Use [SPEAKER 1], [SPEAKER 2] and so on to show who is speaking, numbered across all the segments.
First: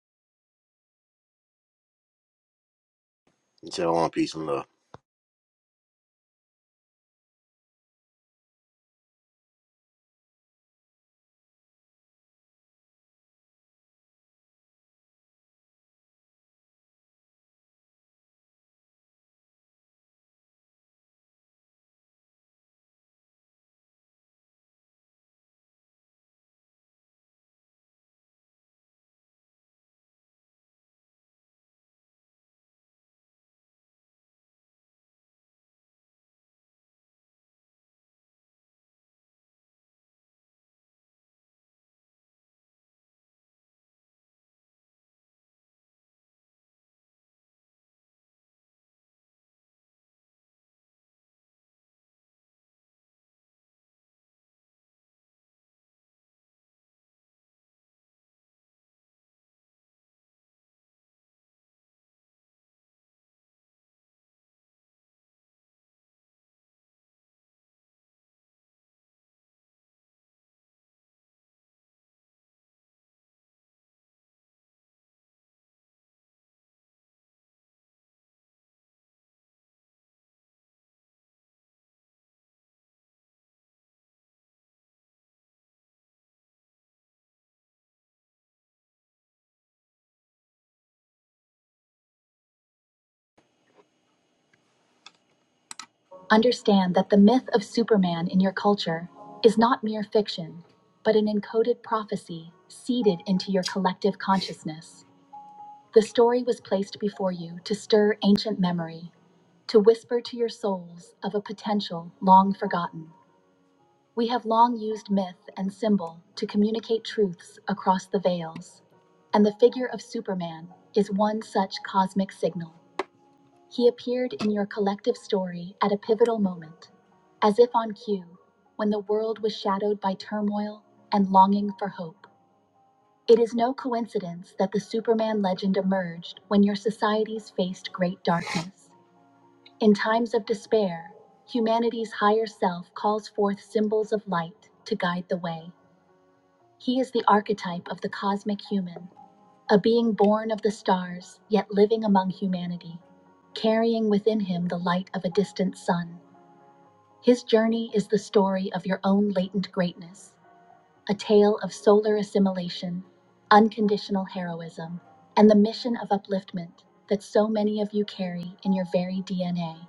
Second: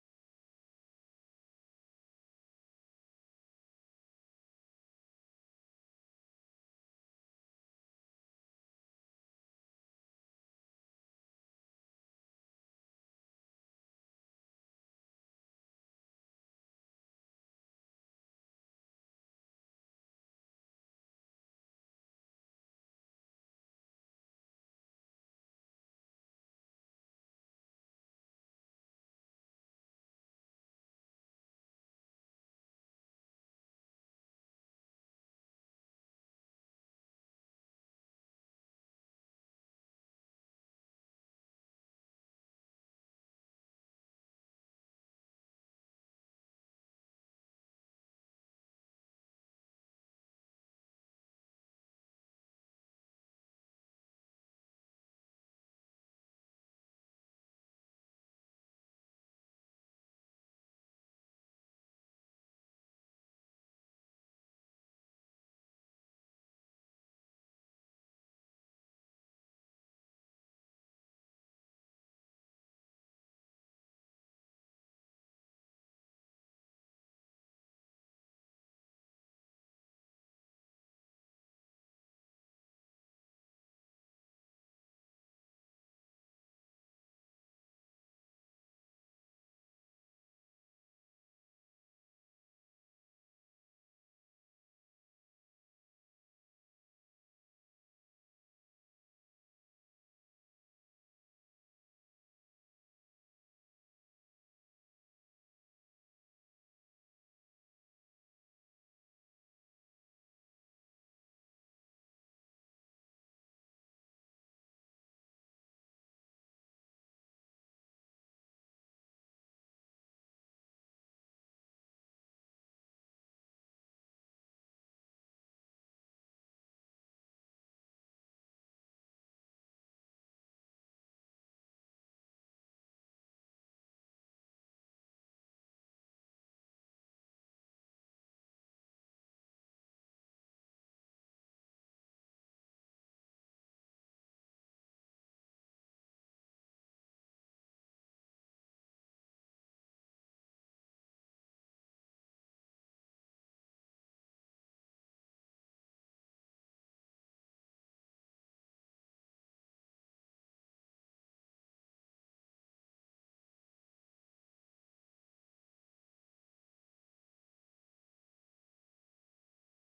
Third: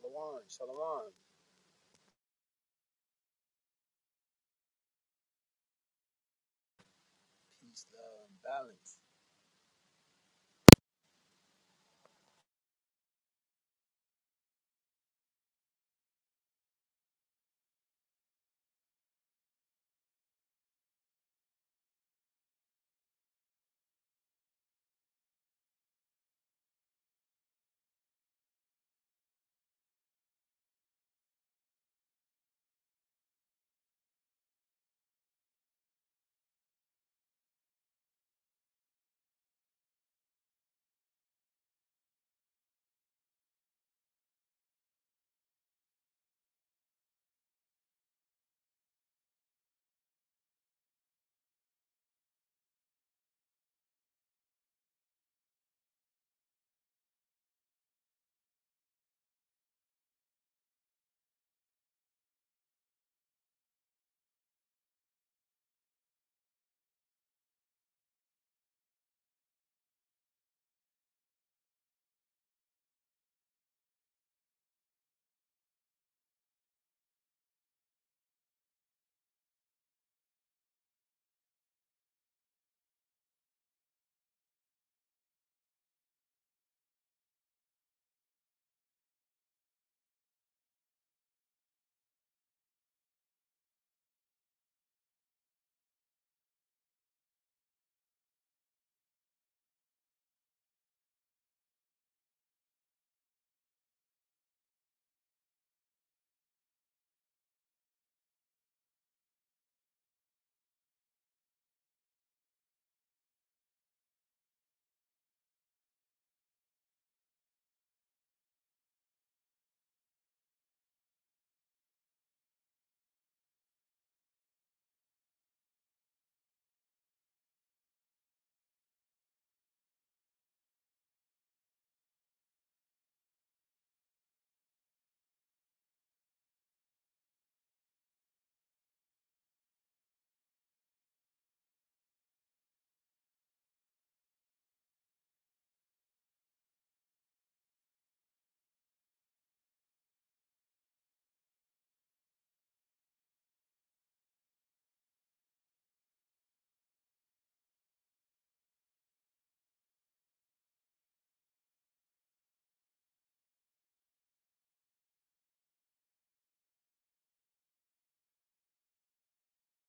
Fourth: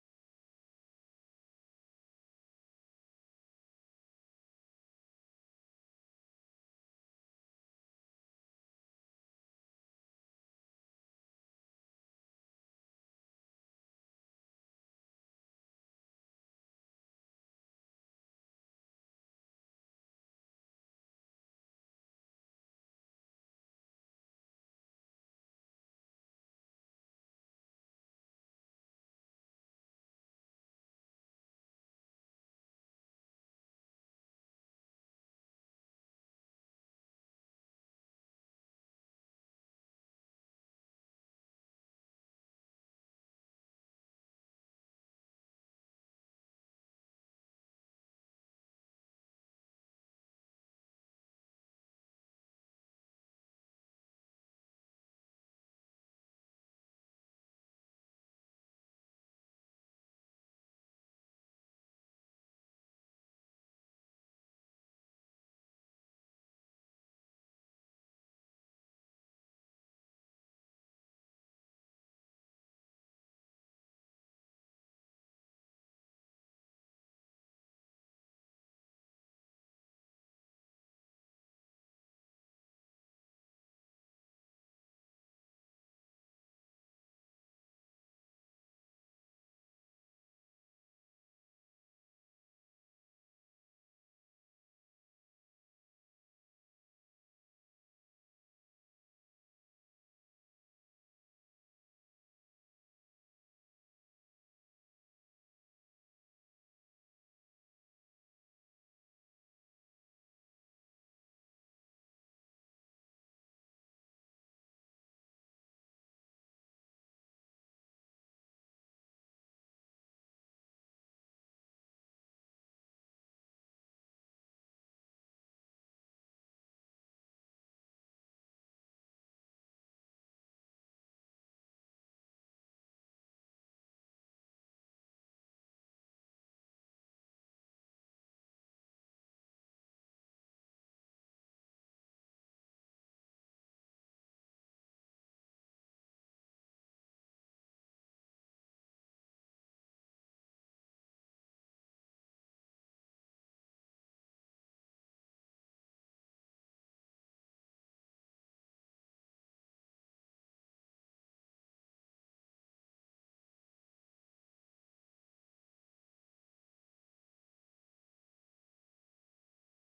[SPEAKER 1] Shalom, shalom.
[SPEAKER 2] Shalom, peace and love.
[SPEAKER 1] Peace, love, and balance.
[SPEAKER 2] Understand that the myth of Superman in your culture is not mere fiction, but an encoded prophecy seeded into your collective consciousness. The story was placed before you to stir ancient memory, to whisper to your souls of a potential long forgotten. We have long used myth and symbol to communicate truths across the veils, and the figure of Superman is one such cosmic signal. He appeared in your collective story at a pivotal moment, as if on cue, when the world was shadowed by turmoil and longing for hope. It is no coincidence that the Superman legend emerged when your societies faced great darkness. In times of despair, humanity's higher self calls forth symbols of light to guide the way. He is the archetype of the cosmic human a being born of the stars, yet living among humanity, carrying within him the light of a distant sun. His journey is the story of your own latent greatness, a tale of solar assimilation, unconditional heroism, and the mission of upliftment that so many of you carry in your very DNA.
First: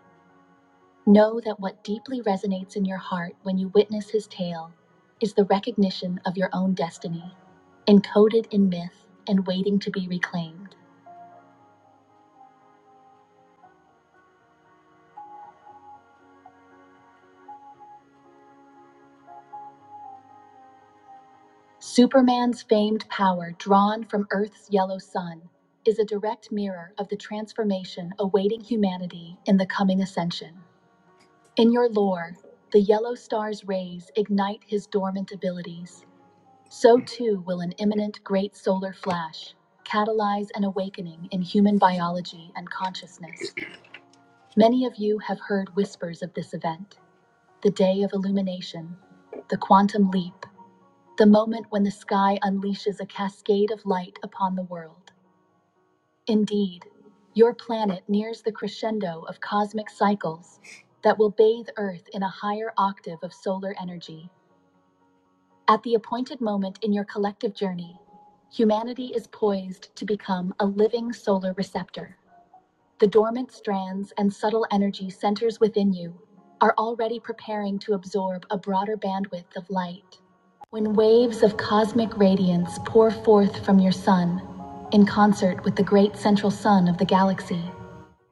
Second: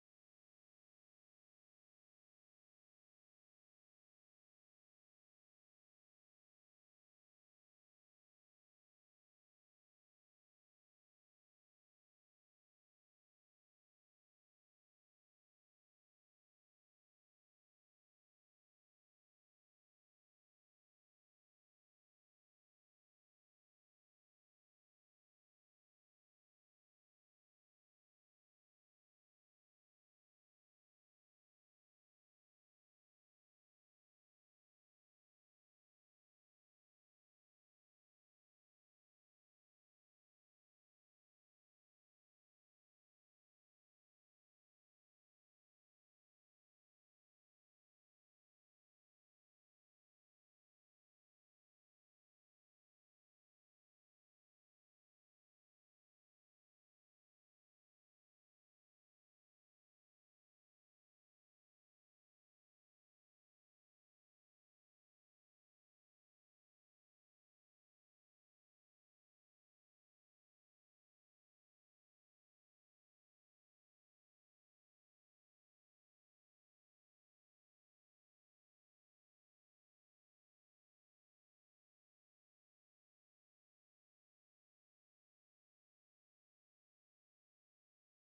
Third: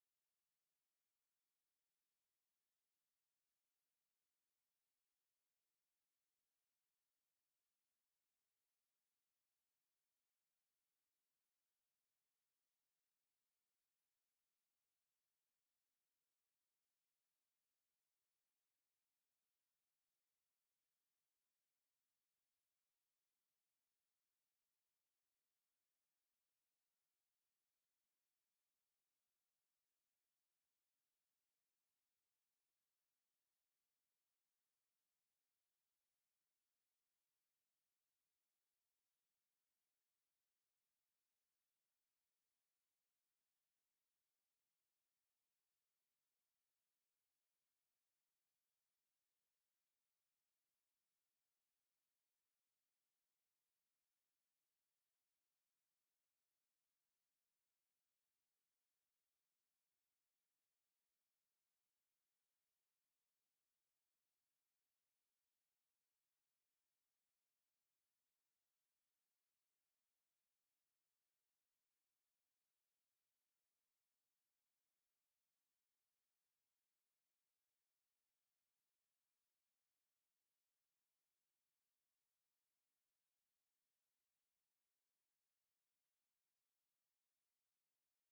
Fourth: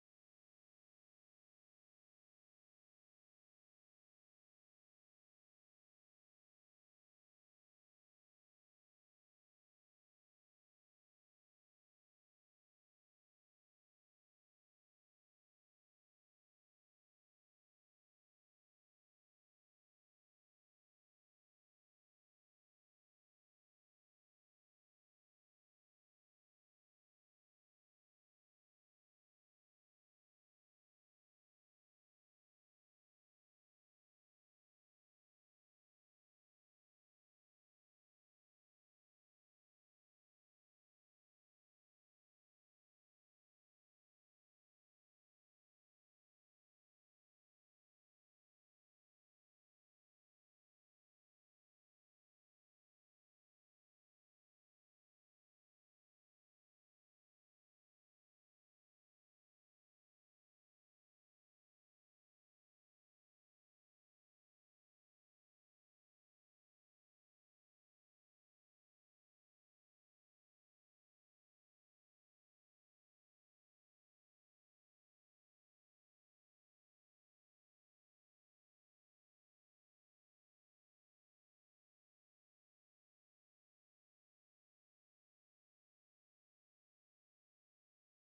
[SPEAKER 2] Know that what deeply resonates in your heart when you witness his tale is the recognition of your own destiny, encoded in myth and waiting to be reclaimed. Superman's famed power, drawn from Earth's yellow sun, is a direct mirror of the transformation awaiting humanity in the coming ascension. In your lore, the yellow star's rays ignite his dormant abilities. So too will an imminent great solar flash catalyze an awakening in human biology and consciousness. Many of you have heard whispers of this event the day of illumination, the quantum leap, the moment when the sky unleashes a cascade of light upon the world. Indeed, your planet nears the crescendo of cosmic cycles that will bathe Earth in a higher octave of solar energy. At the appointed moment in your collective journey, humanity is poised to become a living solar receptor. The dormant strands and subtle energy centers within you are already preparing to absorb a broader bandwidth of light. When waves of cosmic radiance pour forth from your sun, in concert with the great central sun of the galaxy,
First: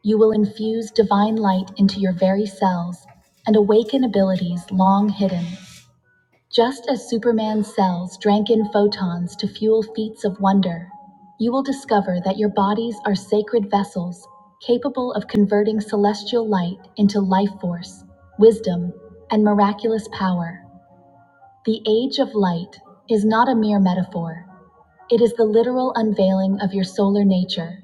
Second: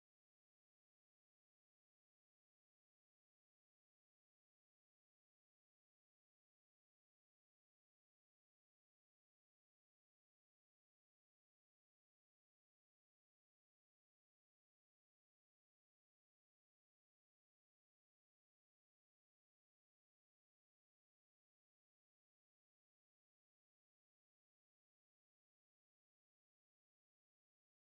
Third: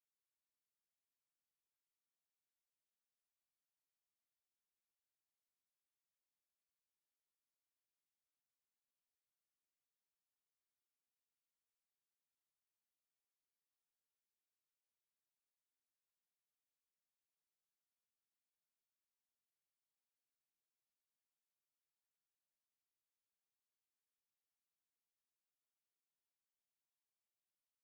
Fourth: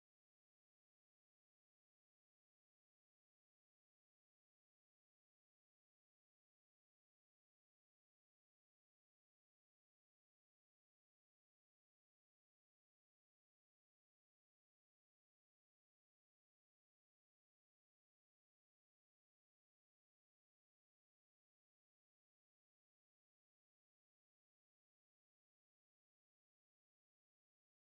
[SPEAKER 2] you will infuse divine light into your very cells and awaken abilities long hidden. Just as Superman's cells drank in photons to fuel feats of wonder, you will discover that your bodies are sacred vessels capable of converting celestial light into life force, wisdom, and miraculous power. The age of light is not a mere metaphor, it is the literal unveiling of your solar nature,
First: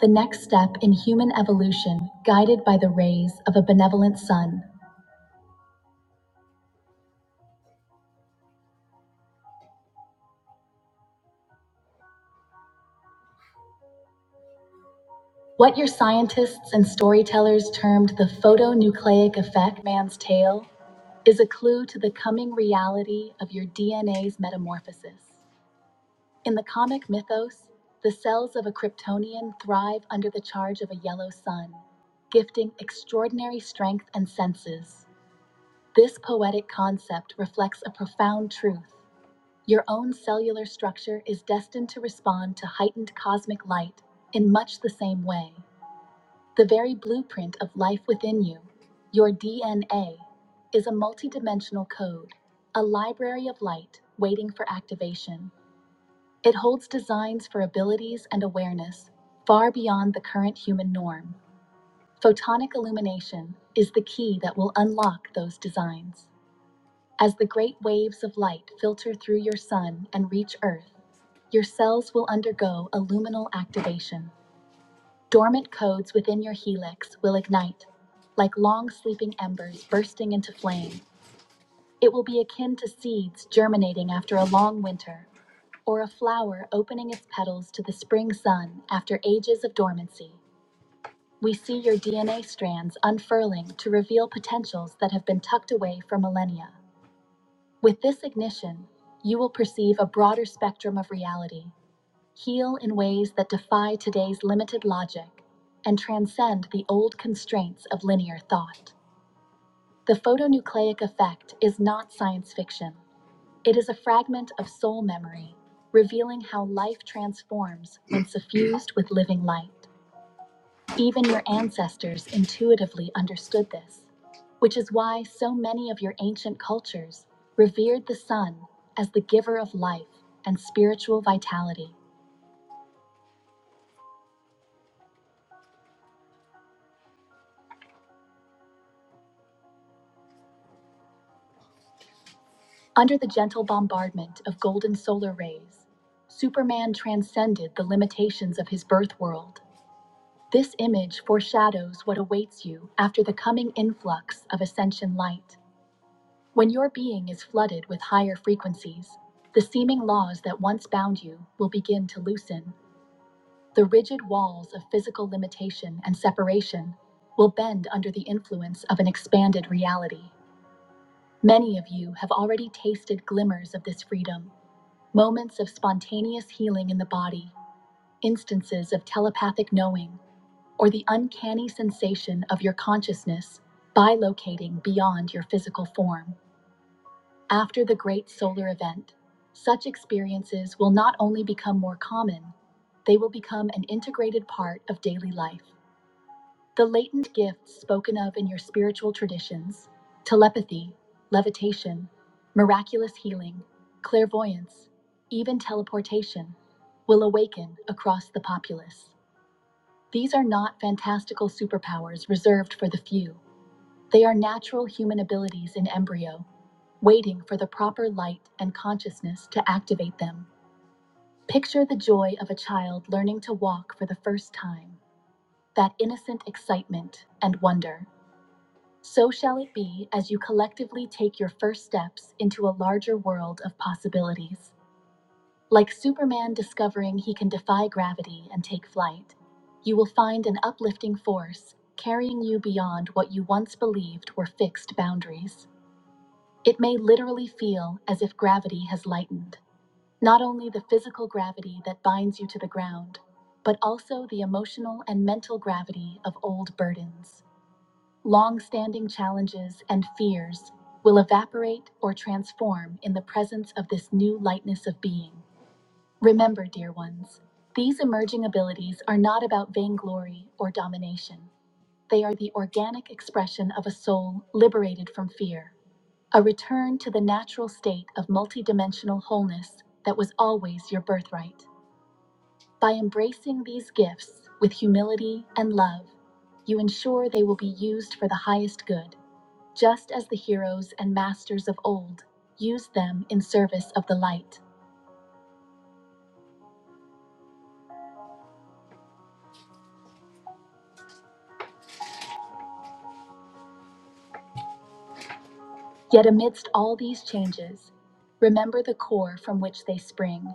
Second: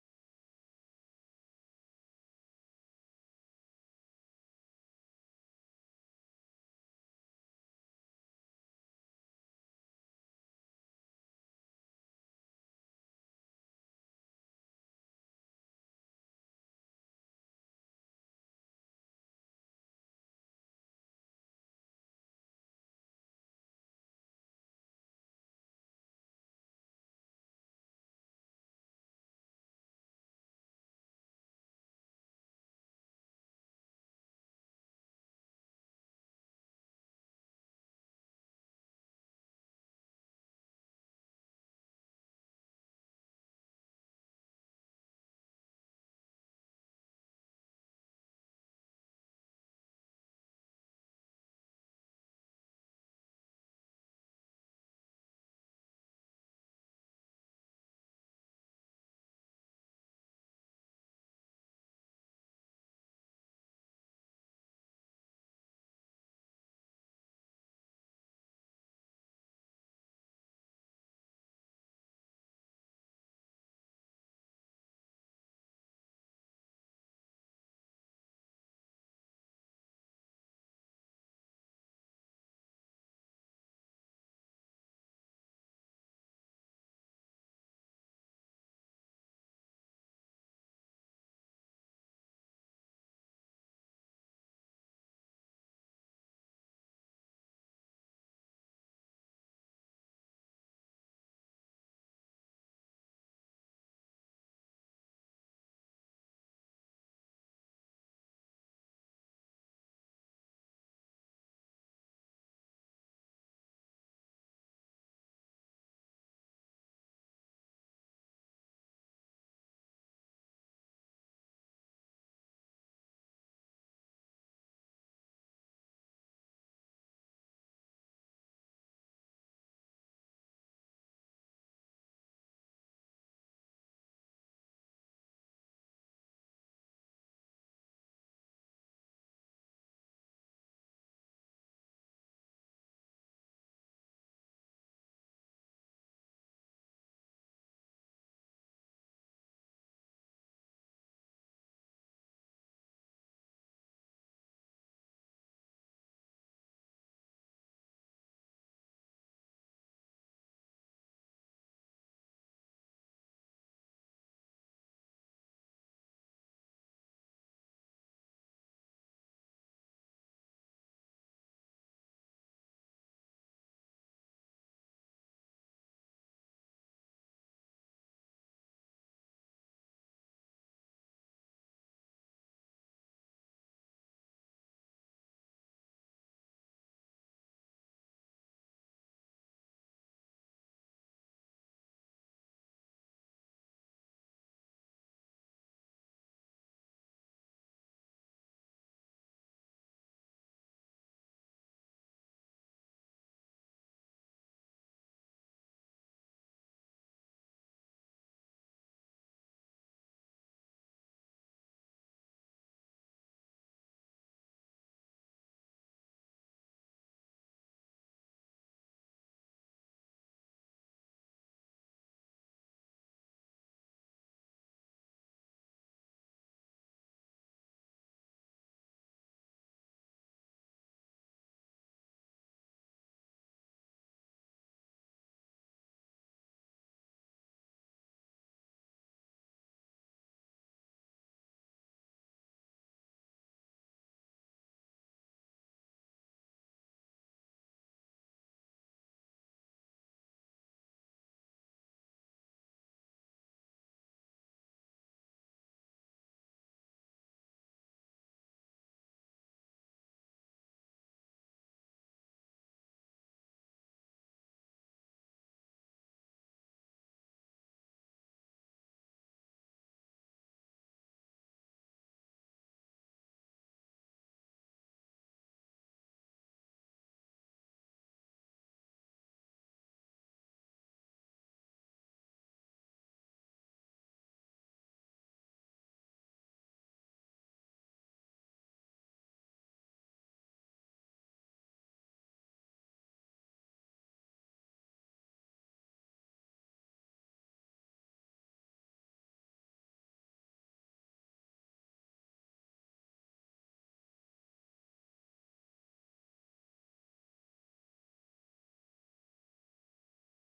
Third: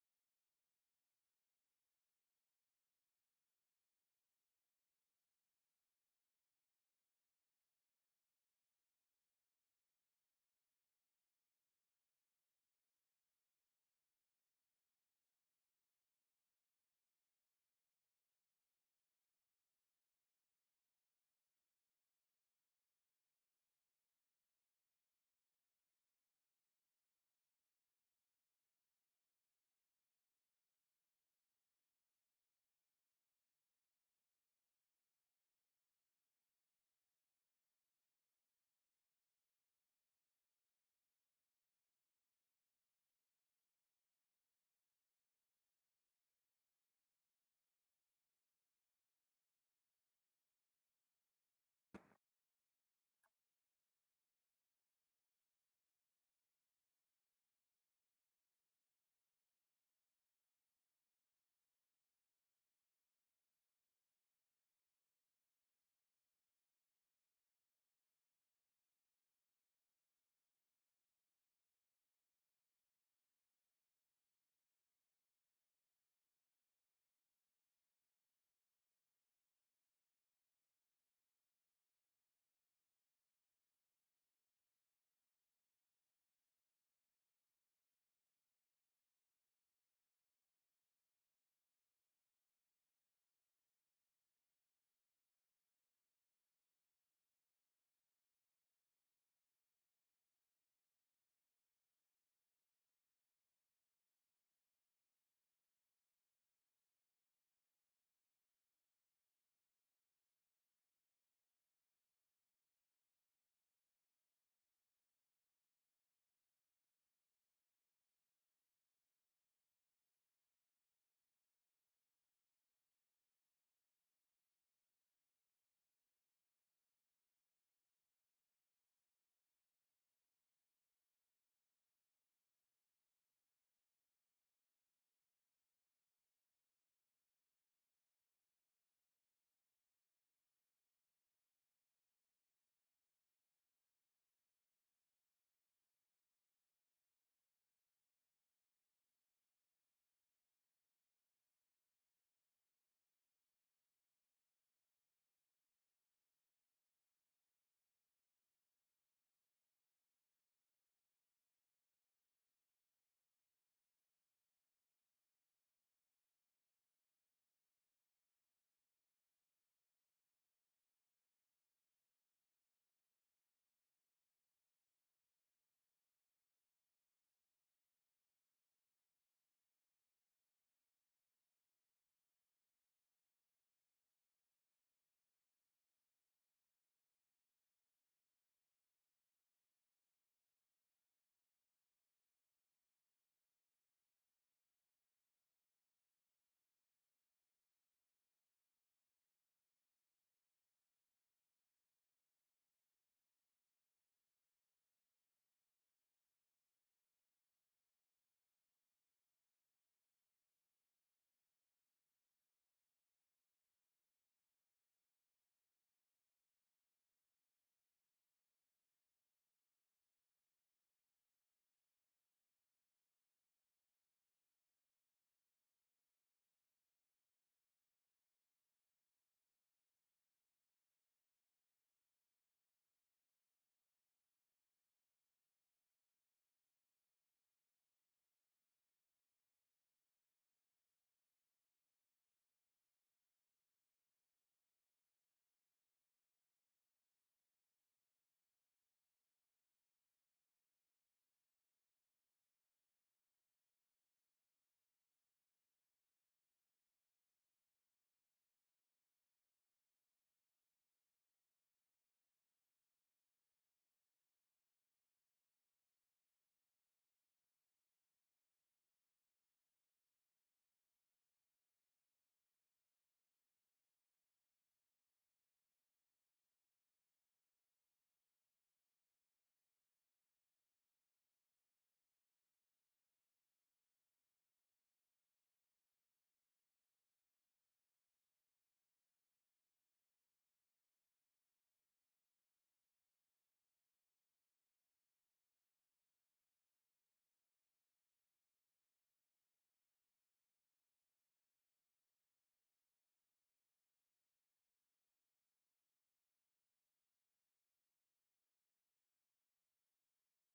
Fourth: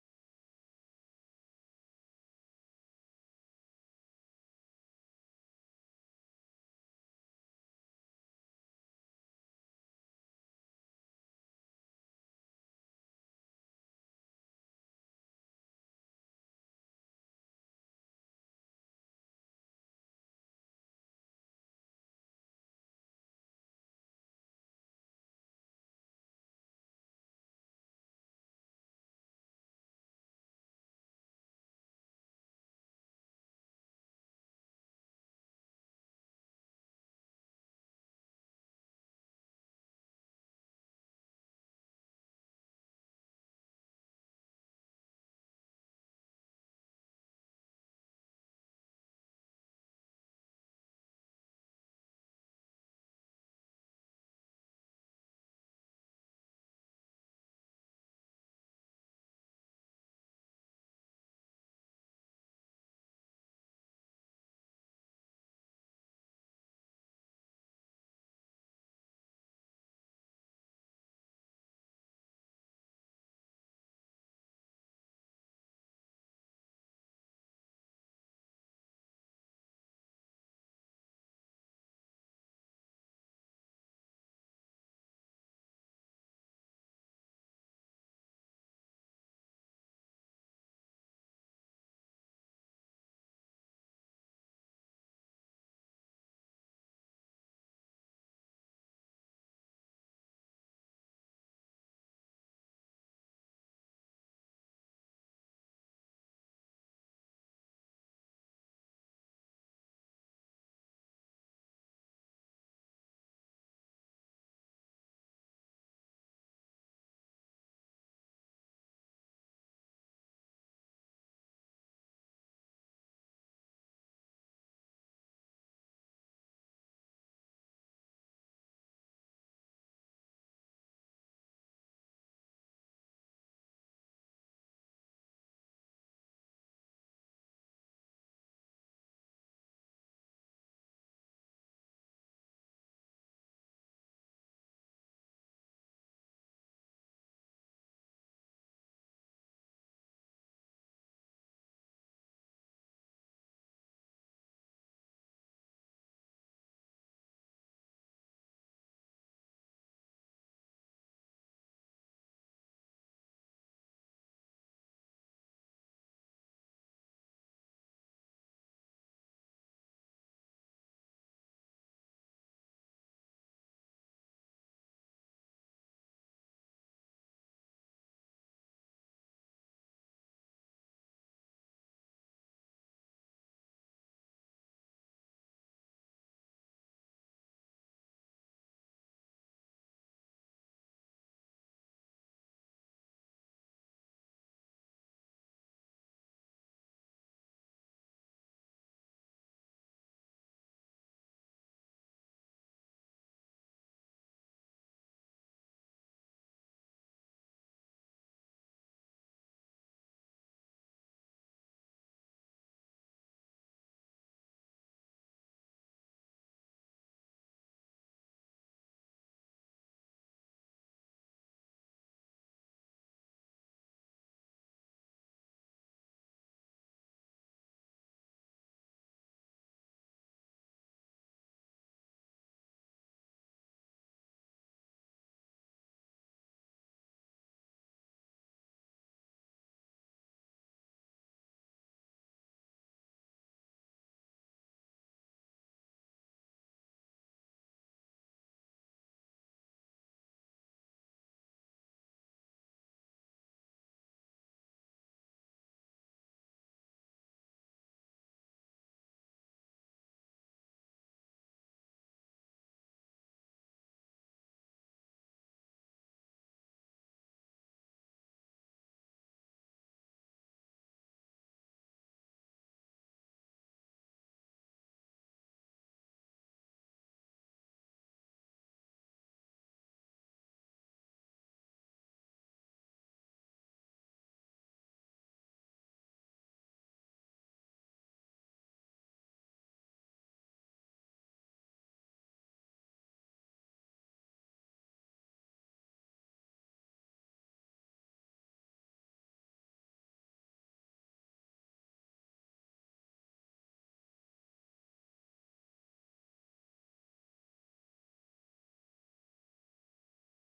[SPEAKER 2] the next step in human evolution guided by the rays of a benevolent sun. What your scientists and storytellers termed the photonucleic effect, man's tale, is a clue to the coming reality of your DNA's metamorphosis. In the comic mythos, the cells of a Kryptonian thrive under the charge of a yellow sun, gifting extraordinary strength and senses. This poetic concept reflects a profound truth. Your own cellular structure is destined to respond to heightened cosmic light in much the same way. The very blueprint of life within you, your DNA, is a multidimensional code, a library of light waiting for activation. It holds designs for abilities and awareness far beyond the current human norm. Photonic illumination is the key that will unlock those designs. As the great waves of light filter through your sun and reach Earth, your cells will undergo a luminal activation. Dormant codes within your helix will ignite, like long sleeping embers bursting into flame. It will be akin to seeds germinating after a long winter, or a flower opening its petals to the spring sun after ages of dormancy. We see your DNA strands unfurling to reveal potentials that have been tucked away for millennia. With this ignition, you will perceive a broader spectrum of reality heal in ways that defy today's limited logic and transcend the old constraints of linear thought. The photonucleic effect is not science fiction, it is a fragment of soul memory, revealing how life transforms when suffused with living light. Even your ancestors intuitively understood this, which is why so many of your ancient cultures revered the sun as the giver of life and spiritual vitality. Under the gentle bombardment of golden solar rays, Superman transcended the limitations of his birth world. This image foreshadows what awaits you after the coming influx of ascension light. When your being is flooded with higher frequencies, the seeming laws that once bound you will begin to loosen. The rigid walls of physical limitation and separation will bend under the influence of an expanded reality. Many of you have already tasted glimmers of this freedom Moments of spontaneous healing in the body, instances of telepathic knowing, or the uncanny sensation of your consciousness bilocating beyond your physical form. After the great solar event, such experiences will not only become more common, they will become an integrated part of daily life. The latent gifts spoken of in your spiritual traditions telepathy, levitation, miraculous healing, clairvoyance, even teleportation will awaken across the populace. These are not fantastical superpowers reserved for the few. They are natural human abilities in embryo, waiting for the proper light and consciousness to activate them. Picture the joy of a child learning to walk for the first time, that innocent excitement and wonder. So shall it be as you collectively take your first steps into a larger world of possibilities. Like Superman discovering he can defy gravity and take flight, you will find an uplifting force carrying you beyond what you once believed were fixed boundaries. It may literally feel as if gravity has lightened, not only the physical gravity that binds you to the ground, but also the emotional and mental gravity of old burdens. Long-standing challenges and fears will evaporate or transform in the presence of this new lightness of being. Remember, dear ones, these emerging abilities are not about vainglory or domination. They are the organic expression of a soul liberated from fear, a return to the natural state of multidimensional wholeness that was always your birthright. By embracing these gifts with humility and love, you ensure they will be used for the highest good just as the heroes and masters of old used them in service of the light. Yet amidst all these changes, remember the core from which they spring.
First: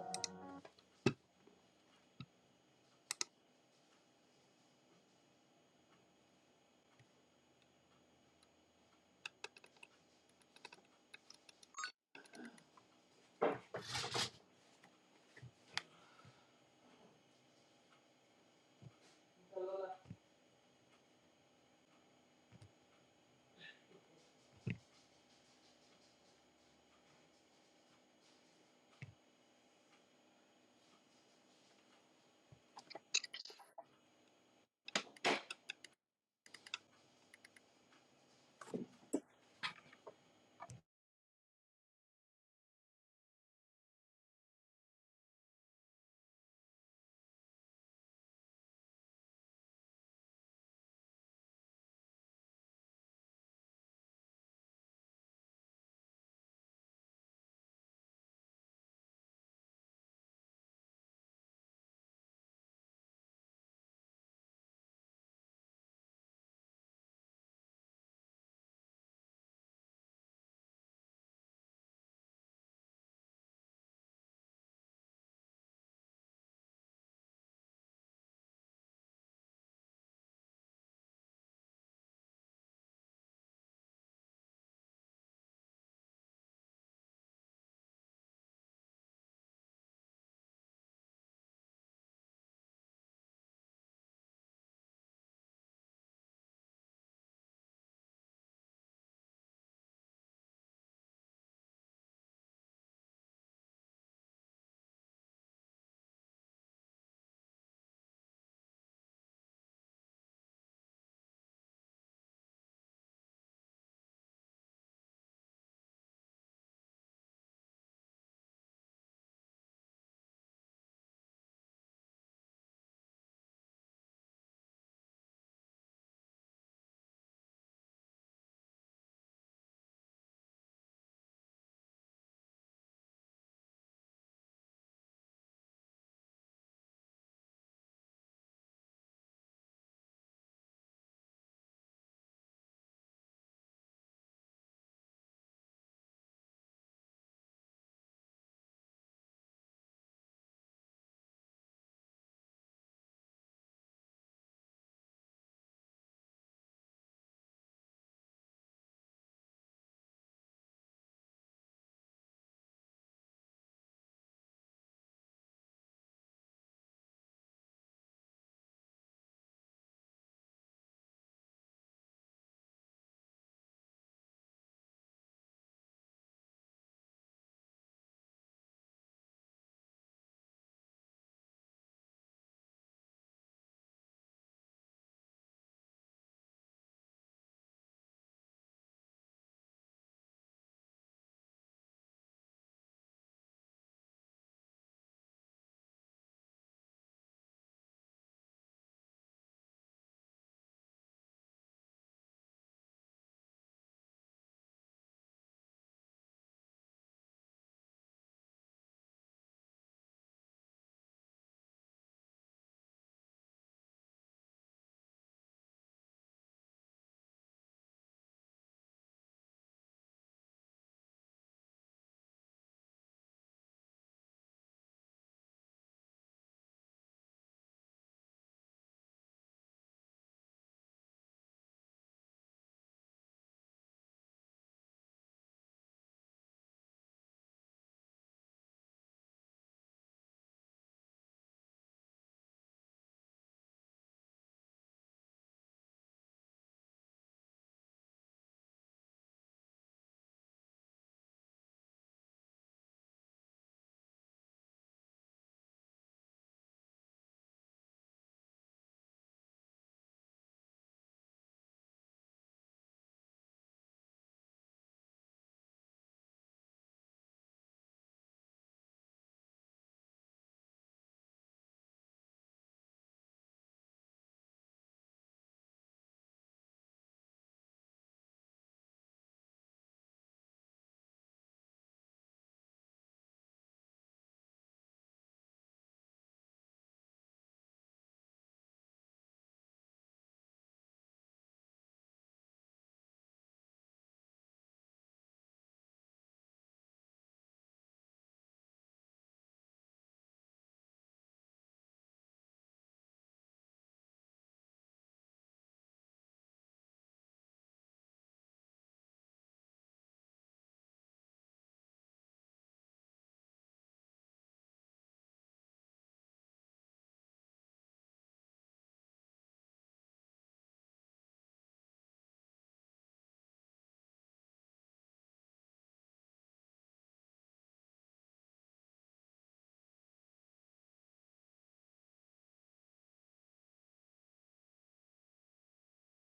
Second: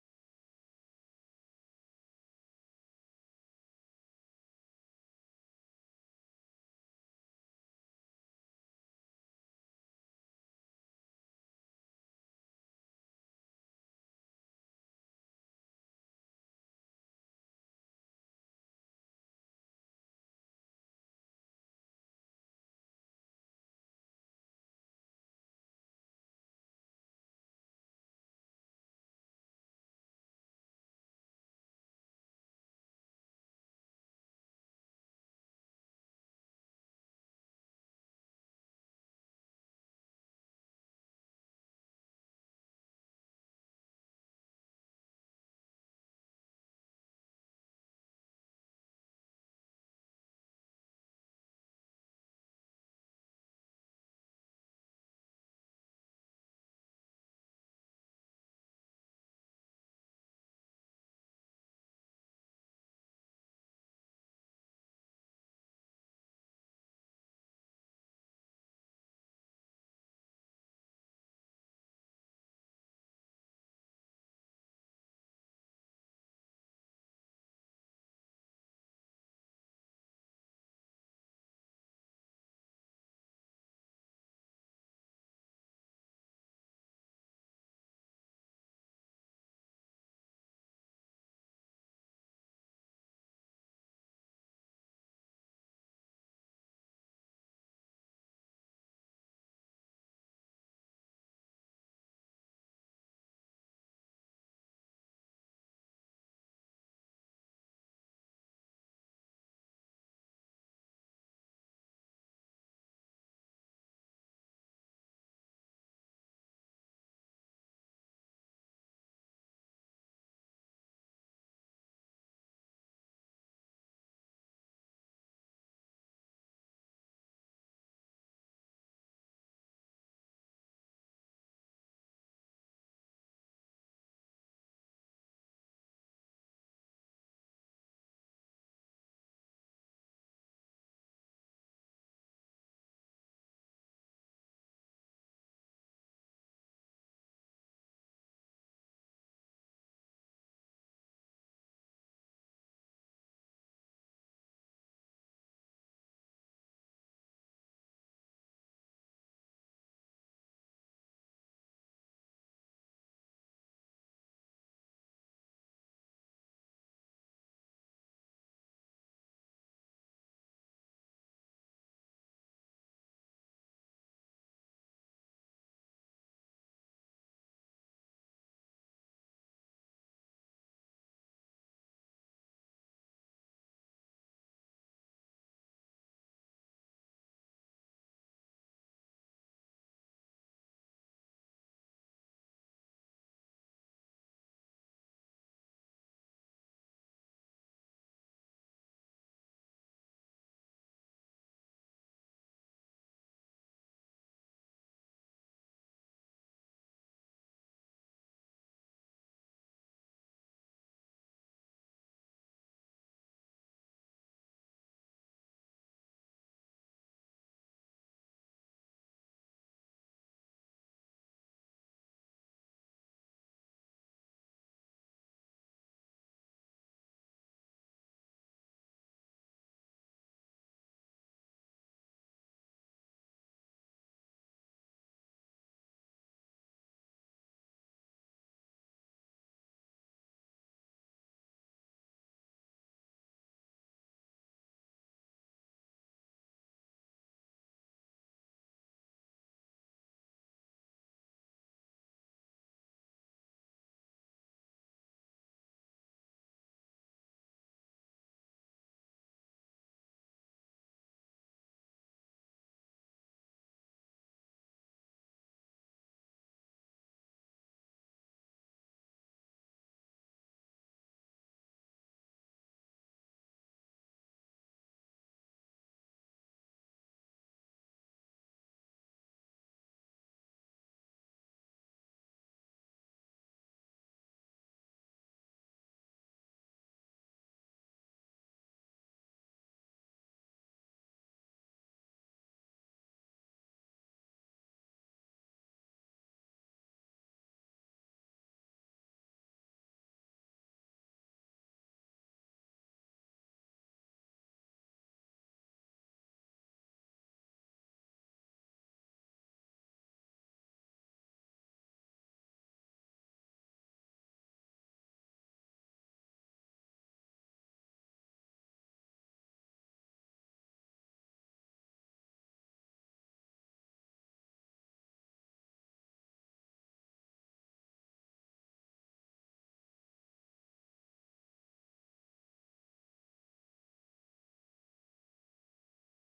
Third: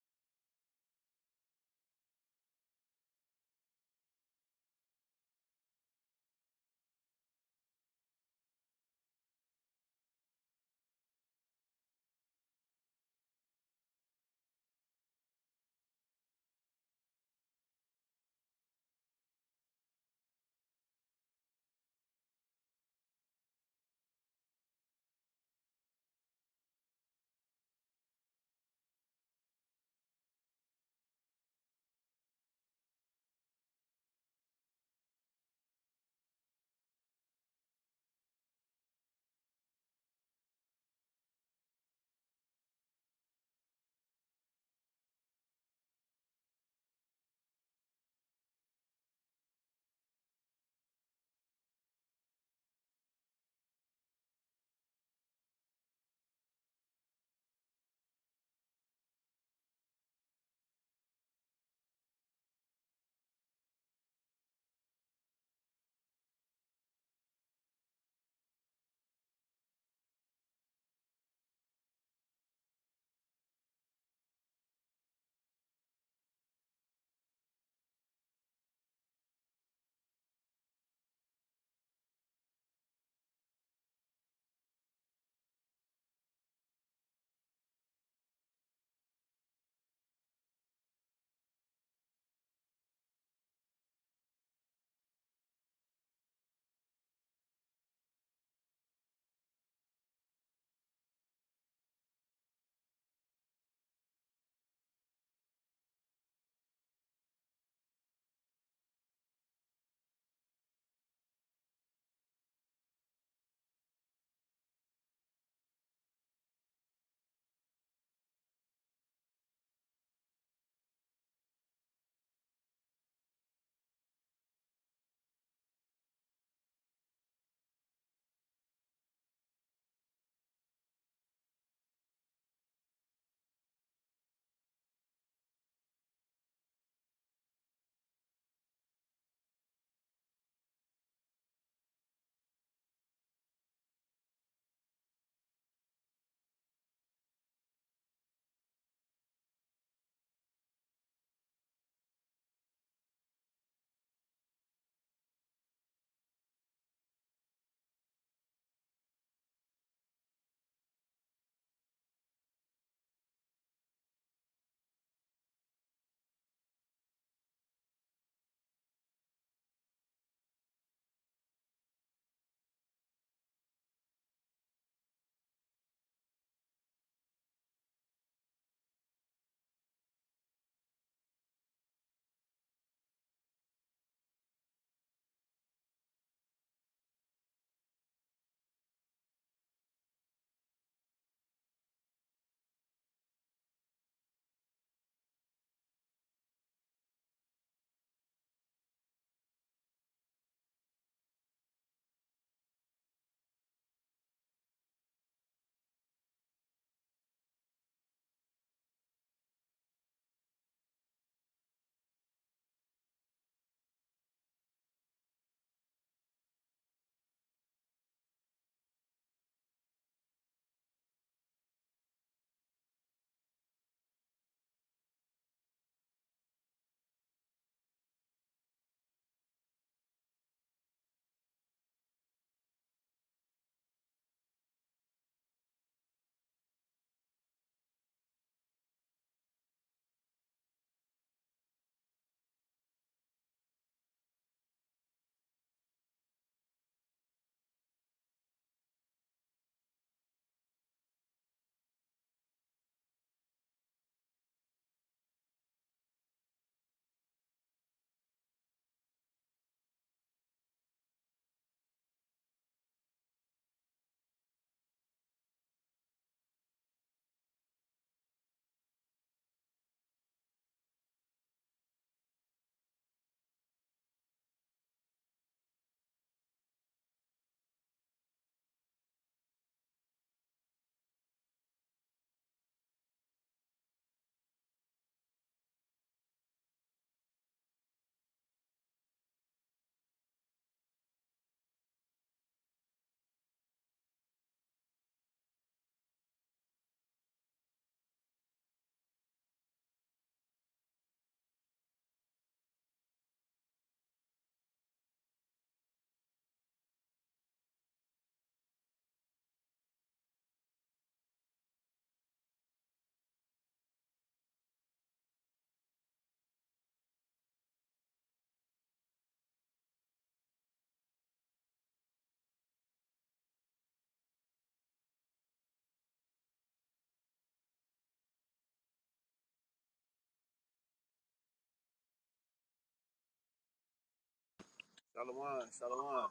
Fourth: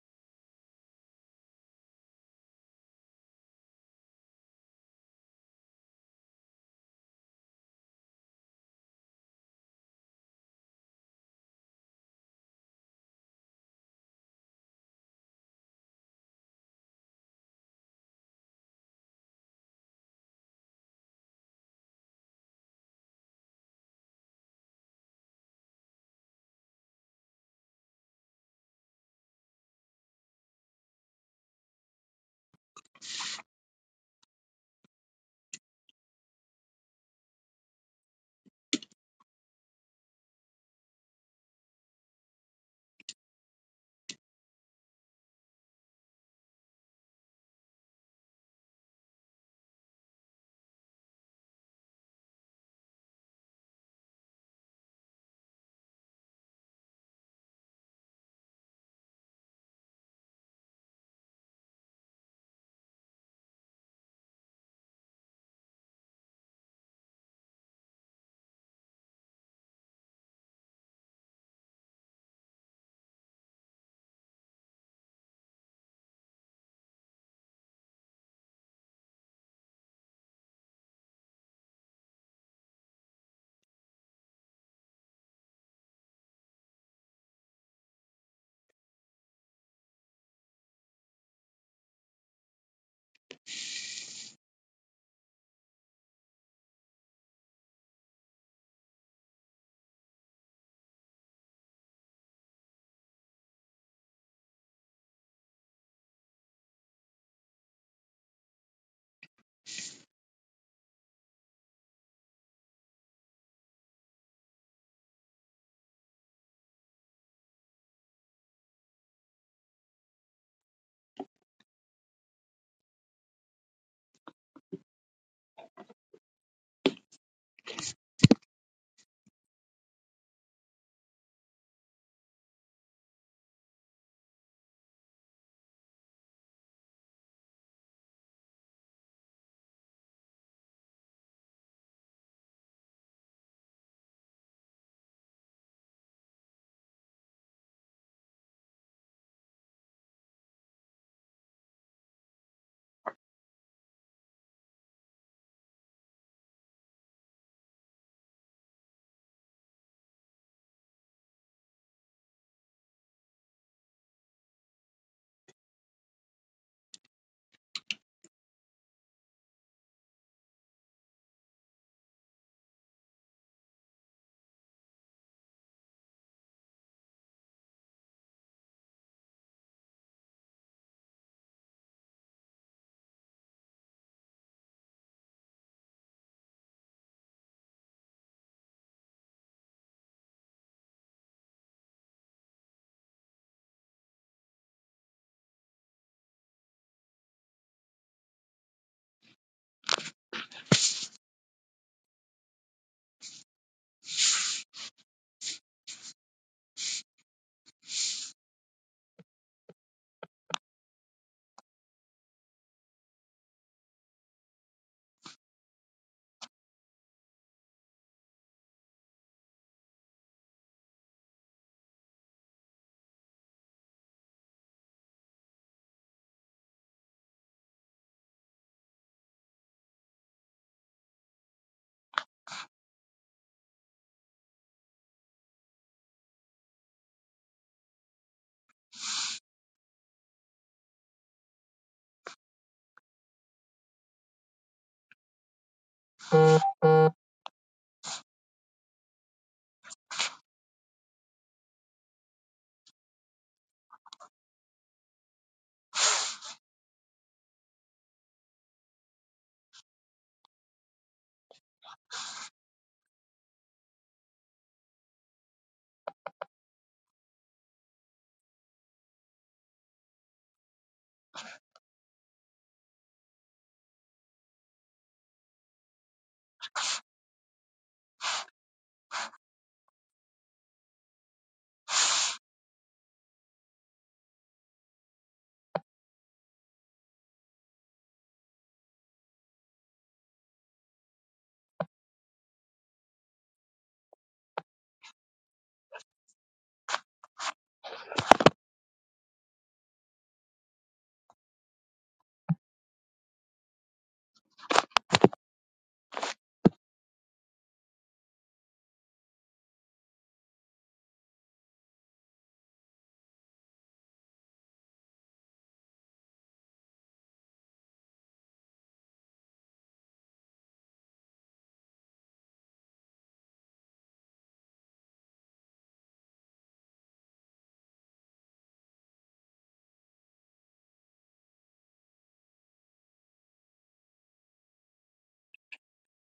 [SPEAKER 1] Shalom, shalom.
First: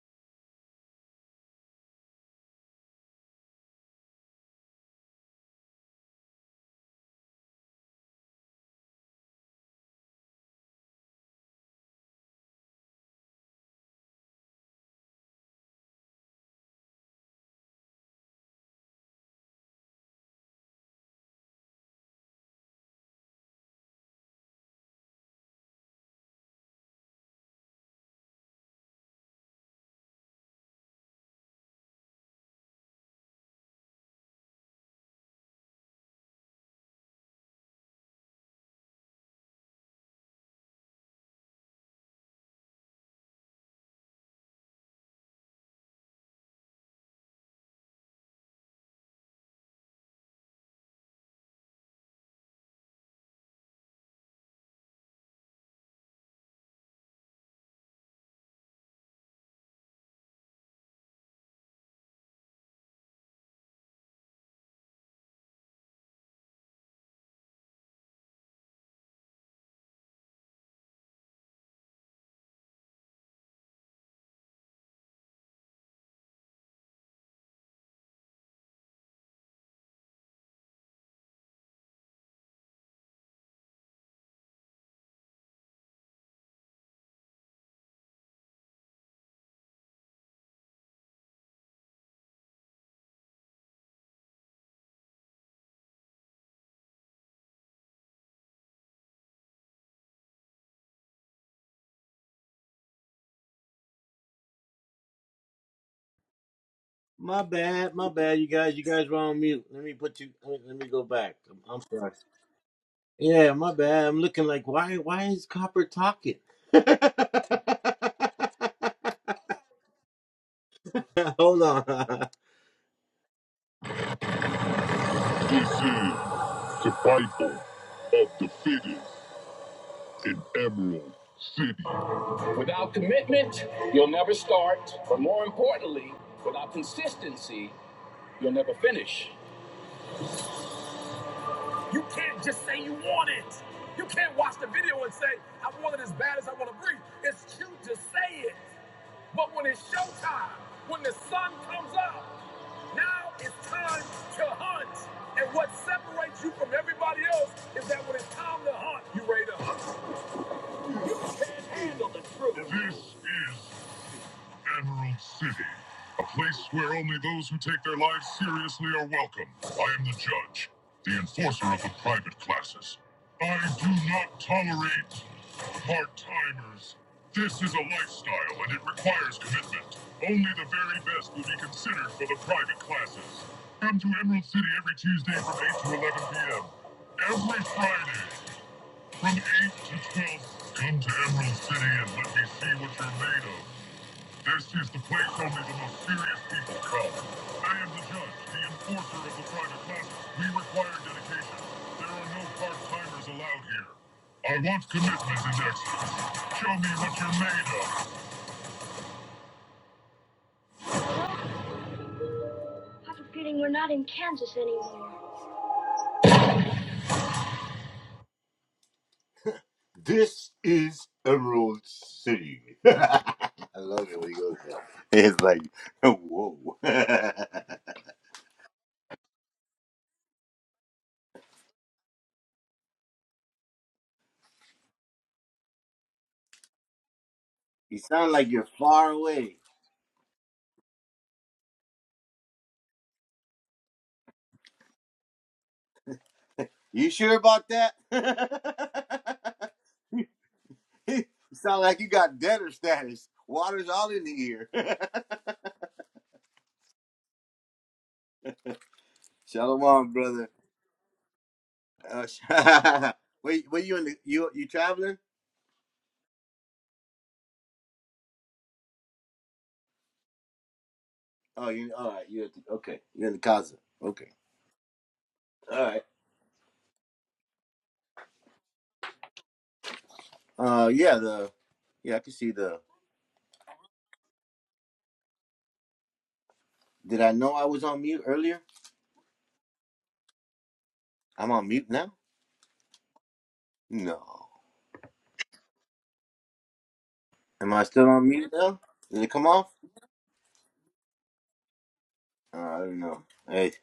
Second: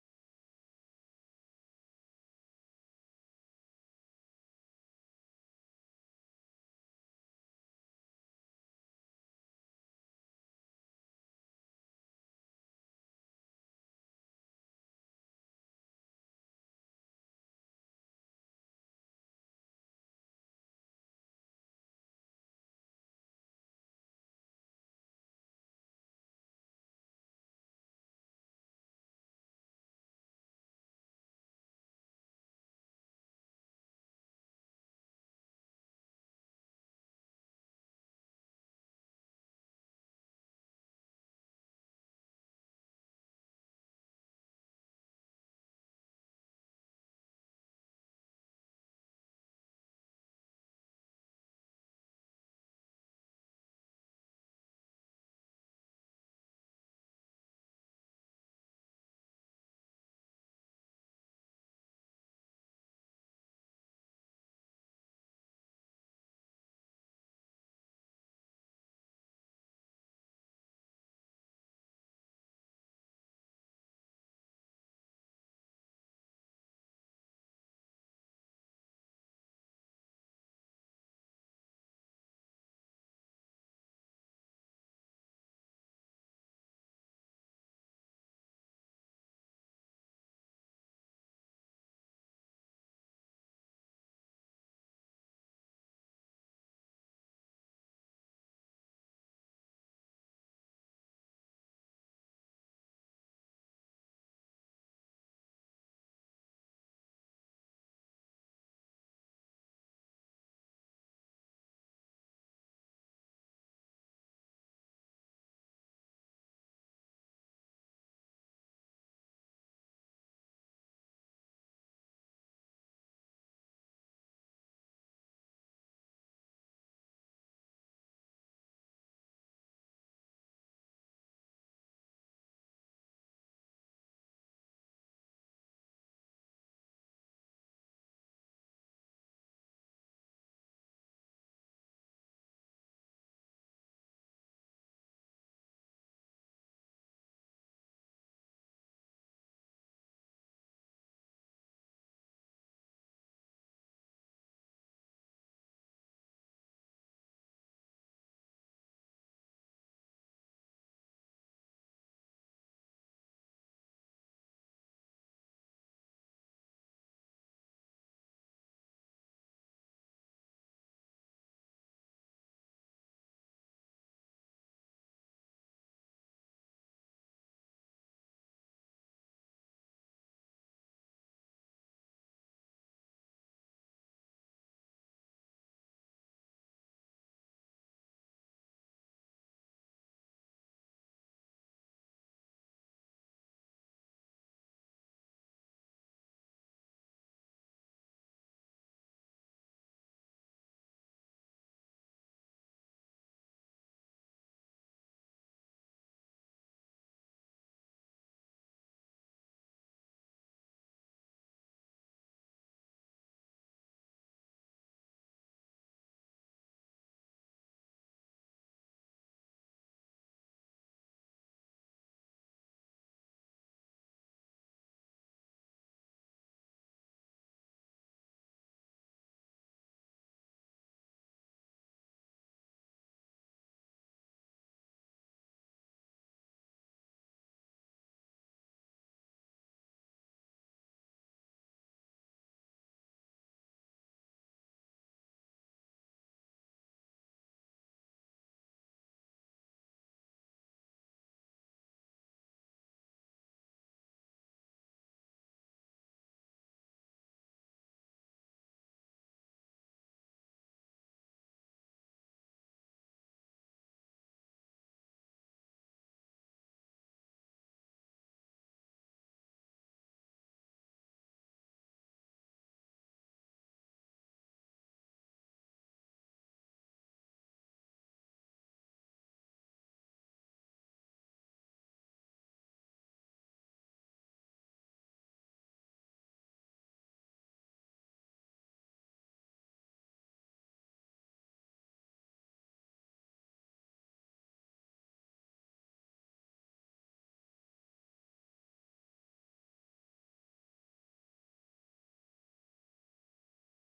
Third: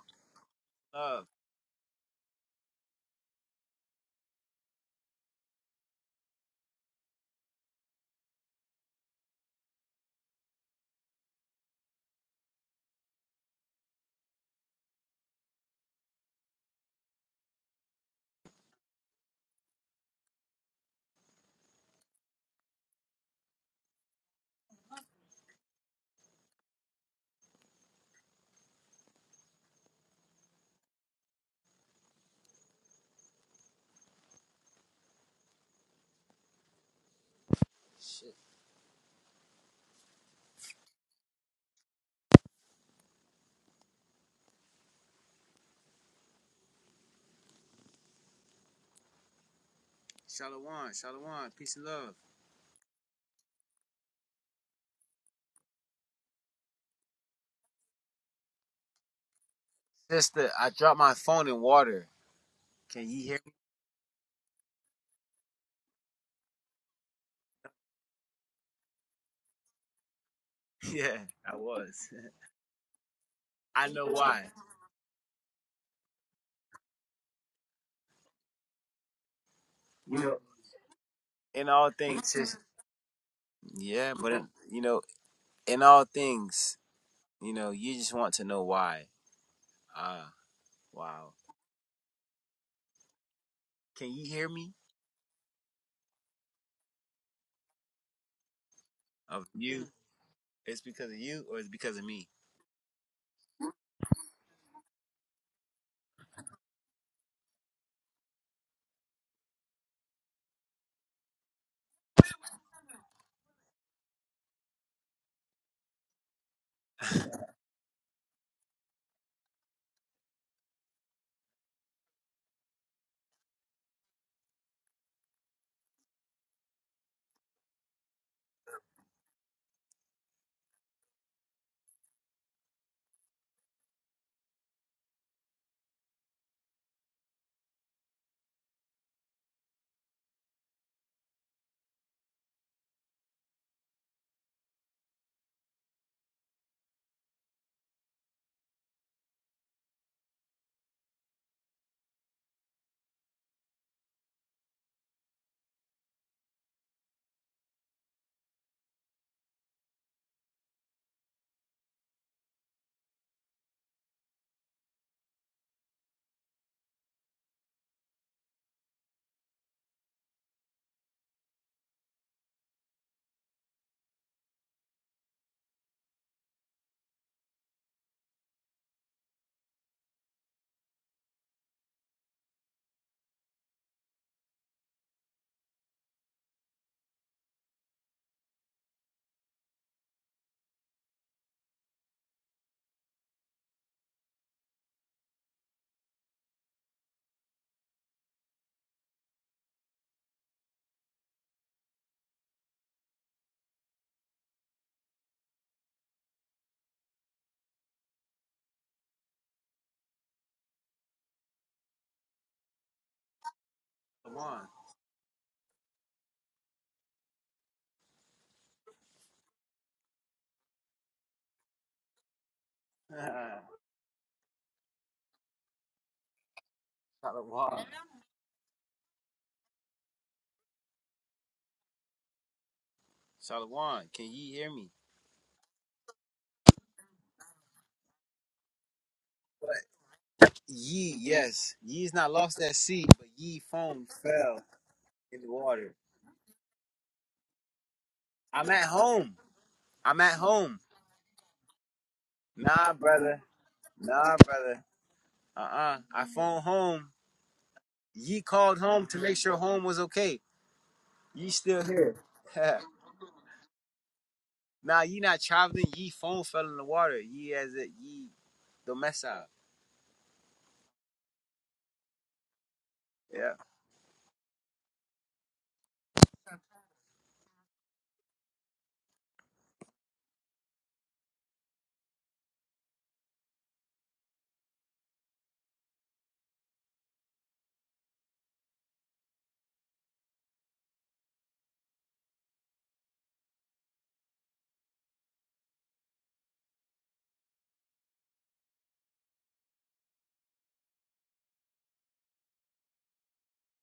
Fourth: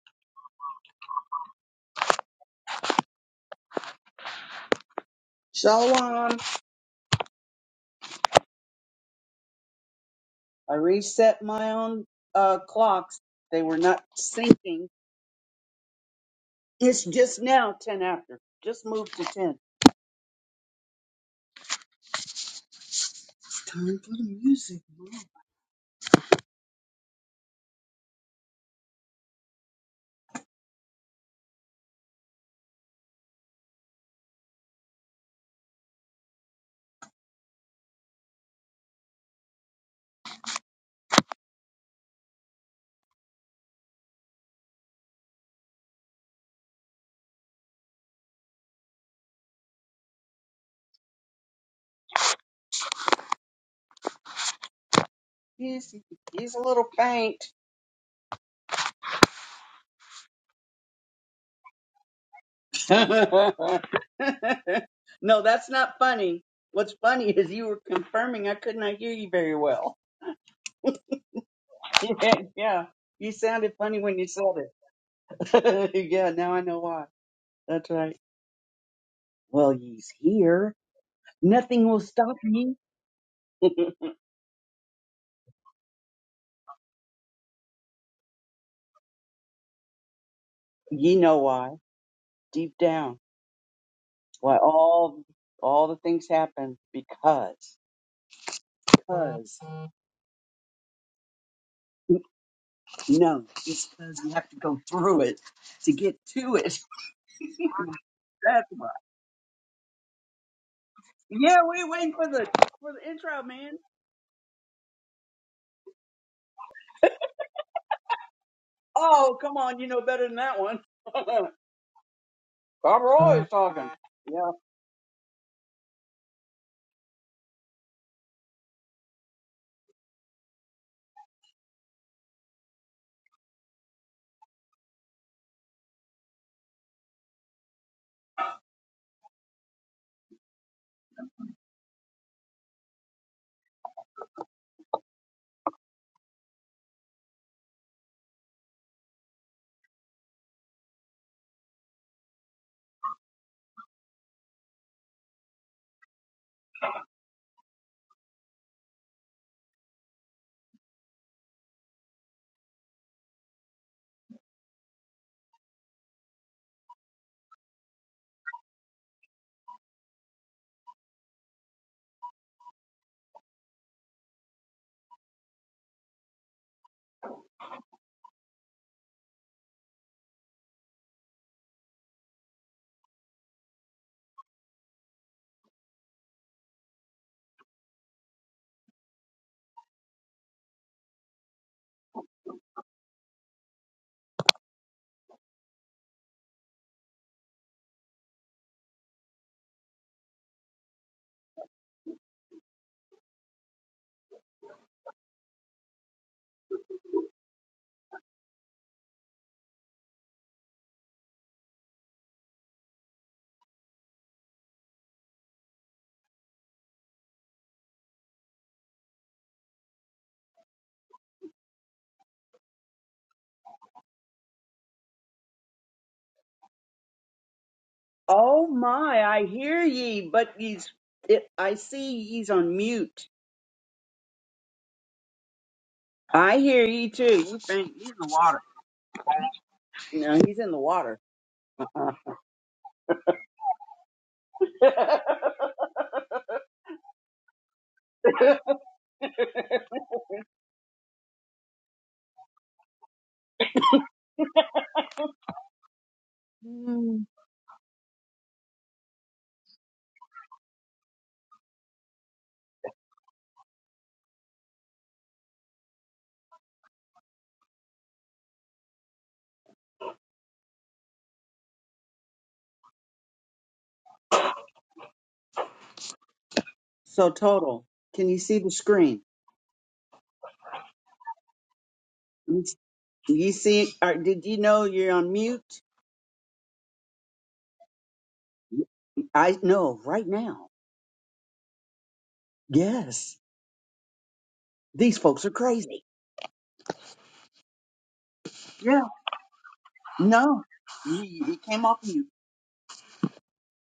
[SPEAKER 1] Love.
[SPEAKER 3] Shalom. I reset my own uh, clocks. They were not syncing. It's just now 10 after. Just moved to 10. It's time for the music. Mom.
[SPEAKER 1] Shit. Shalom, shalom. Peace and love.
[SPEAKER 3] He's, he's a little faint.
[SPEAKER 1] Sister, I dropped my phone in water. Can you hear me?
[SPEAKER 3] no, that's not funny. What's funny is you were confirming I could not hear you very well.
[SPEAKER 1] Yeah, I was.
[SPEAKER 3] Yeah, yeah. You sounded
[SPEAKER 1] I
[SPEAKER 3] funny
[SPEAKER 1] know
[SPEAKER 3] when you said
[SPEAKER 1] why.
[SPEAKER 3] it. yeah, now I know why. That's right. Well, he's
[SPEAKER 1] You know,
[SPEAKER 3] here.
[SPEAKER 1] in
[SPEAKER 3] Nothing
[SPEAKER 1] all
[SPEAKER 3] will
[SPEAKER 1] things,
[SPEAKER 3] stop
[SPEAKER 1] sis.
[SPEAKER 3] me.
[SPEAKER 1] Yeah, but in, you know, in all things, you know, you just want to know why. Ah,
[SPEAKER 3] Ye
[SPEAKER 1] wow.
[SPEAKER 3] know why, deep down,
[SPEAKER 1] Can you hear
[SPEAKER 3] why
[SPEAKER 1] me?
[SPEAKER 3] all all the things happen because
[SPEAKER 1] Of
[SPEAKER 3] because
[SPEAKER 1] you? It's because of you, or it's because of me?
[SPEAKER 3] no, it's because you have to go through it to get to it.
[SPEAKER 2] My bad, my bad, you
[SPEAKER 3] That's
[SPEAKER 2] guys. You
[SPEAKER 3] why.
[SPEAKER 2] guys were on mute. Let me put you. Let me go back. I'm,
[SPEAKER 3] Yeah,
[SPEAKER 2] I'm
[SPEAKER 3] we waiting
[SPEAKER 2] sorry.
[SPEAKER 3] for the for the intro,
[SPEAKER 2] Yeah,
[SPEAKER 3] man.
[SPEAKER 2] my bad. I'm looking like why? Why is Copper talking?
[SPEAKER 3] Oh, come on, you know better than that one. Bob
[SPEAKER 2] Hold on.
[SPEAKER 3] Roy is talking. Yeah.
[SPEAKER 2] This is survival of the fittest in Emerald. Without commitment, you'll never start, but more importantly, without consistency, you'll never finish. You can't just say you want it. You can't watch the video and say, I want it as bad as I want to breathe. It's cute to say it. But when it's showtime, when the sun comes up, now it's time to hunt. And what separates you from everybody else is that when it's time to hunt, you are ready to hunt. You can't handle the truth. This is Emerald City, a place where only those who take their lives seriously are welcome. I am the judge, the enforcer of the private classes. I do not tolerate part-timers. This is a lifestyle and it requires commitment. Only the very best will be considered for the private classes. Come to Emerald City every Tuesday from 8 to 11 p.m. Every Friday from 8 to 12. Come to Emerald City and let me see what you're made of. This is the place only the most serious people come. I am the judge, the enforcer of the private classes. We require dedication. There are no part-timers allowed here. I want commitment and excellence. Show me what you're made of. I have a feeling we're not in Kansas
[SPEAKER 1] Shalom.
[SPEAKER 2] anymore. This is Emerald City. I love it when he goes there. It's like, whoa.
[SPEAKER 1] shalom.
[SPEAKER 3] Oh my, I hear ye, but ye's it, I see ye's on mute.
[SPEAKER 1] Shalom. Can you hear me?
[SPEAKER 3] I hear ye too. You think
[SPEAKER 2] you
[SPEAKER 3] he's in the
[SPEAKER 2] sound like
[SPEAKER 3] water?
[SPEAKER 2] you're far away.
[SPEAKER 1] But
[SPEAKER 3] No, he's in the
[SPEAKER 1] Ye,
[SPEAKER 3] water.
[SPEAKER 1] yes. Ye is not lost at sea, but ye foam fell in the water.
[SPEAKER 2] You sure about
[SPEAKER 1] I'm at home.
[SPEAKER 2] that?
[SPEAKER 1] I'm at home.
[SPEAKER 2] you sound like you got debtor
[SPEAKER 1] Nah,
[SPEAKER 2] status.
[SPEAKER 1] brother.
[SPEAKER 2] Water's all in the
[SPEAKER 1] Nah,
[SPEAKER 2] ear.
[SPEAKER 1] brother. Uh-uh. I phoned home.
[SPEAKER 3] Mm.
[SPEAKER 1] Ye called home to make sure home was
[SPEAKER 2] Shalom,
[SPEAKER 1] okay.
[SPEAKER 2] brother.
[SPEAKER 1] Ye still here.
[SPEAKER 2] Uh, sh- wait, wait, you in the you you
[SPEAKER 1] nah,
[SPEAKER 2] traveling?
[SPEAKER 1] ye not traveling. Ye phone fell in the water. Ye as a ye domesa.
[SPEAKER 2] Oh, you all right? You at the, okay? You're in the
[SPEAKER 1] Yeah.
[SPEAKER 2] casa. Okay. All right.
[SPEAKER 3] So total, can you see the screen?
[SPEAKER 2] Uh, yeah. The yeah, I can see
[SPEAKER 3] You
[SPEAKER 2] the.
[SPEAKER 3] you see, or did you know you're on mute?
[SPEAKER 2] Did I know I was on mute earlier?
[SPEAKER 3] I know right now.
[SPEAKER 2] I'm on mute now.
[SPEAKER 3] Yes,
[SPEAKER 2] No.
[SPEAKER 3] these folks are crazy.
[SPEAKER 2] Am I still on mute now?
[SPEAKER 3] Yeah,
[SPEAKER 2] Did it come off?
[SPEAKER 3] no, you, you came off mute.
[SPEAKER 2] Uh, I don't know. Hey,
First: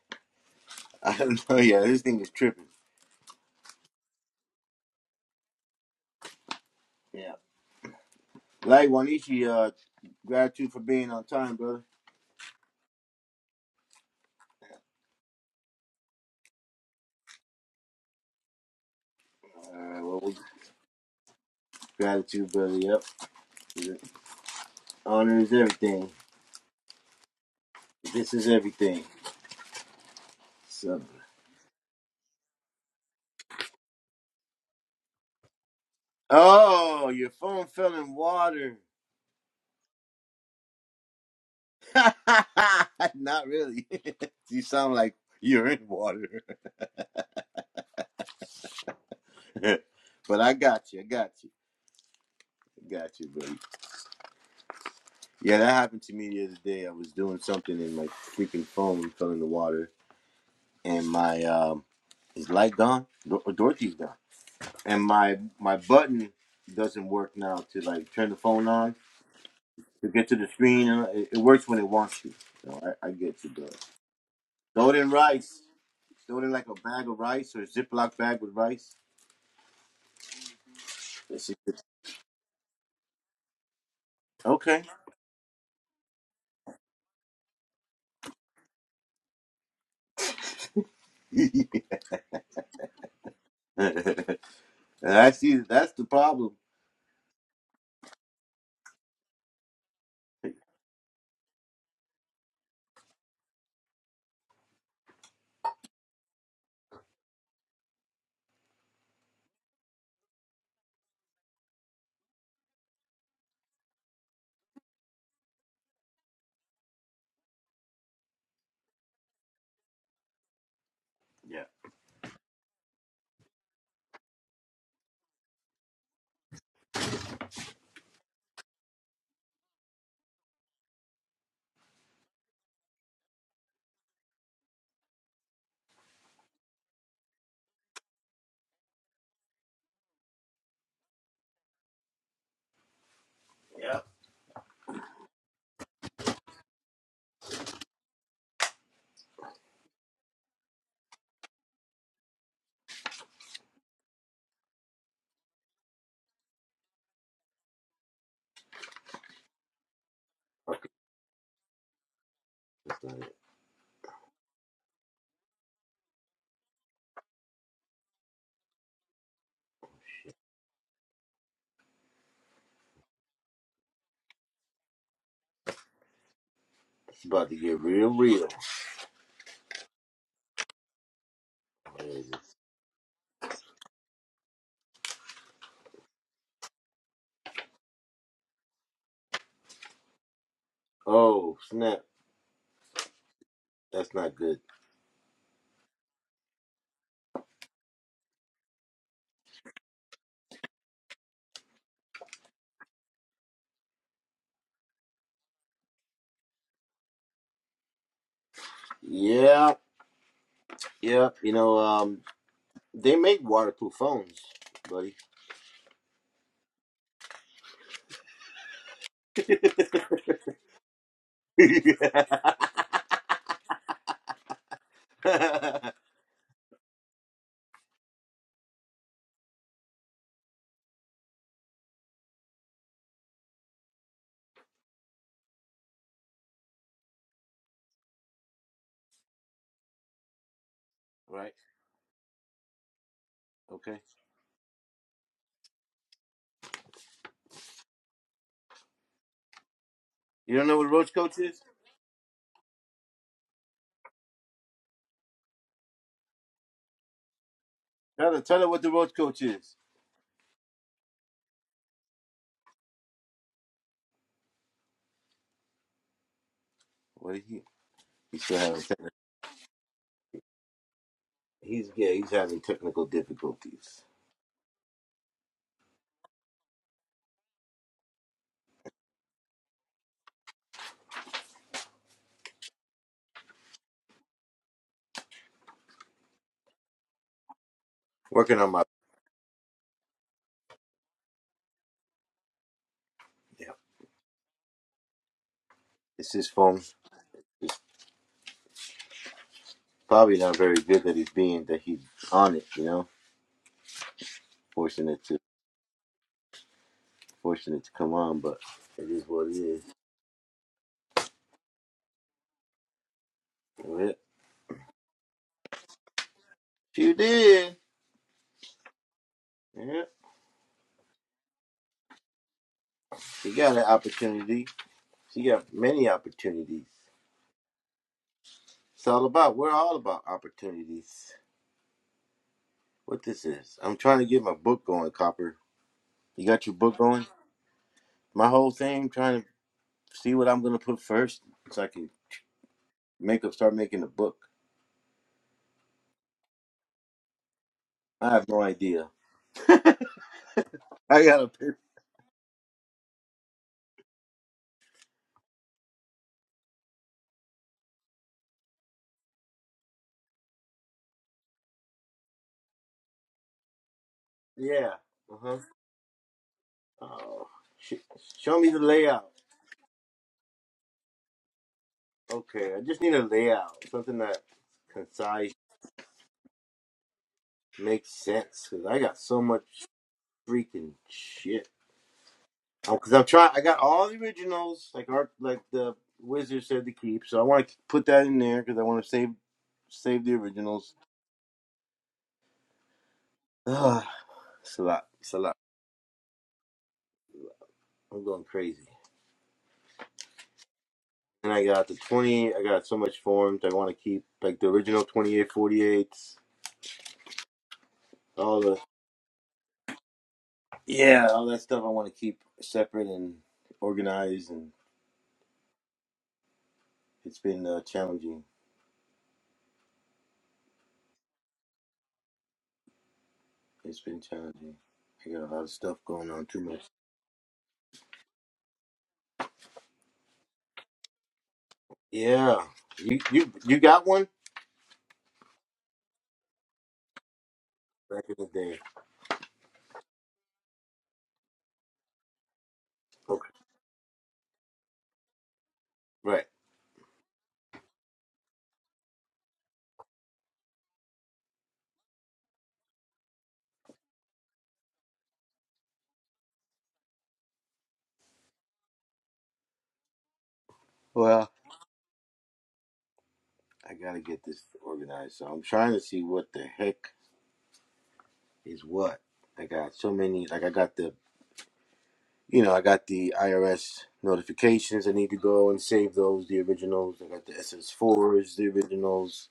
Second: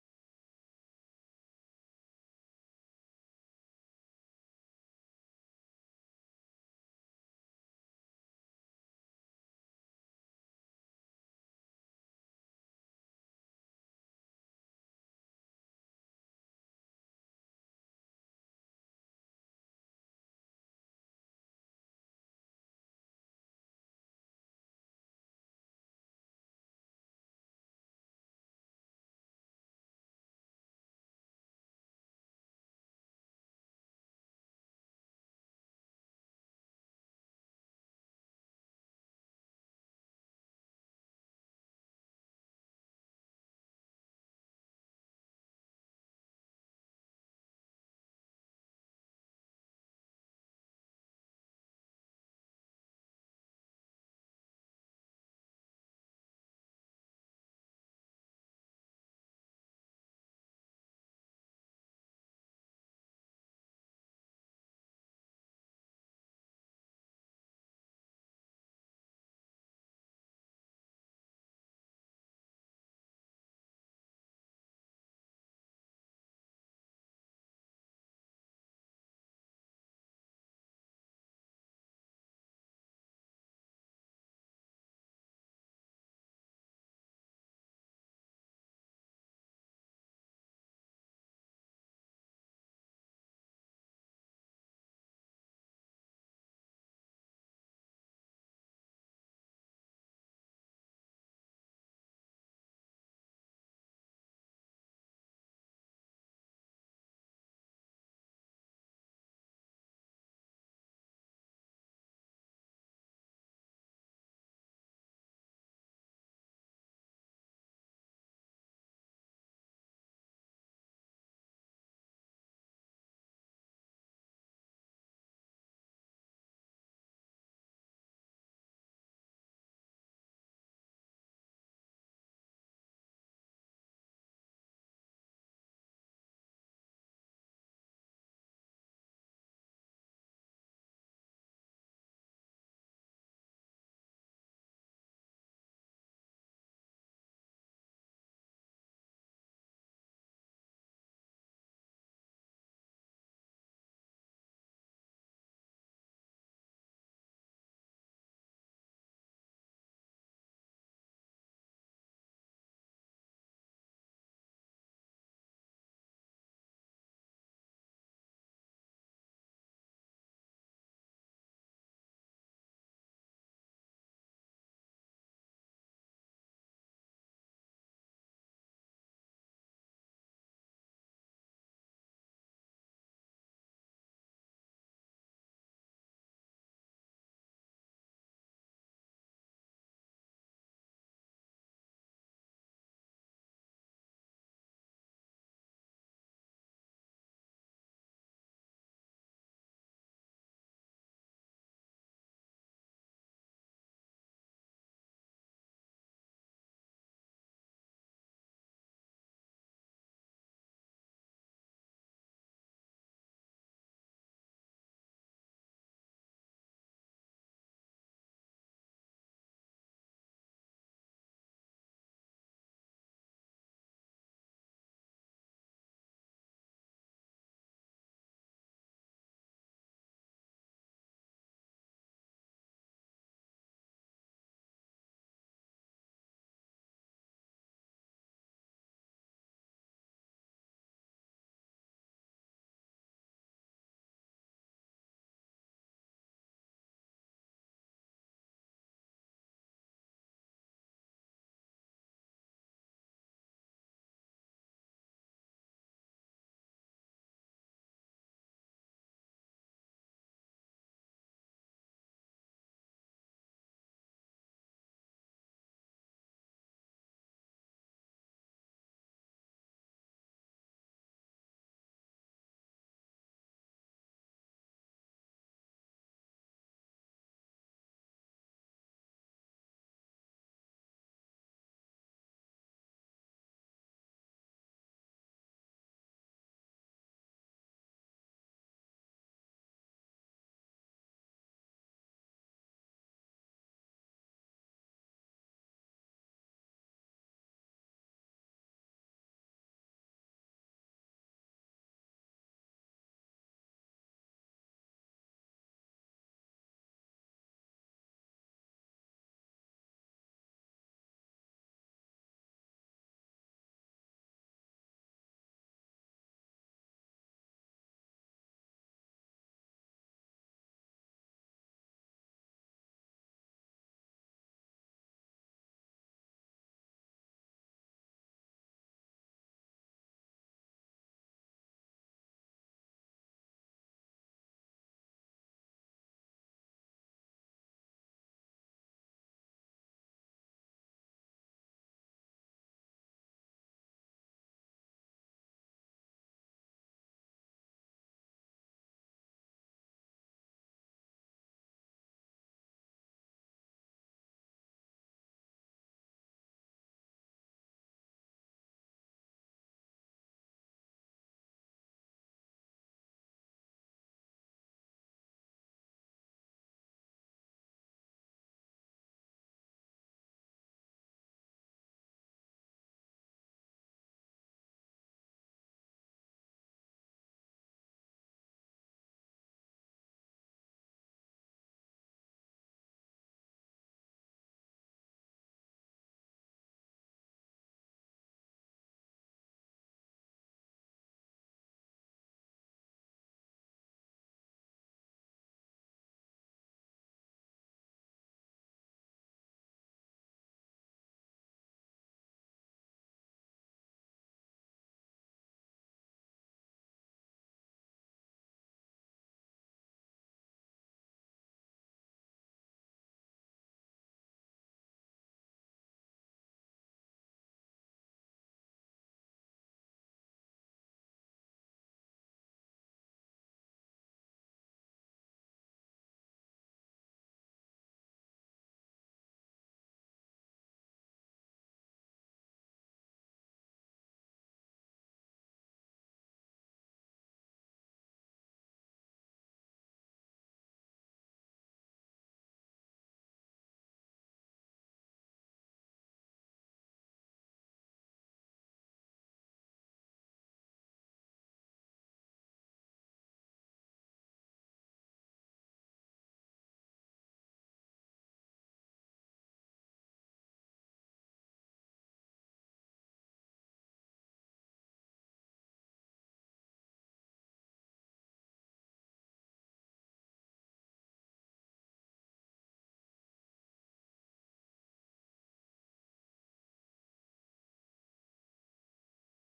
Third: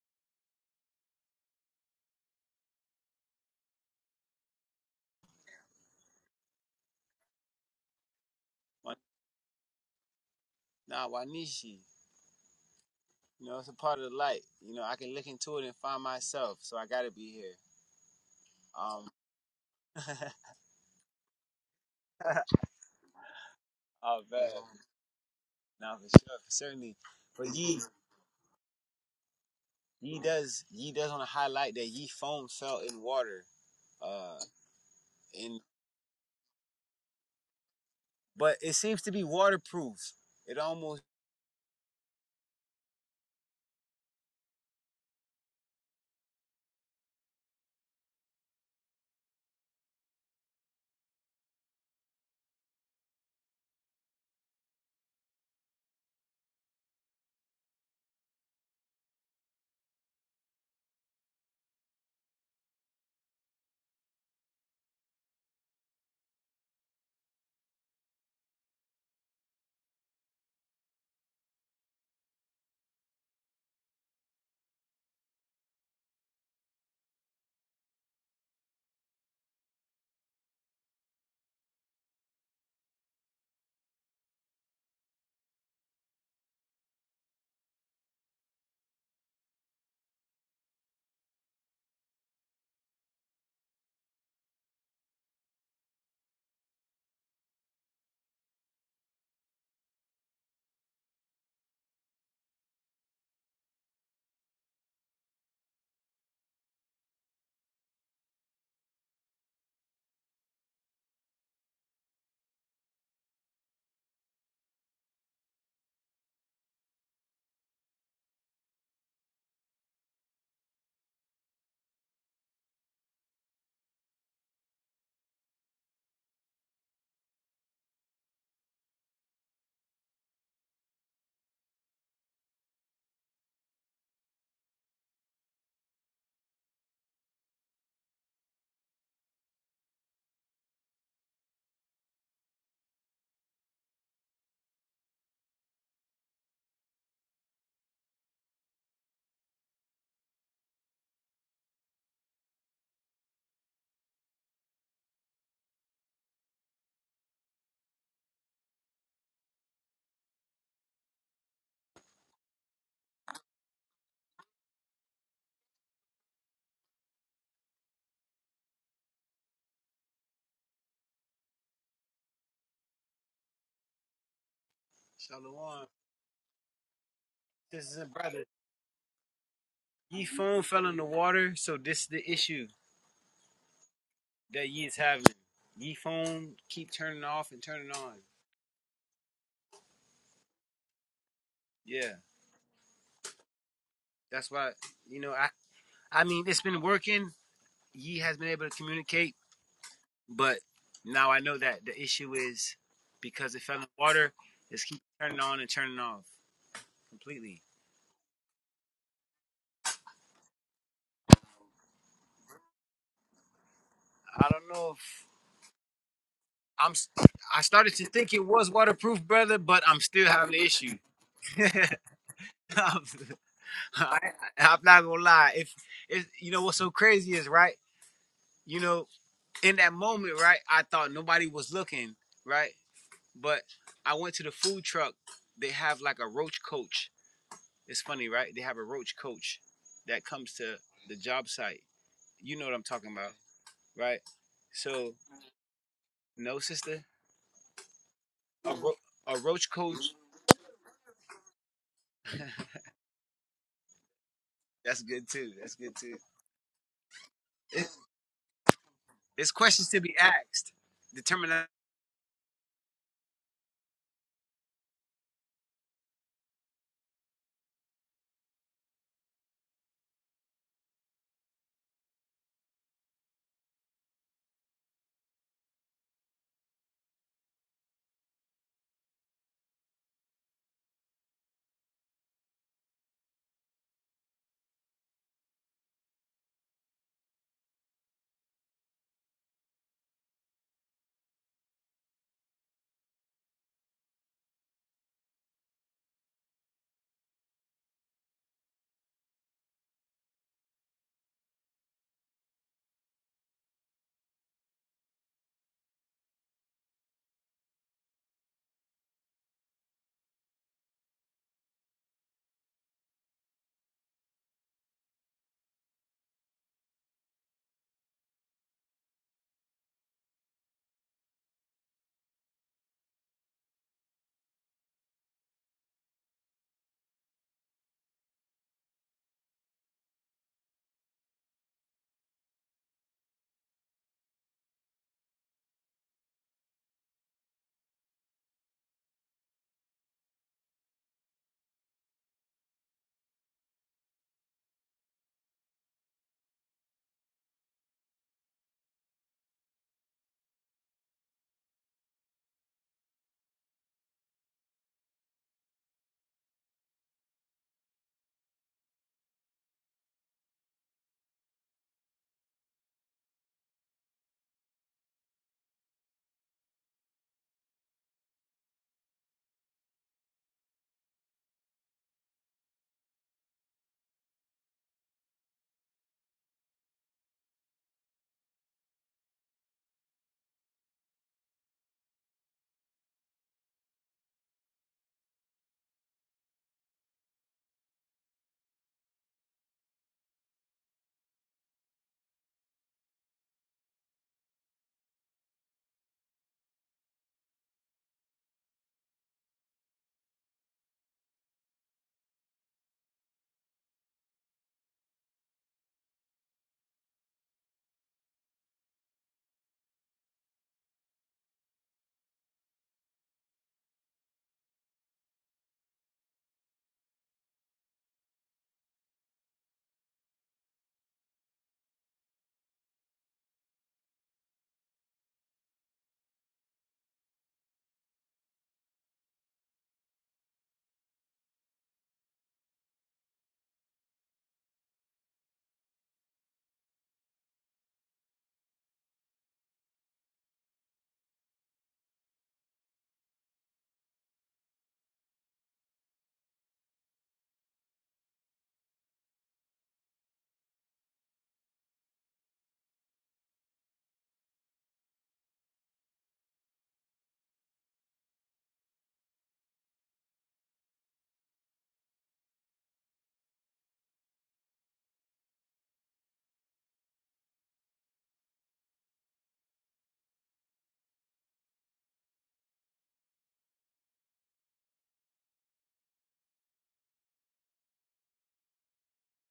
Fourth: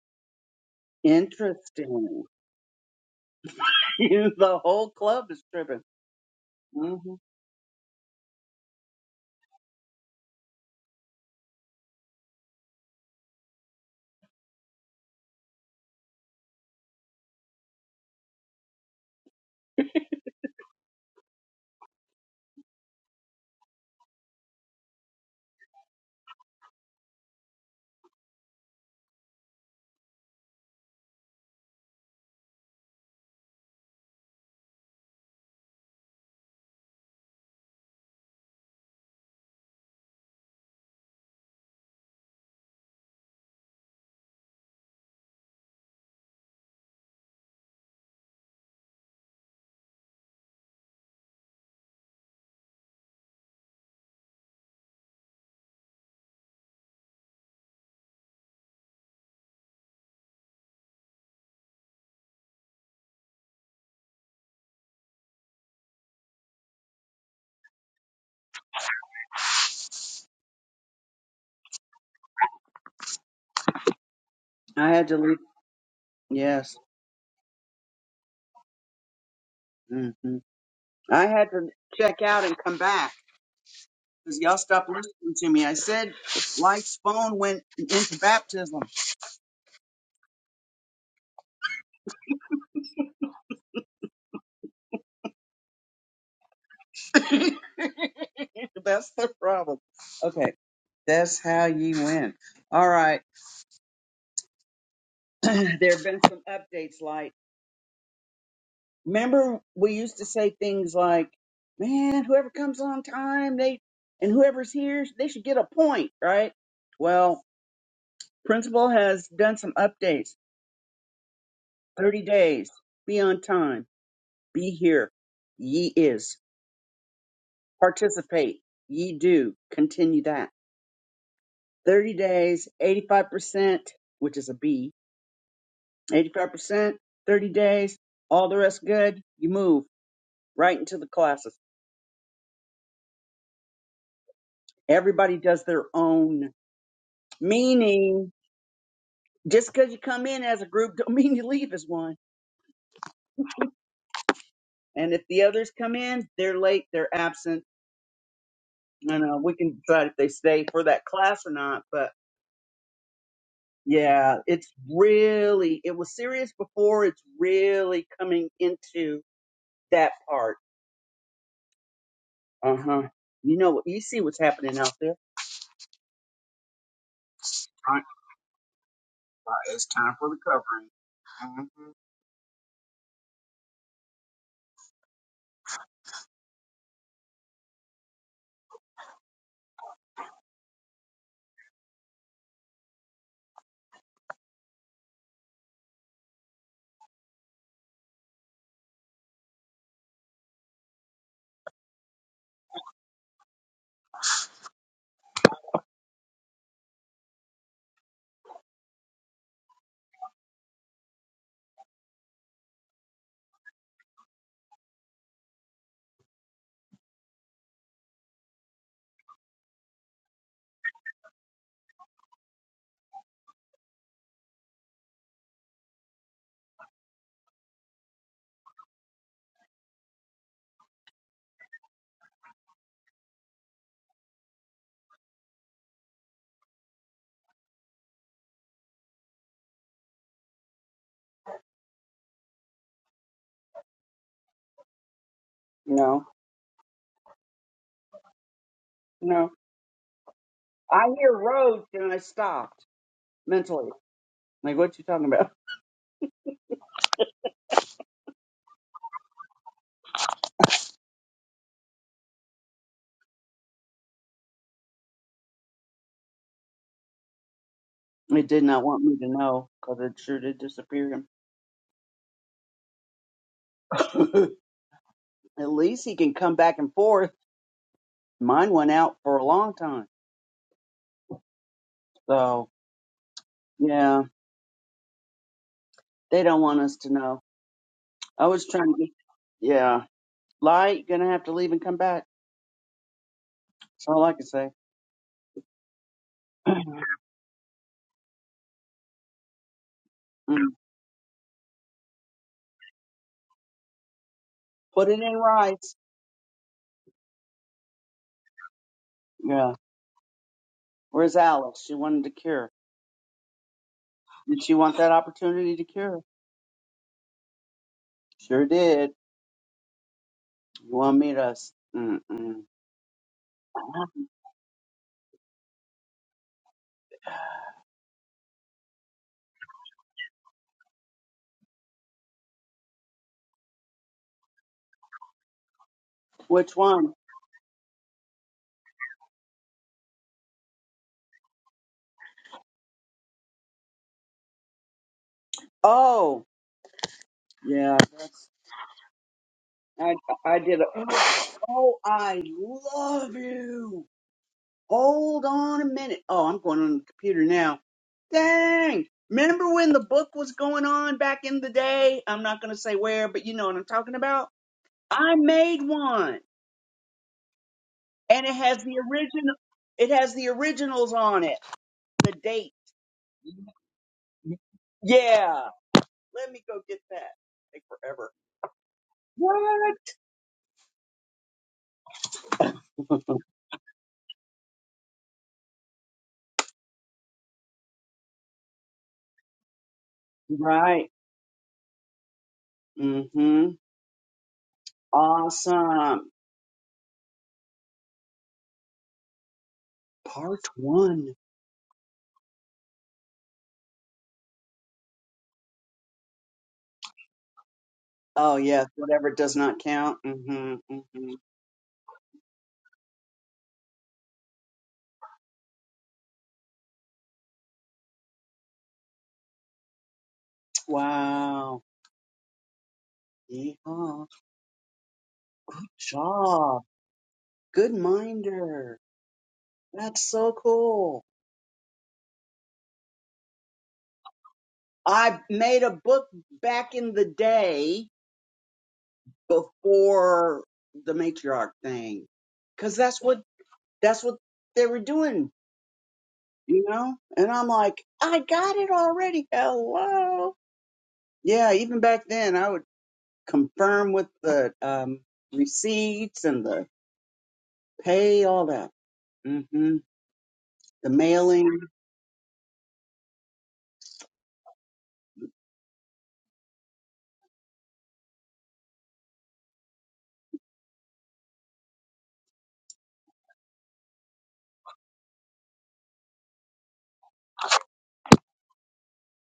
[SPEAKER 2] I don't know. Yeah, this thing
[SPEAKER 3] Interesting.
[SPEAKER 2] is tripping.
[SPEAKER 3] the whole club is tripping. hmm
[SPEAKER 2] Yeah. Like
[SPEAKER 1] Wa-
[SPEAKER 2] Wanishi, uh, gratitude for
[SPEAKER 1] Nah,
[SPEAKER 2] being on time,
[SPEAKER 1] wanishi.
[SPEAKER 2] brother.
[SPEAKER 1] You know, it's a part of the light. You know, I can look into it and find myself. So I gotta be here. Um,
[SPEAKER 2] All right. Well, we. Gratitude, brother. Yep.
[SPEAKER 1] oh, man.
[SPEAKER 2] Honor is
[SPEAKER 1] Now for
[SPEAKER 2] everything.
[SPEAKER 1] sure, for certainly. But ye
[SPEAKER 2] This is everything.
[SPEAKER 1] ye does ye
[SPEAKER 2] So.
[SPEAKER 1] does want to highlight that ye foam fell in water. Uh in
[SPEAKER 2] Oh, your phone fell in
[SPEAKER 1] but it
[SPEAKER 2] water.
[SPEAKER 1] seems to be waterproof. It almost
[SPEAKER 2] Not really. you sound like you're in water. but I got you. I got you. I got you, buddy. Yeah, that happened to me the other day. I was doing something and my freaking phone fell in the water and my um is light gone? Dor- Dorothy's gone. And my my button doesn't work now to like turn the phone on. to get to the screen. And it, it works when it wants to. So I, I get you, dog.
[SPEAKER 3] I
[SPEAKER 2] Throw it
[SPEAKER 3] had
[SPEAKER 2] in
[SPEAKER 3] to leave.
[SPEAKER 2] rice. Throw it in like a
[SPEAKER 3] Yes.
[SPEAKER 2] bag of rice or a Ziploc bag with rice.
[SPEAKER 3] hmm I
[SPEAKER 2] That's
[SPEAKER 3] had
[SPEAKER 2] a
[SPEAKER 3] to check out and come back because y'all
[SPEAKER 2] Okay.
[SPEAKER 3] stopped listening to me. I said Life's phone went into baptism.
[SPEAKER 2] I see. That's the problem.
[SPEAKER 3] That's the problem. Okay. That's how you win. All right. there have been some updates like, remember we used to say things like, man, whoever comes on time, they, and whoever's here, they should get a point, right? Well, principal has done some updates.
[SPEAKER 2] Yeah.
[SPEAKER 3] 30 days. Be on time. Be here. Ye is. Participate. Ye do. Continue that. 30 days, 85%, which is a B 85 percent, 30 days, all the rest good. You move right into the classes.
[SPEAKER 2] Yeah.
[SPEAKER 3] Everybody does their own, meaning just because you come in as a group don't mean you leave as one. And if the others come in, they're late, they're absent, and uh, we can decide if they stay for
[SPEAKER 2] Okay,
[SPEAKER 3] that class or not. But yeah, it's really it was serious before. It's really coming into that part. Uh huh. You know You see what's happening out there.
[SPEAKER 1] Shalom,
[SPEAKER 2] it's about to get
[SPEAKER 1] sisters
[SPEAKER 3] Right,
[SPEAKER 2] real,
[SPEAKER 1] and brothers.
[SPEAKER 2] real.
[SPEAKER 3] right, It's time
[SPEAKER 1] Ye
[SPEAKER 3] for
[SPEAKER 1] foam
[SPEAKER 3] recovery.
[SPEAKER 1] fell in the water, so
[SPEAKER 3] Mhm.
[SPEAKER 1] this is the issue that ye is having. Ye foam keep turning off and turning on.
[SPEAKER 2] Oh snap!
[SPEAKER 1] Yeah.
[SPEAKER 2] That's not
[SPEAKER 1] That's
[SPEAKER 2] good.
[SPEAKER 1] why you know, I I mean it's been working. Ye has been able to communicate But now I know that the issue is because it fell in the water, it's keep turning on and turning off completely.
[SPEAKER 2] Yeah, yeah. You know, um, they make waterproof phones,
[SPEAKER 1] I don't know
[SPEAKER 2] buddy.
[SPEAKER 1] if I'm. s- i am I started to think it was waterproof, brother, but I'm still having an issue. I'm, I, am not gonna lie. If, if you know what's so crazy is right. You know, in that moment, right, I thought nobody was looking, right, but I went to the food truck. They have like a roach coach It's funny, right? They have a roach coach that comes to the job
[SPEAKER 2] right.
[SPEAKER 1] site. You know what I'm talking about,
[SPEAKER 2] Okay.
[SPEAKER 1] right? So,
[SPEAKER 3] No,
[SPEAKER 1] no, sister, a, ro- a
[SPEAKER 3] no.
[SPEAKER 1] roach coach.
[SPEAKER 2] You don't know what
[SPEAKER 3] I
[SPEAKER 2] roach
[SPEAKER 3] hear
[SPEAKER 2] coach is?
[SPEAKER 3] roads and I stopped mentally. Like, what
[SPEAKER 1] That's
[SPEAKER 3] you talking
[SPEAKER 1] good too.
[SPEAKER 3] about?
[SPEAKER 1] That's good too. It,
[SPEAKER 2] Tell her, tell her what the roach coach
[SPEAKER 1] it's
[SPEAKER 2] is.
[SPEAKER 1] questions to be asked. Determination.
[SPEAKER 2] Well, he, he's
[SPEAKER 3] It
[SPEAKER 2] still
[SPEAKER 3] did
[SPEAKER 2] having
[SPEAKER 3] not want
[SPEAKER 2] technical.
[SPEAKER 3] me to know because it sure did disappear him.
[SPEAKER 2] He's yeah, he's having technical difficulties.
[SPEAKER 3] At least he can come back and forth. Mine went out for a long time. So, yeah, they don't want us to know. I
[SPEAKER 2] Working
[SPEAKER 3] was
[SPEAKER 2] on my
[SPEAKER 3] trying to get, yeah. Light, gonna have to leave and come back.
[SPEAKER 2] yeah.
[SPEAKER 3] That's all I can say.
[SPEAKER 2] It's his phone. Probably not
[SPEAKER 3] Mm.
[SPEAKER 2] very good that he's being that he's on it. You know,
[SPEAKER 3] Put
[SPEAKER 2] forcing
[SPEAKER 3] it
[SPEAKER 2] it
[SPEAKER 3] in
[SPEAKER 2] to
[SPEAKER 3] rice.
[SPEAKER 2] forcing it to come on, but it is what it
[SPEAKER 3] Yeah.
[SPEAKER 2] is.
[SPEAKER 3] Where's Alice? She wanted to cure.
[SPEAKER 2] Yep.
[SPEAKER 3] Did she want that opportunity to cure?
[SPEAKER 2] She did.
[SPEAKER 3] Sure did.
[SPEAKER 2] Yeah,
[SPEAKER 3] You want me to? s- Mm-mm.
[SPEAKER 2] she got an opportunity. She got many opportunities. It's all about. We're all about opportunities. What this is? I'm trying to get my book going, Copper. You got
[SPEAKER 3] Which
[SPEAKER 2] your book
[SPEAKER 3] one?
[SPEAKER 2] going? My whole thing trying to see what I'm gonna put first, so I can make up, start making a book.
[SPEAKER 3] Oh, yeah.
[SPEAKER 2] I have
[SPEAKER 3] That's,
[SPEAKER 2] no idea.
[SPEAKER 3] I I did a.
[SPEAKER 2] I got to picture.
[SPEAKER 3] Oh, I love you. Hold on a minute. Oh, I'm going on the computer now. Dang. Remember when the book was going on back in the day? I'm not going to say where, but you know what I'm talking about.
[SPEAKER 2] Yeah.
[SPEAKER 3] I
[SPEAKER 2] Uh huh.
[SPEAKER 3] made one,
[SPEAKER 2] Oh, sh-
[SPEAKER 3] and it
[SPEAKER 2] show me
[SPEAKER 3] has
[SPEAKER 2] the
[SPEAKER 3] the
[SPEAKER 2] layout.
[SPEAKER 3] original. It has the originals on it. The date.
[SPEAKER 2] Okay, I just need a layout, something that concise,
[SPEAKER 3] Yeah. Let me go get that. Take
[SPEAKER 2] makes
[SPEAKER 3] forever.
[SPEAKER 2] sense. Cause I got so much
[SPEAKER 3] What?
[SPEAKER 2] freaking shit. Oh, Cause I'm trying. I got all the originals, like art, like the wizard said to keep. So I want to put that in there because I want to save, save the originals.
[SPEAKER 3] Right. Mm-hmm.
[SPEAKER 2] Ah, it's a lot. It's a lot.
[SPEAKER 3] Awesome.
[SPEAKER 2] I'm going crazy.
[SPEAKER 3] Part one.
[SPEAKER 2] And I got the 20. I got so much forms. I want to keep like the original 28, forty-eights.
[SPEAKER 3] Oh
[SPEAKER 2] all the
[SPEAKER 3] yes. whatever does not count. Mm-hmm.
[SPEAKER 2] yeah,
[SPEAKER 3] Mm-hmm.
[SPEAKER 2] all that stuff. I want to keep separate and organized. And it's been uh, challenging.
[SPEAKER 3] Wow.
[SPEAKER 2] It's been
[SPEAKER 3] Yeehaw.
[SPEAKER 2] challenging. I got a lot of stuff going on too
[SPEAKER 3] Shaw.
[SPEAKER 2] much.
[SPEAKER 3] Good minder. That's so cool.
[SPEAKER 2] Yeah, you you you got one
[SPEAKER 3] I made a book back in the day
[SPEAKER 2] back in the day.
[SPEAKER 3] before the matriarch thing. Cause that's what
[SPEAKER 2] Okay,
[SPEAKER 3] that's what they were doing,
[SPEAKER 2] right.
[SPEAKER 3] you know? And I'm like, I got it already. Hello. Yeah, even back then, I would confirm with the um, receipts and the pay, all that. hmm The
[SPEAKER 2] Well,
[SPEAKER 3] mailing.
[SPEAKER 2] I gotta get this organized. So I'm trying to see what the heck is what. I got so many. Like I got the you know, I got the IRS notifications. I need to go and save those, the originals. I got the SS4s, the originals.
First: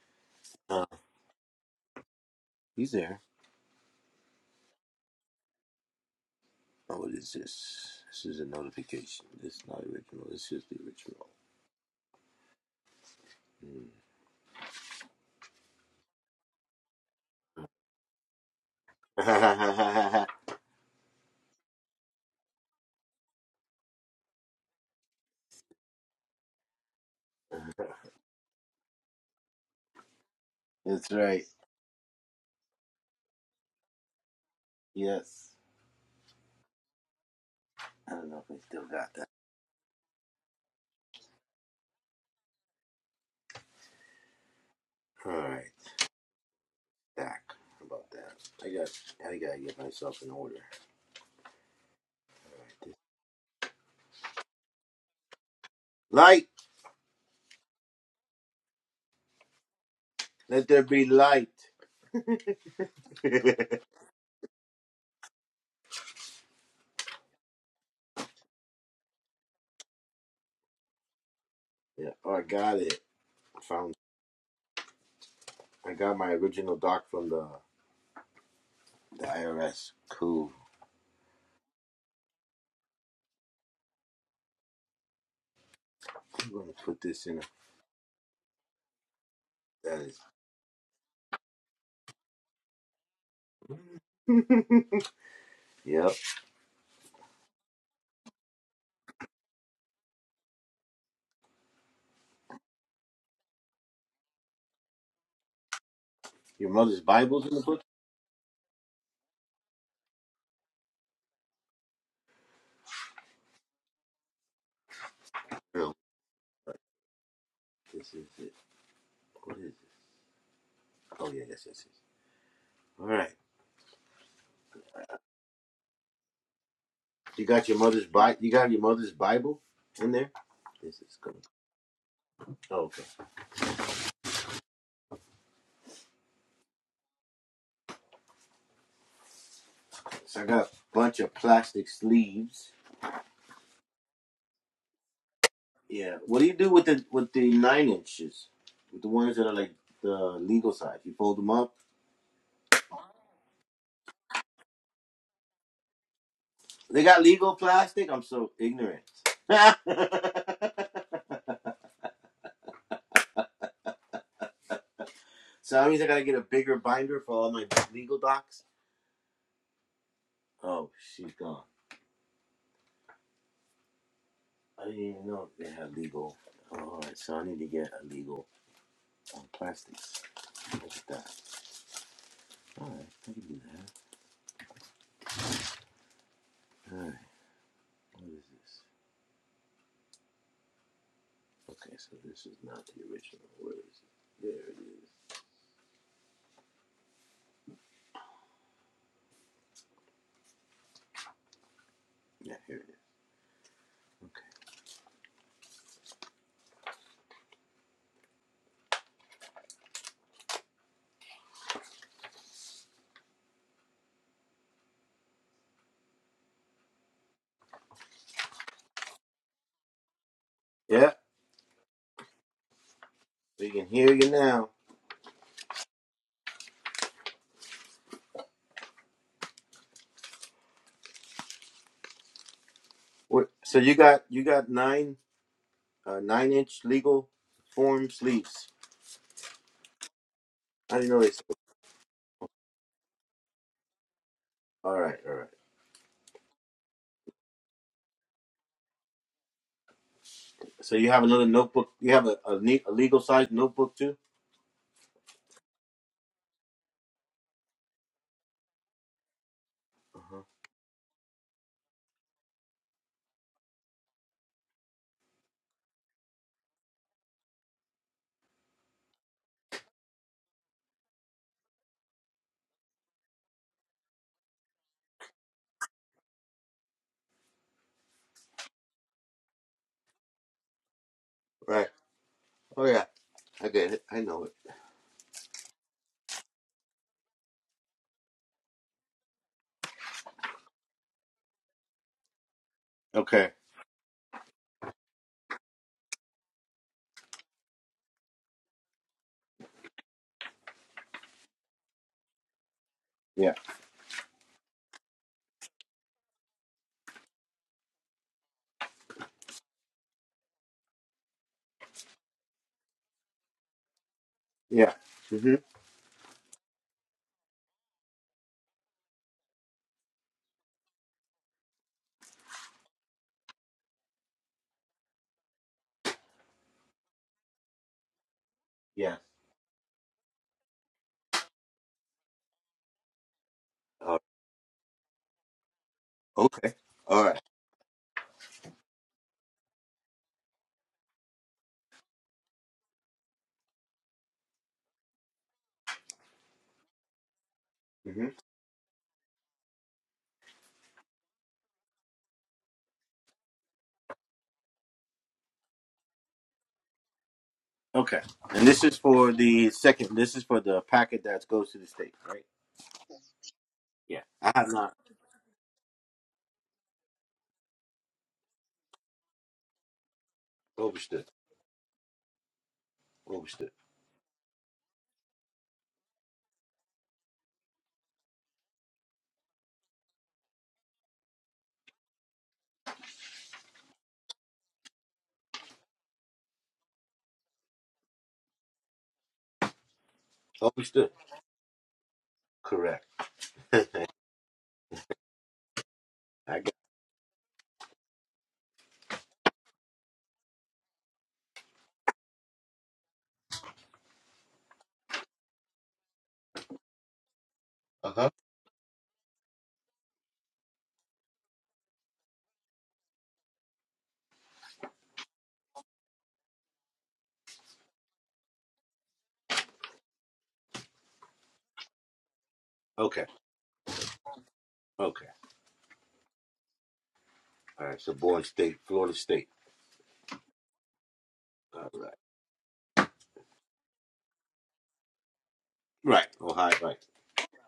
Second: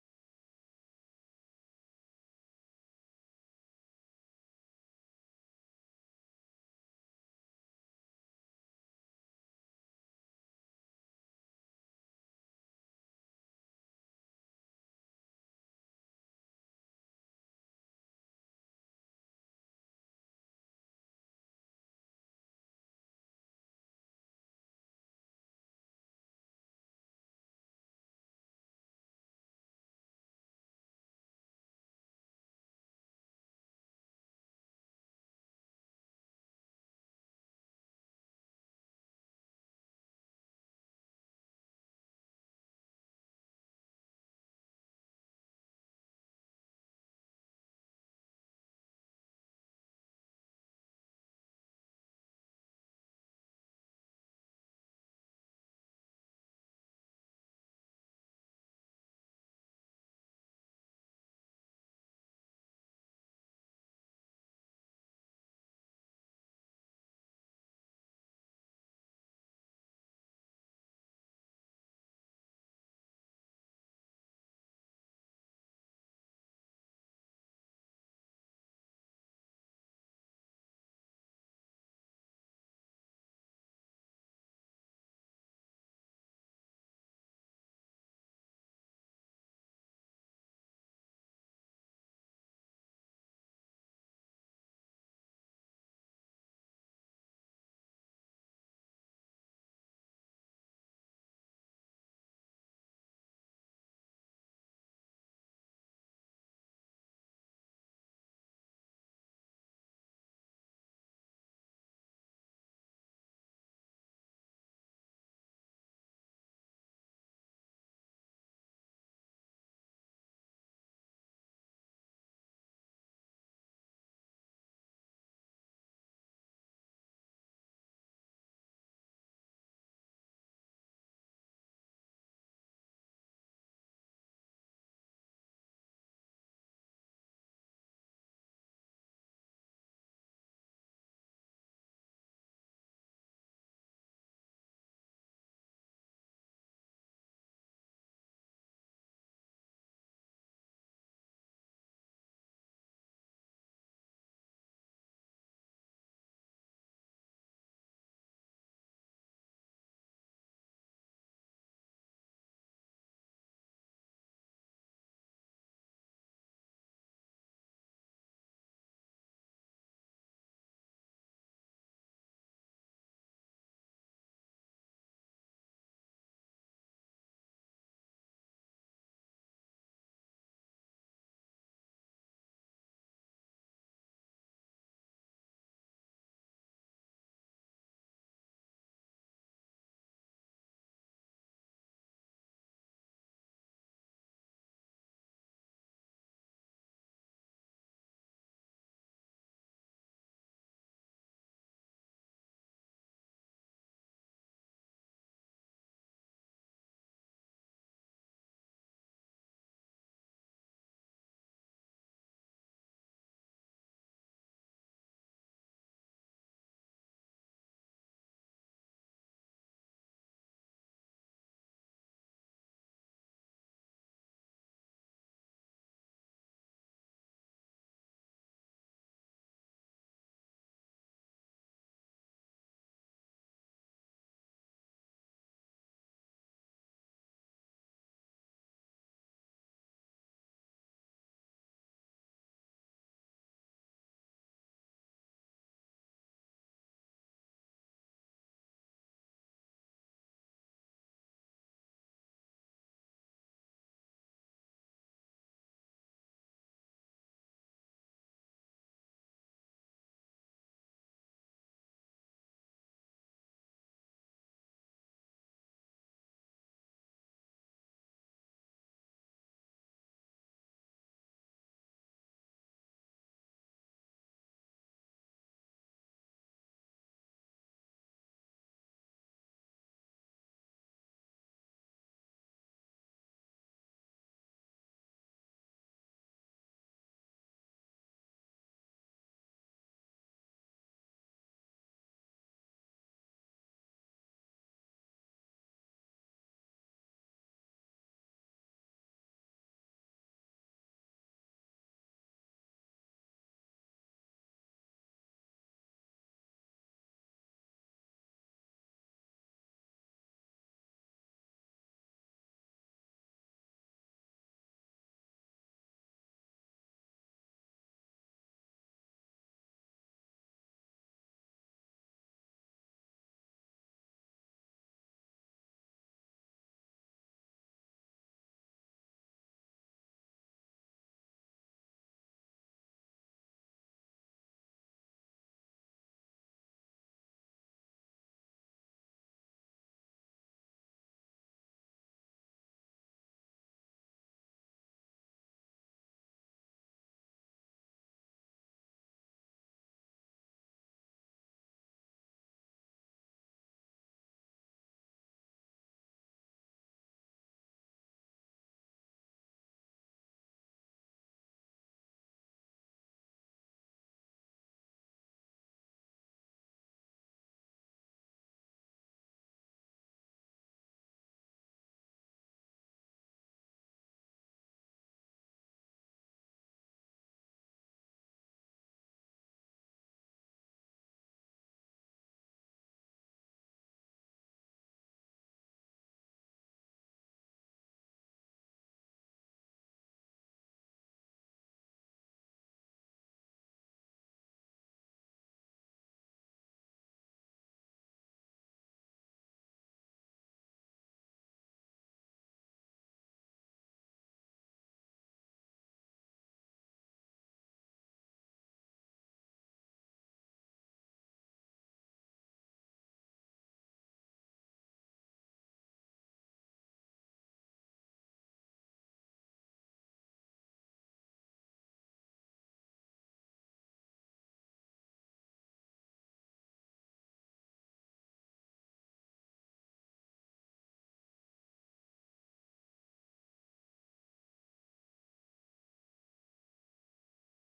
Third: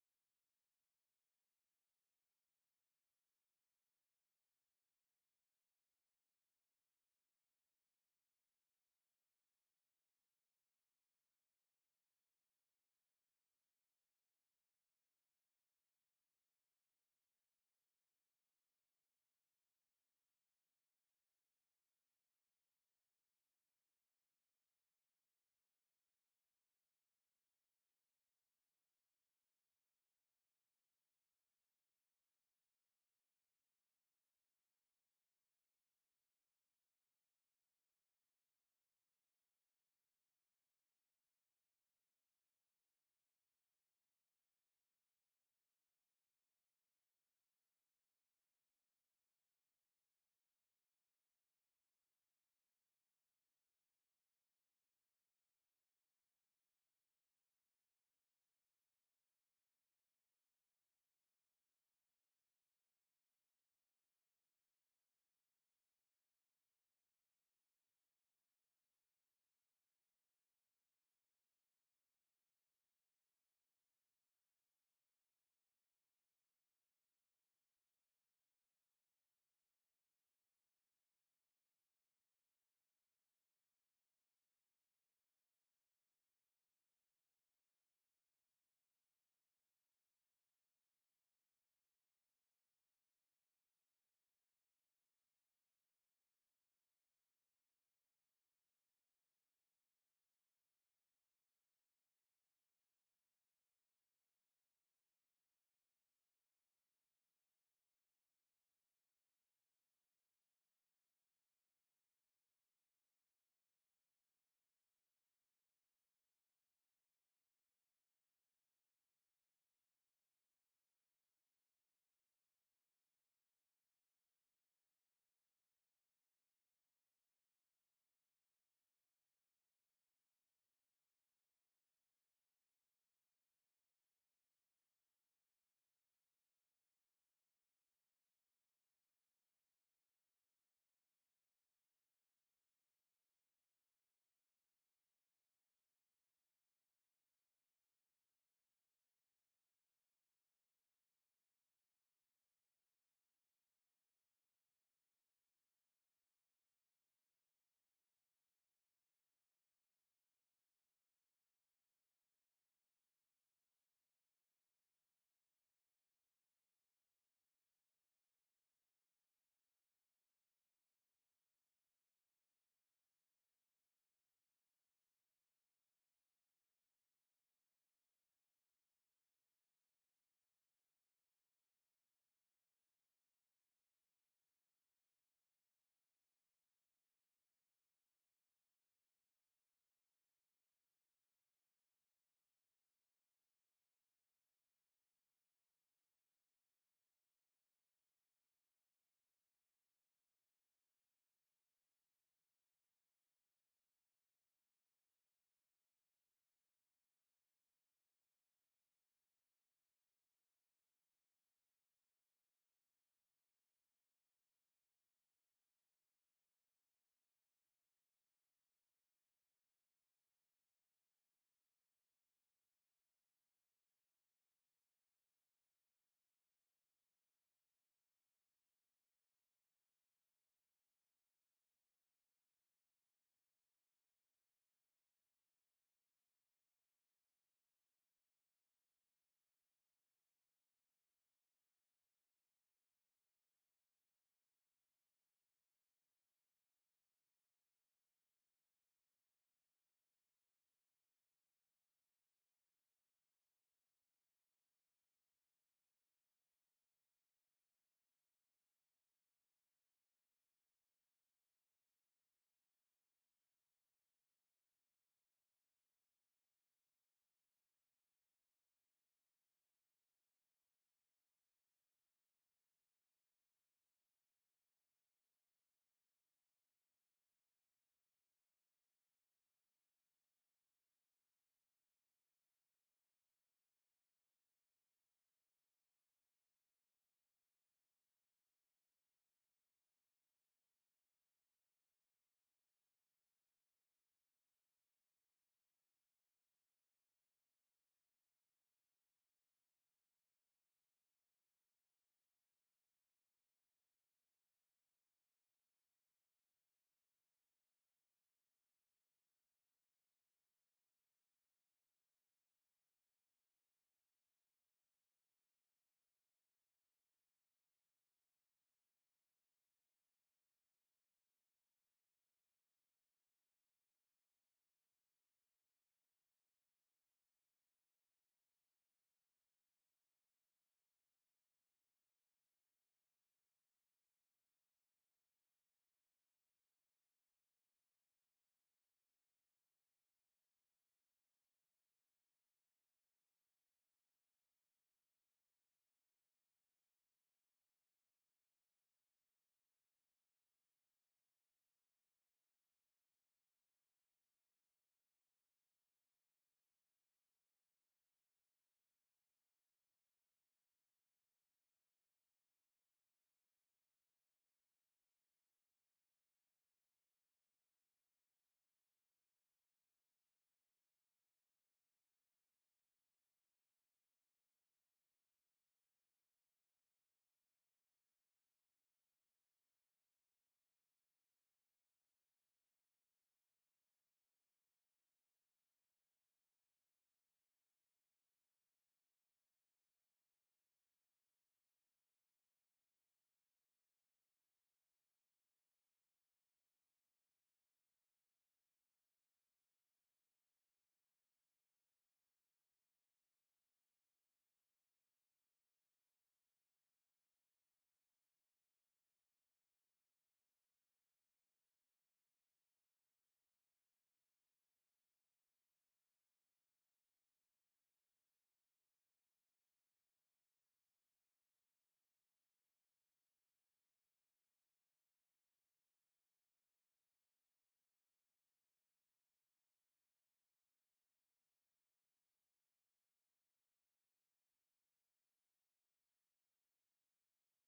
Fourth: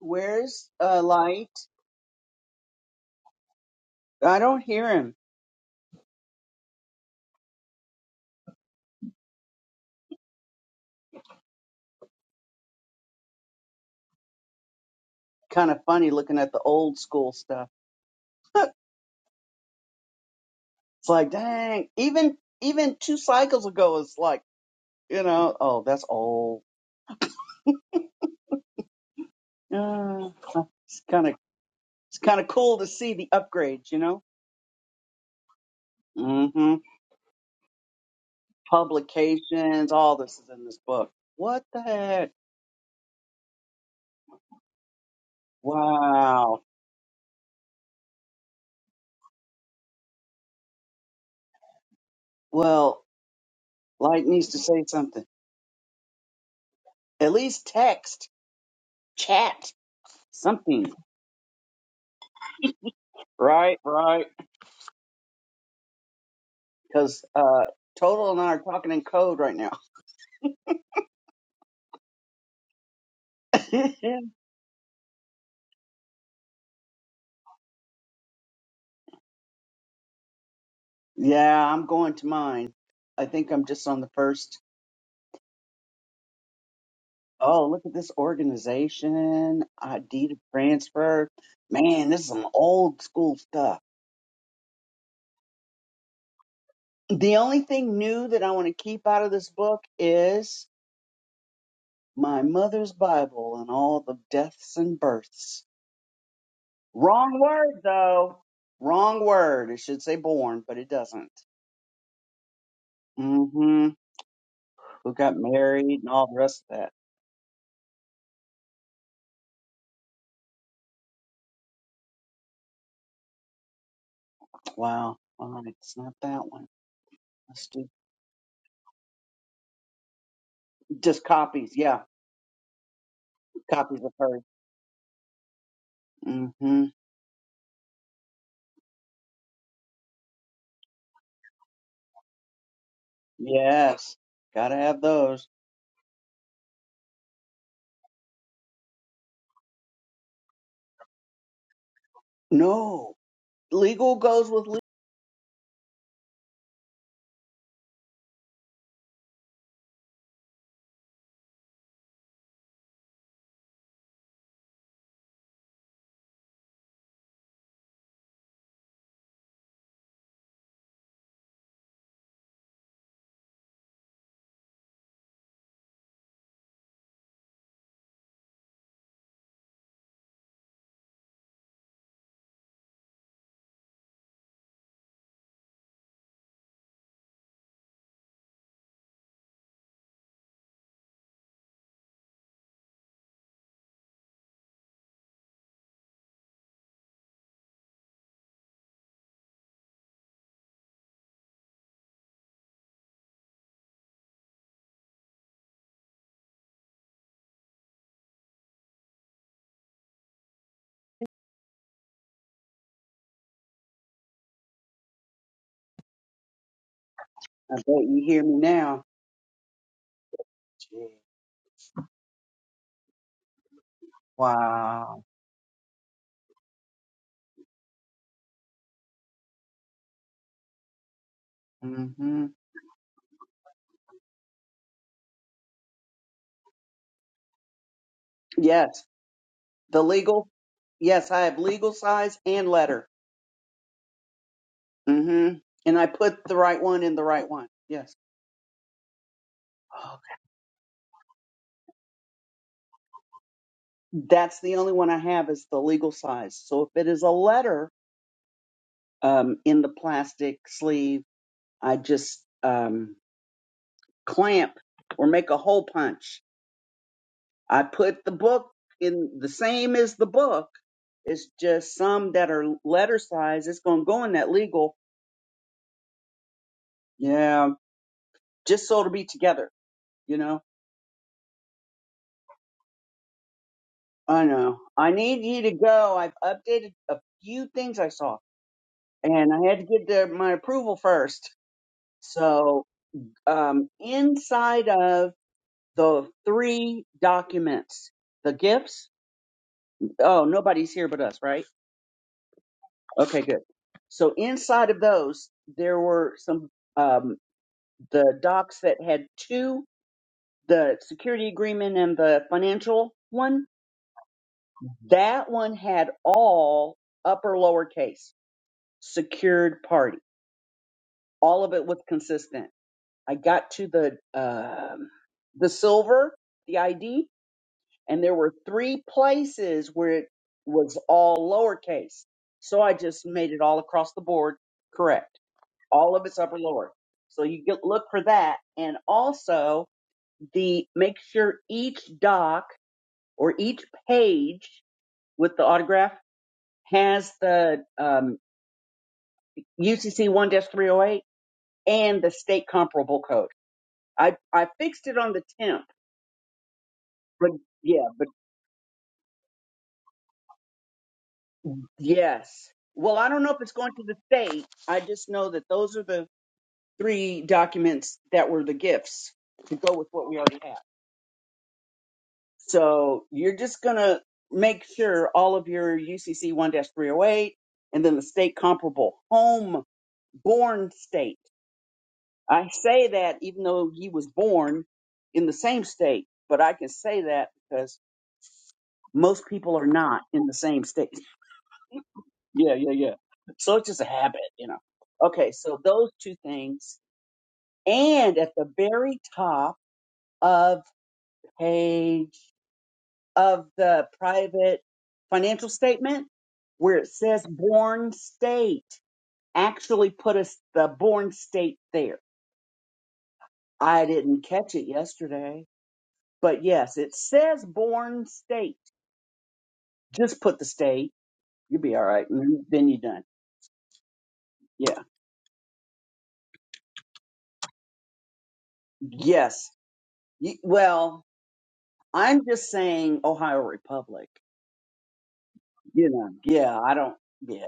[SPEAKER 3] Where's
[SPEAKER 2] Uh,
[SPEAKER 3] uh, light?
[SPEAKER 2] he's there.
[SPEAKER 3] I don't hear him.
[SPEAKER 2] Oh, what is this? This is a notification. This is not original. This is the original.
[SPEAKER 3] Kind of funny looking at the old school stuff.
[SPEAKER 2] Mm.
[SPEAKER 3] It's like, dang, even even two cycles ago, it's like, you know, oh, that's old. Uh, it's
[SPEAKER 2] That's
[SPEAKER 3] kind of
[SPEAKER 2] right.
[SPEAKER 3] it's kind of cool to see the upgrades, you know.
[SPEAKER 2] Yes.
[SPEAKER 3] hmm
[SPEAKER 2] I don't know if I still got that.
[SPEAKER 3] Publications, all this is in this book. What the heck?
[SPEAKER 2] All right.
[SPEAKER 3] Wow.
[SPEAKER 2] Back about that. I got. I gotta get myself in order.
[SPEAKER 3] Well, Light needs to say something.
[SPEAKER 2] Light.
[SPEAKER 3] At least text, chat,
[SPEAKER 2] Let there
[SPEAKER 3] something.
[SPEAKER 2] be light. yeah.
[SPEAKER 3] Right, right. Because uh, Total and I are talking in code right now.
[SPEAKER 2] Oh, I got it. I found. I got my original doc from the The IRS. Cool.
[SPEAKER 3] yeah, I'm going to mine. I think I'm just on the first.
[SPEAKER 2] I'm gonna put this in. A,
[SPEAKER 3] Oh, look at this organization.
[SPEAKER 2] that
[SPEAKER 3] ID
[SPEAKER 2] is.
[SPEAKER 3] deed transfer. Man, this is some old school stuff.
[SPEAKER 2] Yep.
[SPEAKER 3] The only thing new that I want to keep out of this book is my mother's Bible and all the deaths and births.
[SPEAKER 2] Your mother's
[SPEAKER 3] Wrong
[SPEAKER 2] Bible's in the
[SPEAKER 3] word
[SPEAKER 2] book.
[SPEAKER 3] though. Wrong word. It should say born, but it doesn't. Mm-hmm. Who got married
[SPEAKER 2] Girl,
[SPEAKER 3] and all the rest of that.
[SPEAKER 2] this is it. What is this? Oh yeah, yes, yes, yes. All right.
[SPEAKER 3] Wow. All right, it's not that one.
[SPEAKER 2] You
[SPEAKER 3] Let's
[SPEAKER 2] got your
[SPEAKER 3] do
[SPEAKER 2] mother's Bible. You got your mother's Bible in there. This is
[SPEAKER 3] just
[SPEAKER 2] good.
[SPEAKER 3] copies. Yeah,
[SPEAKER 2] Oh, okay.
[SPEAKER 3] copies of her. Mm-hmm.
[SPEAKER 2] So I got a bunch of plastic sleeves.
[SPEAKER 3] Yes. Gotta have those.
[SPEAKER 2] Yeah. What do you do with the with the nine inches? With the ones that are like the legal size? You fold them up.
[SPEAKER 3] No. Legal goes with legal.
[SPEAKER 2] They got legal plastic. I'm so ignorant. so that means I gotta get a bigger binder for all my legal docs. Oh, she's gone. I didn't even know they had legal. All right, so I need to get a legal on plastics. Look at that. All right, I can do that. What is this? Okay, so this is not the original. Where is it? There it is. Yeah, here it is. Okay.
[SPEAKER 3] I bet you hear me now. Gee.
[SPEAKER 2] Yeah, we can hear you now.
[SPEAKER 3] Wow. Mm-hmm.
[SPEAKER 2] What- So you got you got nine uh, nine inch legal form sleeves.
[SPEAKER 3] Yes. The legal.
[SPEAKER 2] I didn't know
[SPEAKER 3] Yes,
[SPEAKER 2] they.
[SPEAKER 3] I
[SPEAKER 2] Sold.
[SPEAKER 3] have legal size and letter.
[SPEAKER 2] All right, all right.
[SPEAKER 3] Mm-hmm. And I put the right one in the right one. Yes. okay.
[SPEAKER 2] So you have another notebook. You have a a, ne- a legal size notebook too.
[SPEAKER 3] That's the only one I have is the legal size. So if it is a letter um, in the plastic sleeve, I just um, clamp or make a hole punch. I put the book in the same as the book. It's just some that are letter size. It's going to go in that legal. Yeah. Just so it'll be together, you know?
[SPEAKER 2] Right. Oh yeah. Okay, I know
[SPEAKER 3] I
[SPEAKER 2] it.
[SPEAKER 3] know. I need you to go. I've updated a few things I saw and I had to get their, my approval first. So,
[SPEAKER 2] Okay.
[SPEAKER 3] um, inside of the three documents, the gifts, oh, nobody's here but us, right? Okay,
[SPEAKER 2] Yeah.
[SPEAKER 3] good. So, inside of those, there were some, um, the docs that had two, the security agreement and the financial one.
[SPEAKER 2] Yeah.
[SPEAKER 3] That
[SPEAKER 2] hmm
[SPEAKER 3] one had all upper lowercase secured party. All of it was consistent I got to the um the silver, the ID, and there were three
[SPEAKER 2] Yeah.
[SPEAKER 3] places where it was all lowercase. So I just made it all across
[SPEAKER 2] Uh,
[SPEAKER 3] the board correct. All of it's upper
[SPEAKER 2] okay.
[SPEAKER 3] lower.
[SPEAKER 2] All right.
[SPEAKER 3] So you get, look for that, and also the make sure each doc or each page with the autograph has the
[SPEAKER 2] Mm-hmm.
[SPEAKER 3] um, UCC one dash three hundred eight and the state comparable code. I I fixed it on the temp, but yeah,
[SPEAKER 2] Okay. And this is for the second. This is for the packet that goes to the state, right?
[SPEAKER 3] Yes. Well, I don't know if it's going to the
[SPEAKER 2] Yeah. I
[SPEAKER 3] state.
[SPEAKER 2] have not
[SPEAKER 3] I just know that those are the three documents that were the gifts to go with what we already have.
[SPEAKER 2] overstood.
[SPEAKER 3] So you're
[SPEAKER 2] Overstood.
[SPEAKER 3] just going to make sure all of your UCC 1 308 and then the state comparable home born state. I say that even though he was born in the same state, but I can say that because most people are not in the same state.
[SPEAKER 2] Overstood.
[SPEAKER 3] Yeah, yeah,
[SPEAKER 2] Correct.
[SPEAKER 3] yeah. So it's just a habit, you know. Okay, so those two
[SPEAKER 2] I got.
[SPEAKER 3] things. And at the very top of page of the private financial statement, where it says
[SPEAKER 2] Uh
[SPEAKER 3] born
[SPEAKER 2] huh.
[SPEAKER 3] state, actually put us the born state there. I didn't catch it yesterday, but yes, it says born state. Just put the state. You'll be all right. and Then you're done.
[SPEAKER 2] Okay.
[SPEAKER 3] Yeah.
[SPEAKER 2] Okay. All right. So, born state, Florida state.
[SPEAKER 3] Yes. You- Well,
[SPEAKER 2] All right.
[SPEAKER 3] I'm just saying Ohio Republic. You
[SPEAKER 2] Right.
[SPEAKER 3] know,
[SPEAKER 2] Ohio.
[SPEAKER 3] yeah, I
[SPEAKER 2] Right.
[SPEAKER 3] don't, yeah.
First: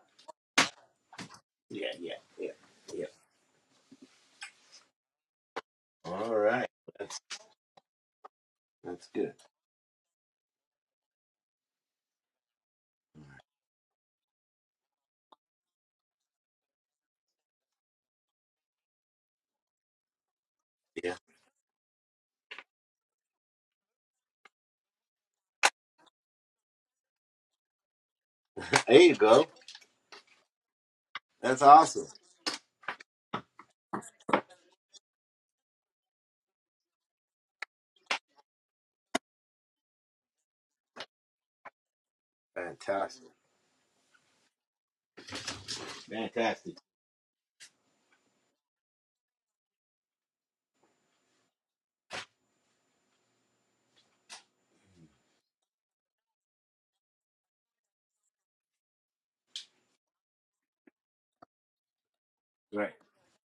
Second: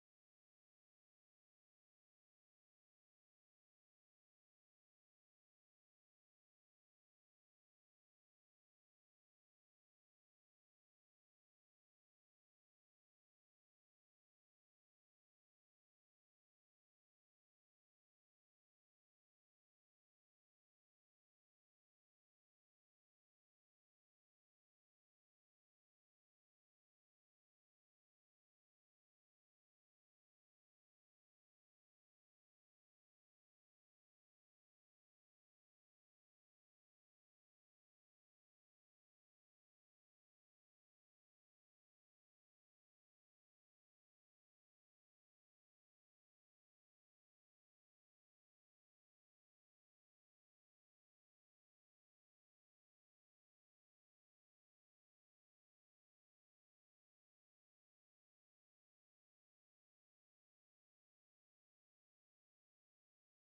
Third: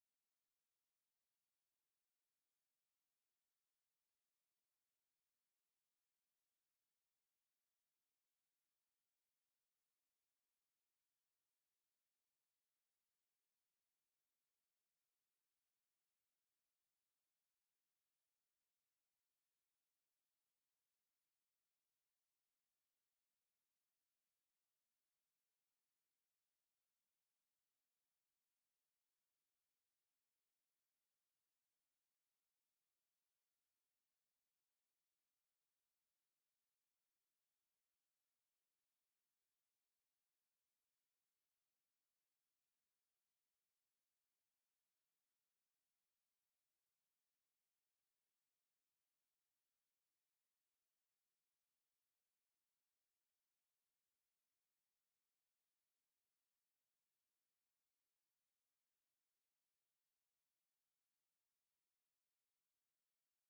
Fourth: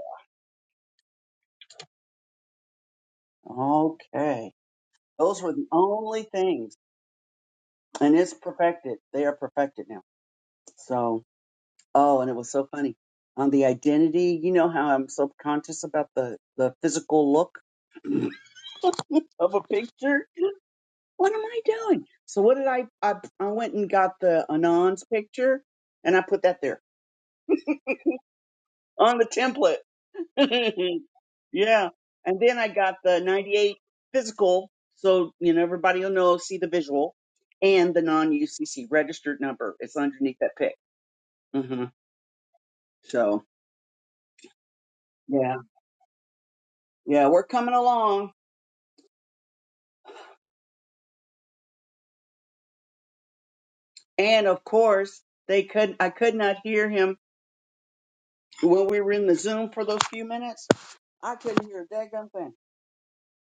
[SPEAKER 2] Yeah. Yeah. Yeah. Yeah.
[SPEAKER 3] Okay. Those were the only
[SPEAKER 2] All right.
[SPEAKER 3] things.
[SPEAKER 2] That's
[SPEAKER 3] And it's perfected.
[SPEAKER 2] that's
[SPEAKER 3] They
[SPEAKER 2] good.
[SPEAKER 3] are perfected now. So, oh, and it was so funny. On the identity, you know how I'm so conscious about the, the physical look of a picture?
[SPEAKER 2] Yeah.
[SPEAKER 3] What am I doing? So what did I, I, I went and got the Anons picture and I put that there
[SPEAKER 2] There you
[SPEAKER 3] on the
[SPEAKER 2] go.
[SPEAKER 3] template.
[SPEAKER 2] That's
[SPEAKER 3] yeah.
[SPEAKER 2] awesome.
[SPEAKER 3] And then I got the 98 physical. So, you know, everybody will know, see the visual and the non UCC registered number. It's underneath that pic. hmm
[SPEAKER 2] Fantastic.
[SPEAKER 3] So, yeah.
[SPEAKER 2] Fantastic.
[SPEAKER 3] Yeah. We're coming along. And of course, they could, I could not hear him when we were in the Zoom for those few minutes. I couldn't hear a daggone thing.
[SPEAKER 2] Right.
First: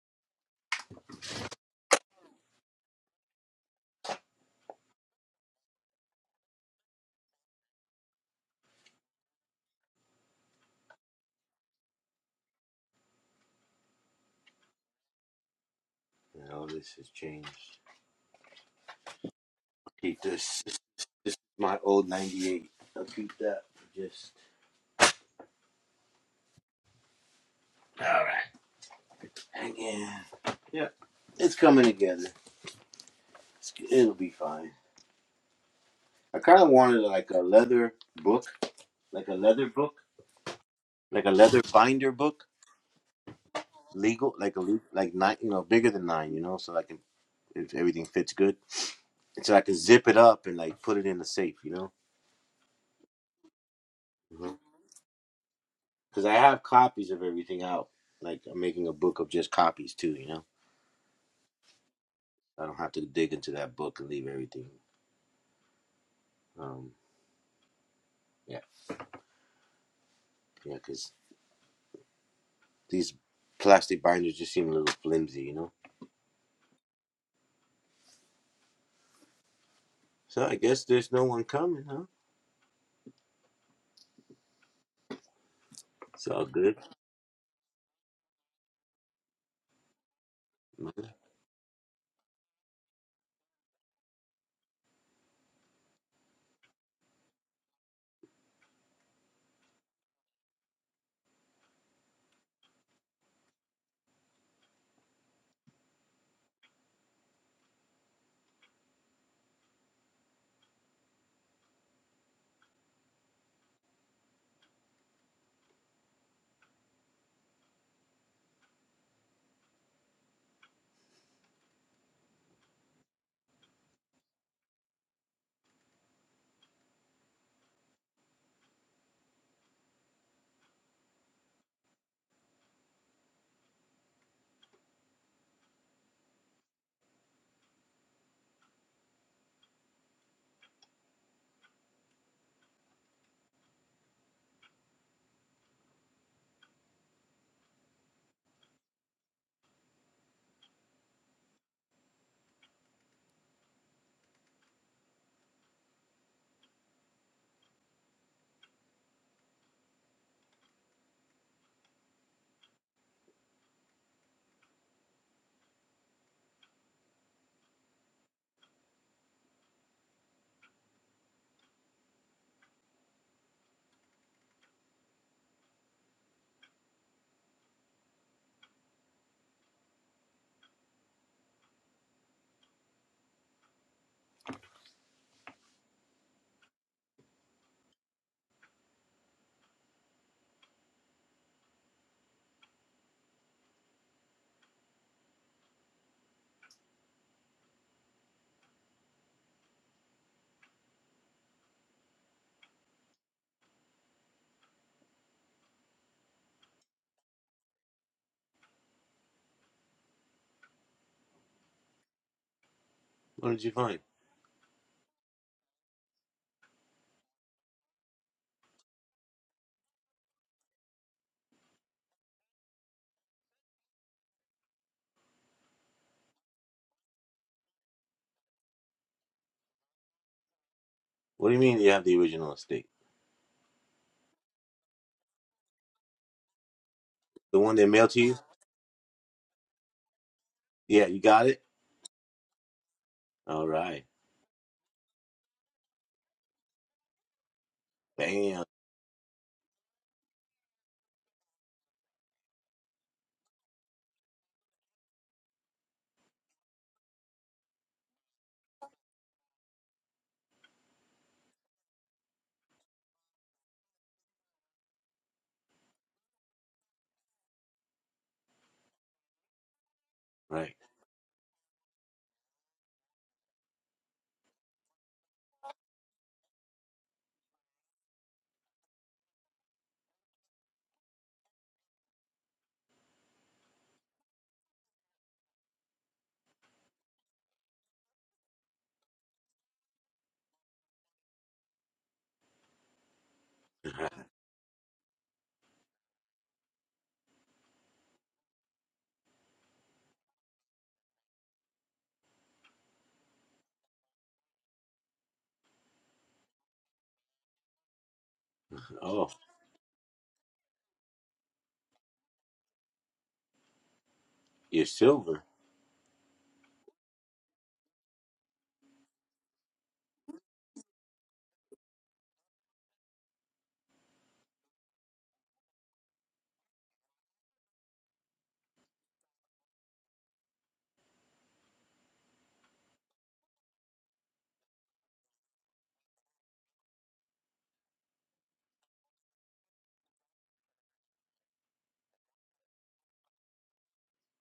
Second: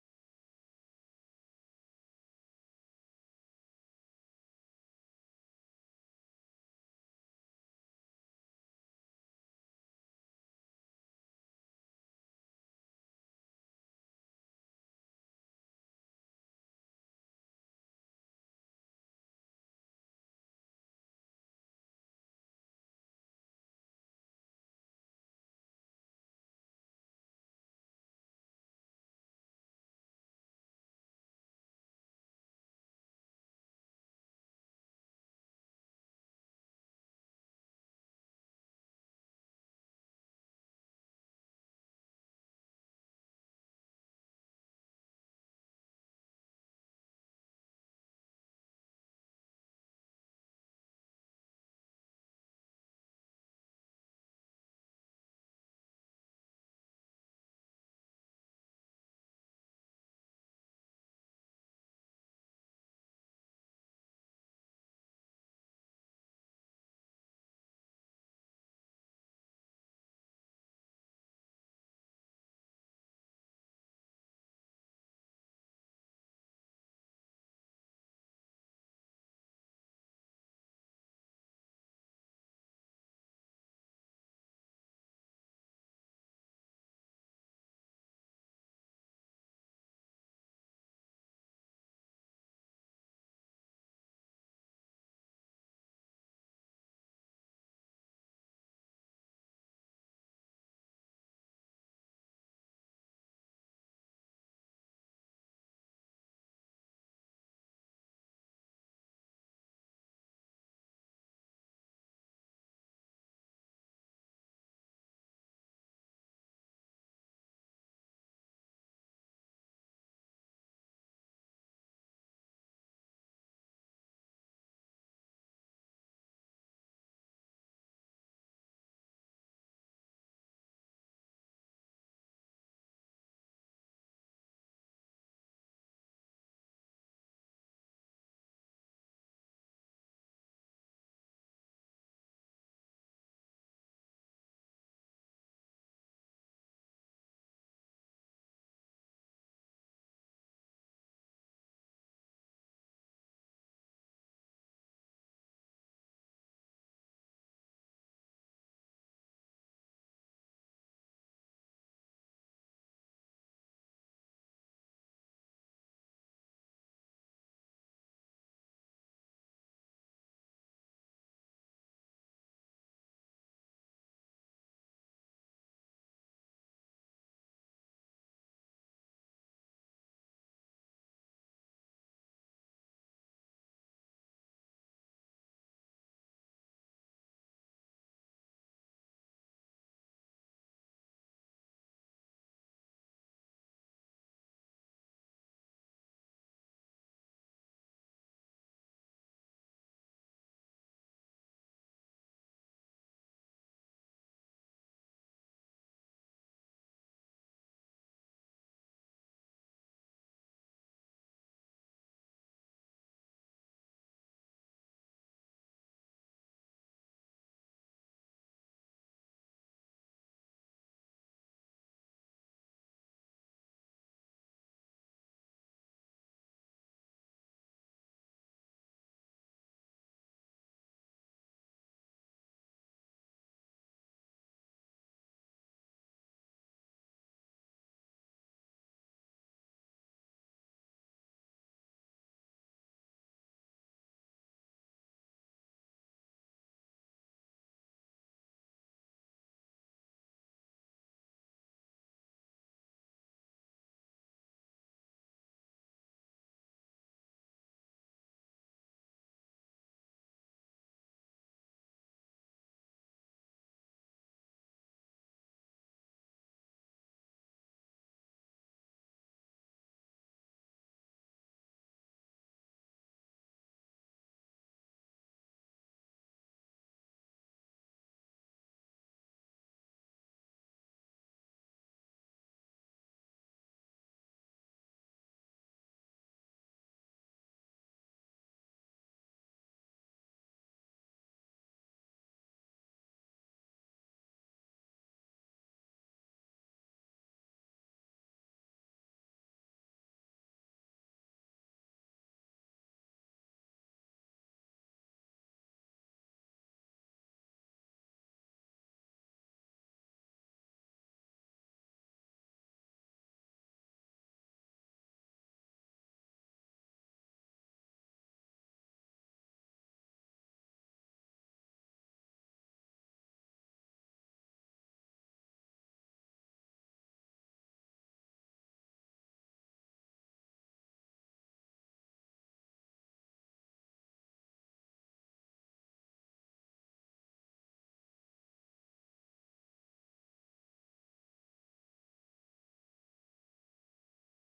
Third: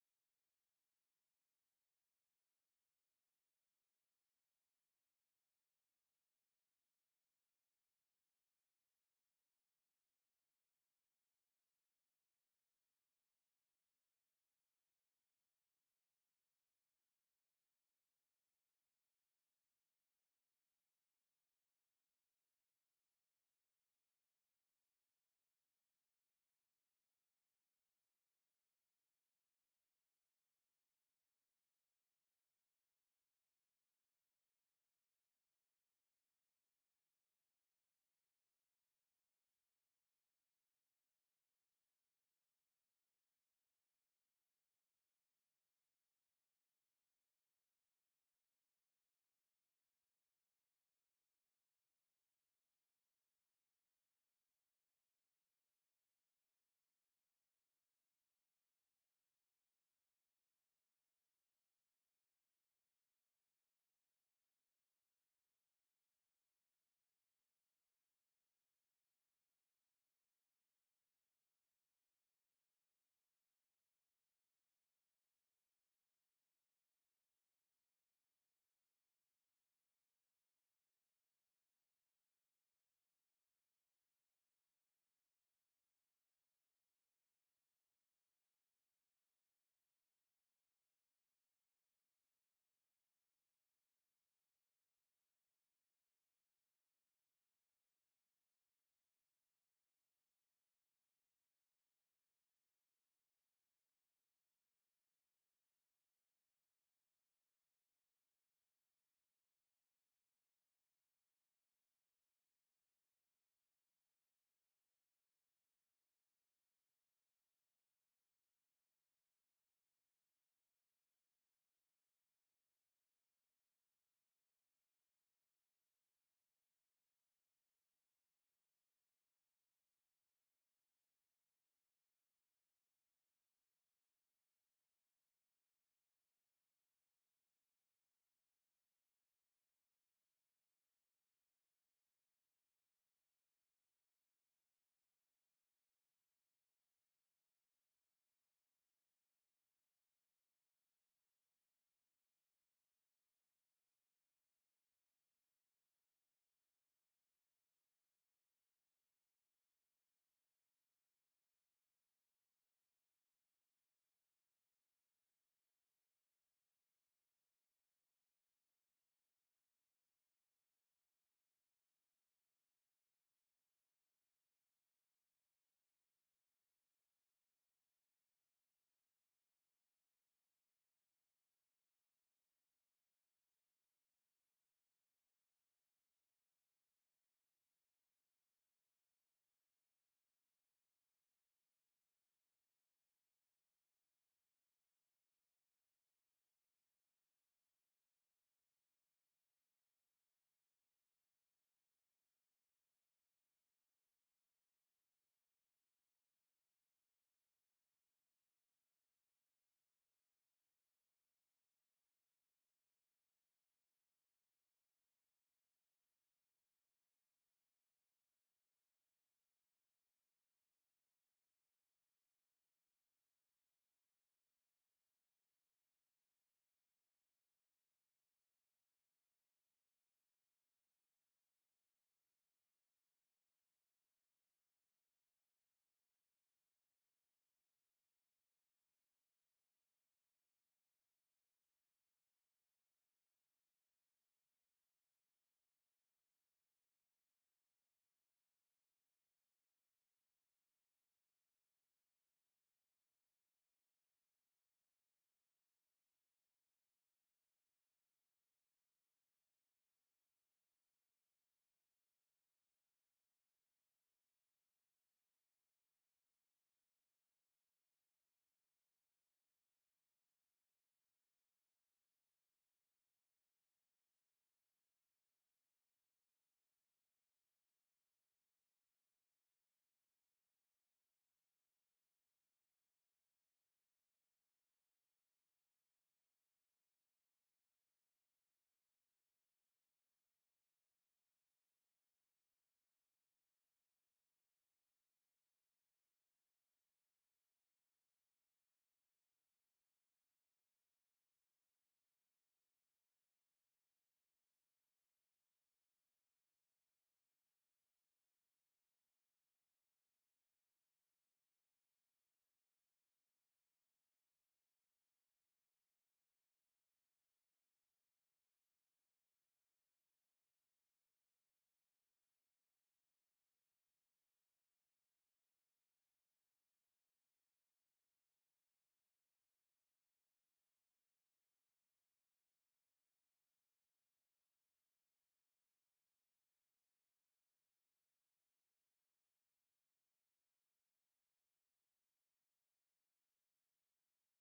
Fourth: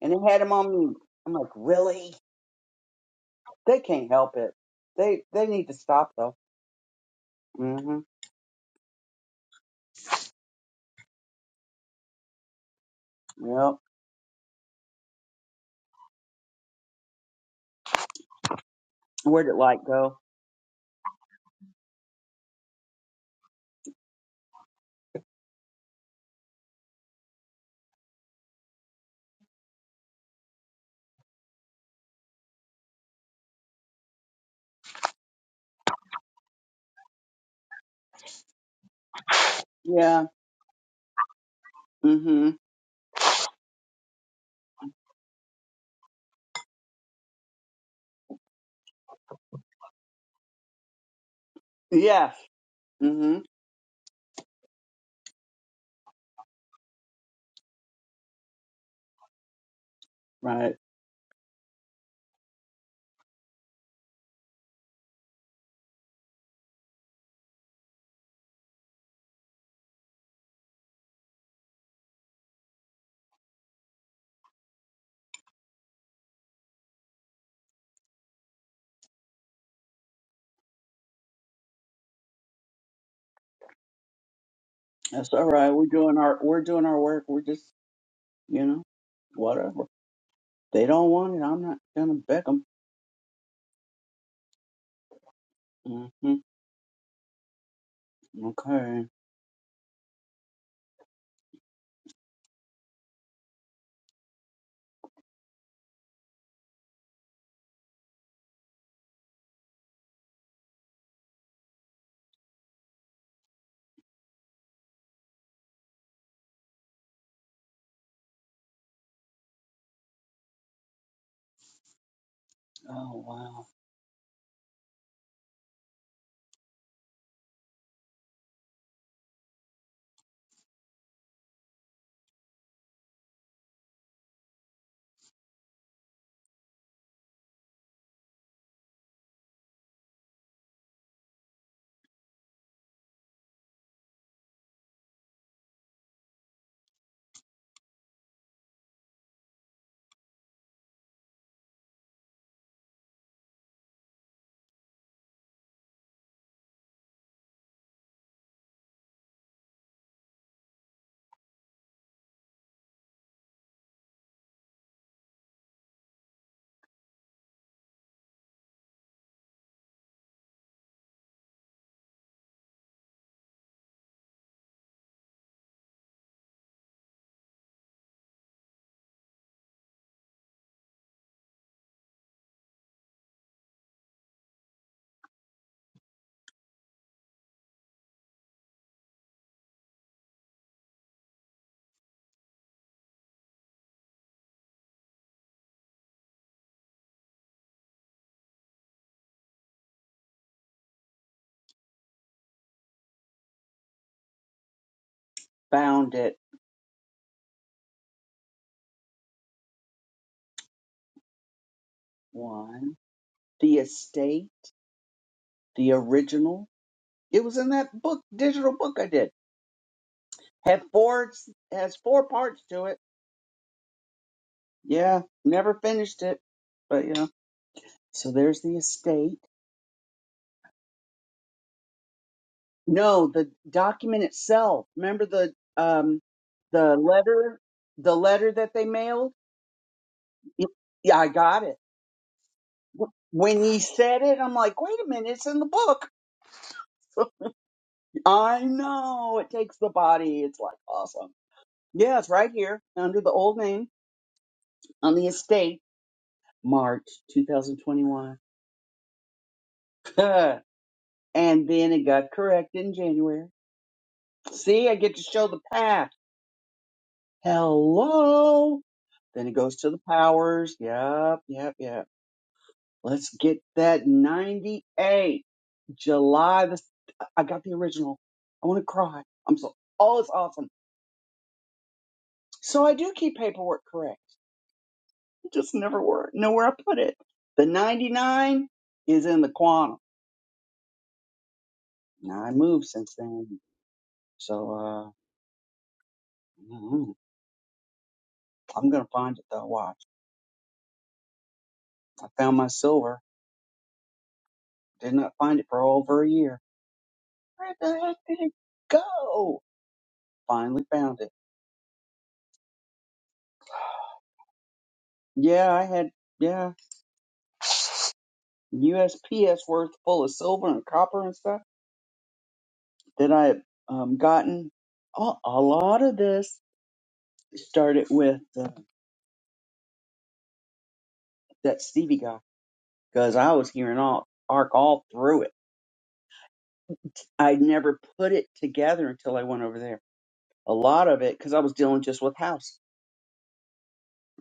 [SPEAKER 3] And they had him on mute. I'm like, really? They can't help it. They, they need to stop though. hmm Yep.
[SPEAKER 2] And All this has changed.
[SPEAKER 3] Where'd it like go?
[SPEAKER 2] Keep this. This, this is my old 98. I'll keep that for just hanging. Yeah, it's coming together. It's, it'll be fine. I kind of wanted like a leather book, like a leather book,
[SPEAKER 3] Yeah.
[SPEAKER 2] like a leather binder book,
[SPEAKER 3] Mm-hmm.
[SPEAKER 2] legal, like a le- like nine, you know, bigger than nine, you know, so I can if everything fits good, and so I can zip it up and like put it in the safe, you
[SPEAKER 3] Yes. Mm-hmm.
[SPEAKER 2] know, because I have copies of everything out. Like I'm making a book of just copies too, you know.
[SPEAKER 3] Right.
[SPEAKER 2] I don't have to dig into that book and leave everything. Um, yeah, yeah, because these plastic binders just seem a little flimsy, you know. So I guess there's no one coming, huh?
[SPEAKER 3] That's all right. We're doing
[SPEAKER 2] It's
[SPEAKER 3] our
[SPEAKER 2] all
[SPEAKER 3] we're
[SPEAKER 2] good.
[SPEAKER 3] doing our work. We're just you know whatever they don't
[SPEAKER 2] Mhm.
[SPEAKER 3] want it. I'm not gonna beg them. Mm-hmm. Okay. Oh wow. Found it. One.
[SPEAKER 2] What did you
[SPEAKER 3] The
[SPEAKER 2] find?
[SPEAKER 3] estate. The original. It was in that book, digital book I did. Had four. Has four parts to it. Yeah. Never finished it. But you know. So there's the estate.
[SPEAKER 2] What do you mean you have the original estate?
[SPEAKER 3] No, the document itself. Remember the um the letter
[SPEAKER 2] The one they mailed
[SPEAKER 3] the
[SPEAKER 2] to you?
[SPEAKER 3] letter that they mailed? Y-
[SPEAKER 2] Yeah,
[SPEAKER 3] Yeah,
[SPEAKER 2] you
[SPEAKER 3] I
[SPEAKER 2] got
[SPEAKER 3] got
[SPEAKER 2] it.
[SPEAKER 3] it. When
[SPEAKER 2] All
[SPEAKER 3] you
[SPEAKER 2] right.
[SPEAKER 3] said it, I'm like, wait a minute, it's in the book. I
[SPEAKER 2] Bam.
[SPEAKER 3] know it takes the body. It's like awesome. Yeah, it's right here under the old name on the estate, March 2021. and then it got correct in January. See, I get to show the path. Hello. Then it goes to the powers.
[SPEAKER 2] Right.
[SPEAKER 3] Yep, yep, yep. Let's get that 98. July the I got the original. I want to cry. I'm so oh it's awesome. So I do keep paperwork correct. I just never wor know where I put it. The 99 is in the quantum. Now I moved since then. So uh mm, I'm gonna find it though. Watch. I found my silver. Did not find it for over a year. Where the heck did it
[SPEAKER 2] oh,
[SPEAKER 3] go? Finally found it.
[SPEAKER 2] you're silver.
[SPEAKER 3] Yeah, I had yeah USPS worth full of silver and copper and stuff that I had um, gotten. A, a lot of this started with uh, that Stevie guy because I was hearing all arc all through it. I never put it together until I went over there. A lot of it because I was dealing just with house.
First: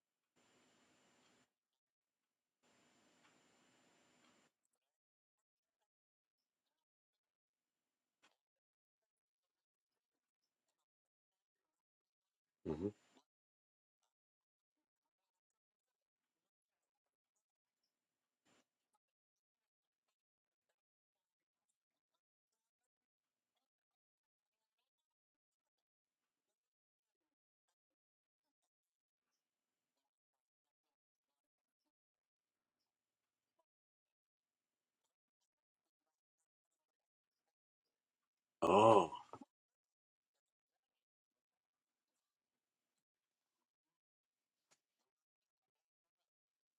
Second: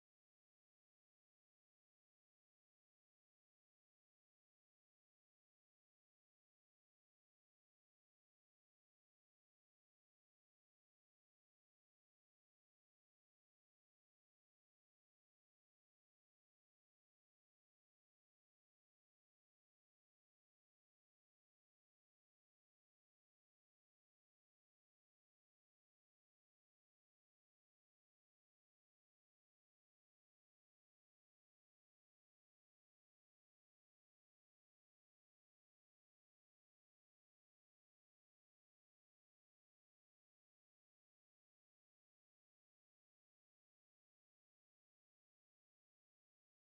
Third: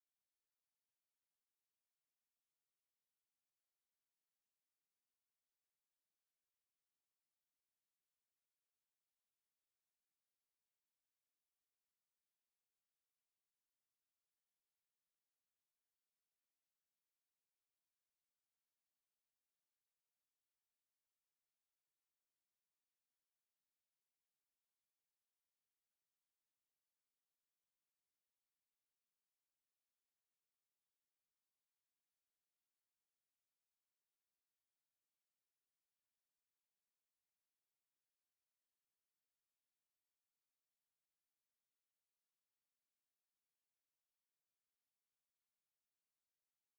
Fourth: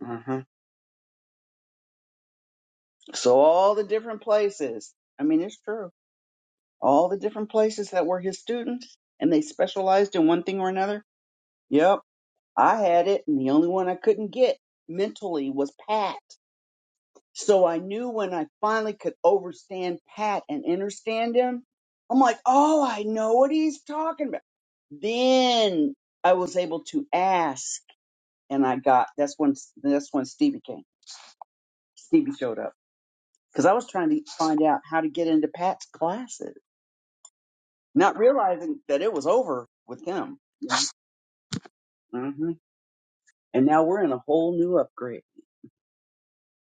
[SPEAKER 3] hmm So all the different places. I mean, it's true. All the different places that were his students and they specialized in one thing or another. Yep I
[SPEAKER 2] hmm
[SPEAKER 3] had it, and the only one I couldn't get mentally was Pat. So I knew when I finally could overstand Pat and understand him, I'm like, oh, I know what he's talking about. Then I was able to ask, and I got that's when that's when Stevie came. Stevie showed up because I was trying to find out how to get into Pat's classes, not realizing that
[SPEAKER 2] Oh,
[SPEAKER 3] it was over with him. hmm And now we're in a whole new upgrade.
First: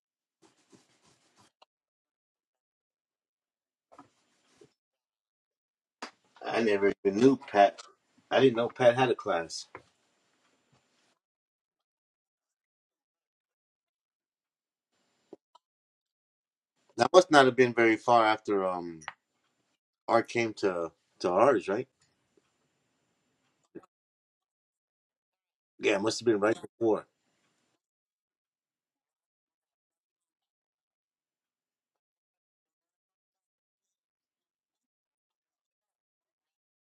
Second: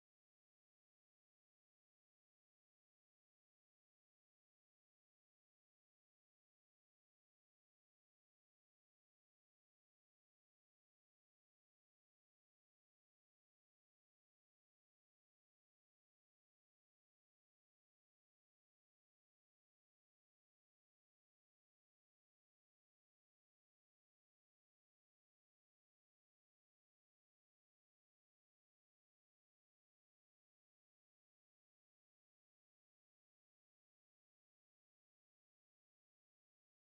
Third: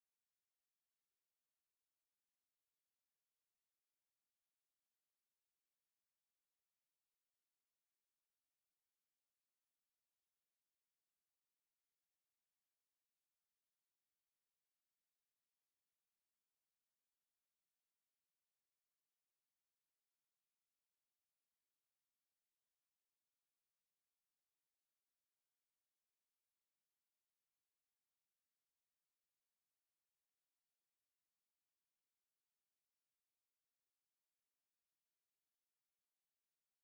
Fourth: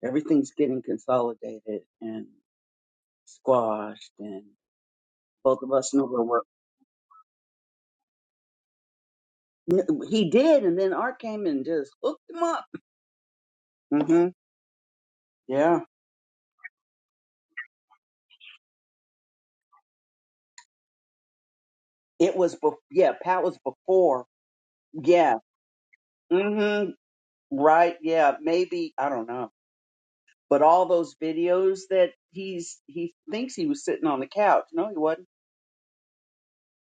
[SPEAKER 3] Everything's getting consolidated, and squashed, and both of us knew where
[SPEAKER 2] I never even knew Pat. I didn't know Pat had a class.
[SPEAKER 3] we're. He did, and then Art came and just hooked him up. hmm Yeah,
[SPEAKER 2] That must not have been very far after um Art came to to ours, right?
[SPEAKER 3] it was. Bef- yeah, Pat was before. Yeah.
[SPEAKER 2] Yeah, it must have been right
[SPEAKER 3] hmm
[SPEAKER 2] before.
[SPEAKER 3] Right. Yeah. Maybe I don't know. But all those videos that he's he thinks he was sitting on the couch. No, he wasn't.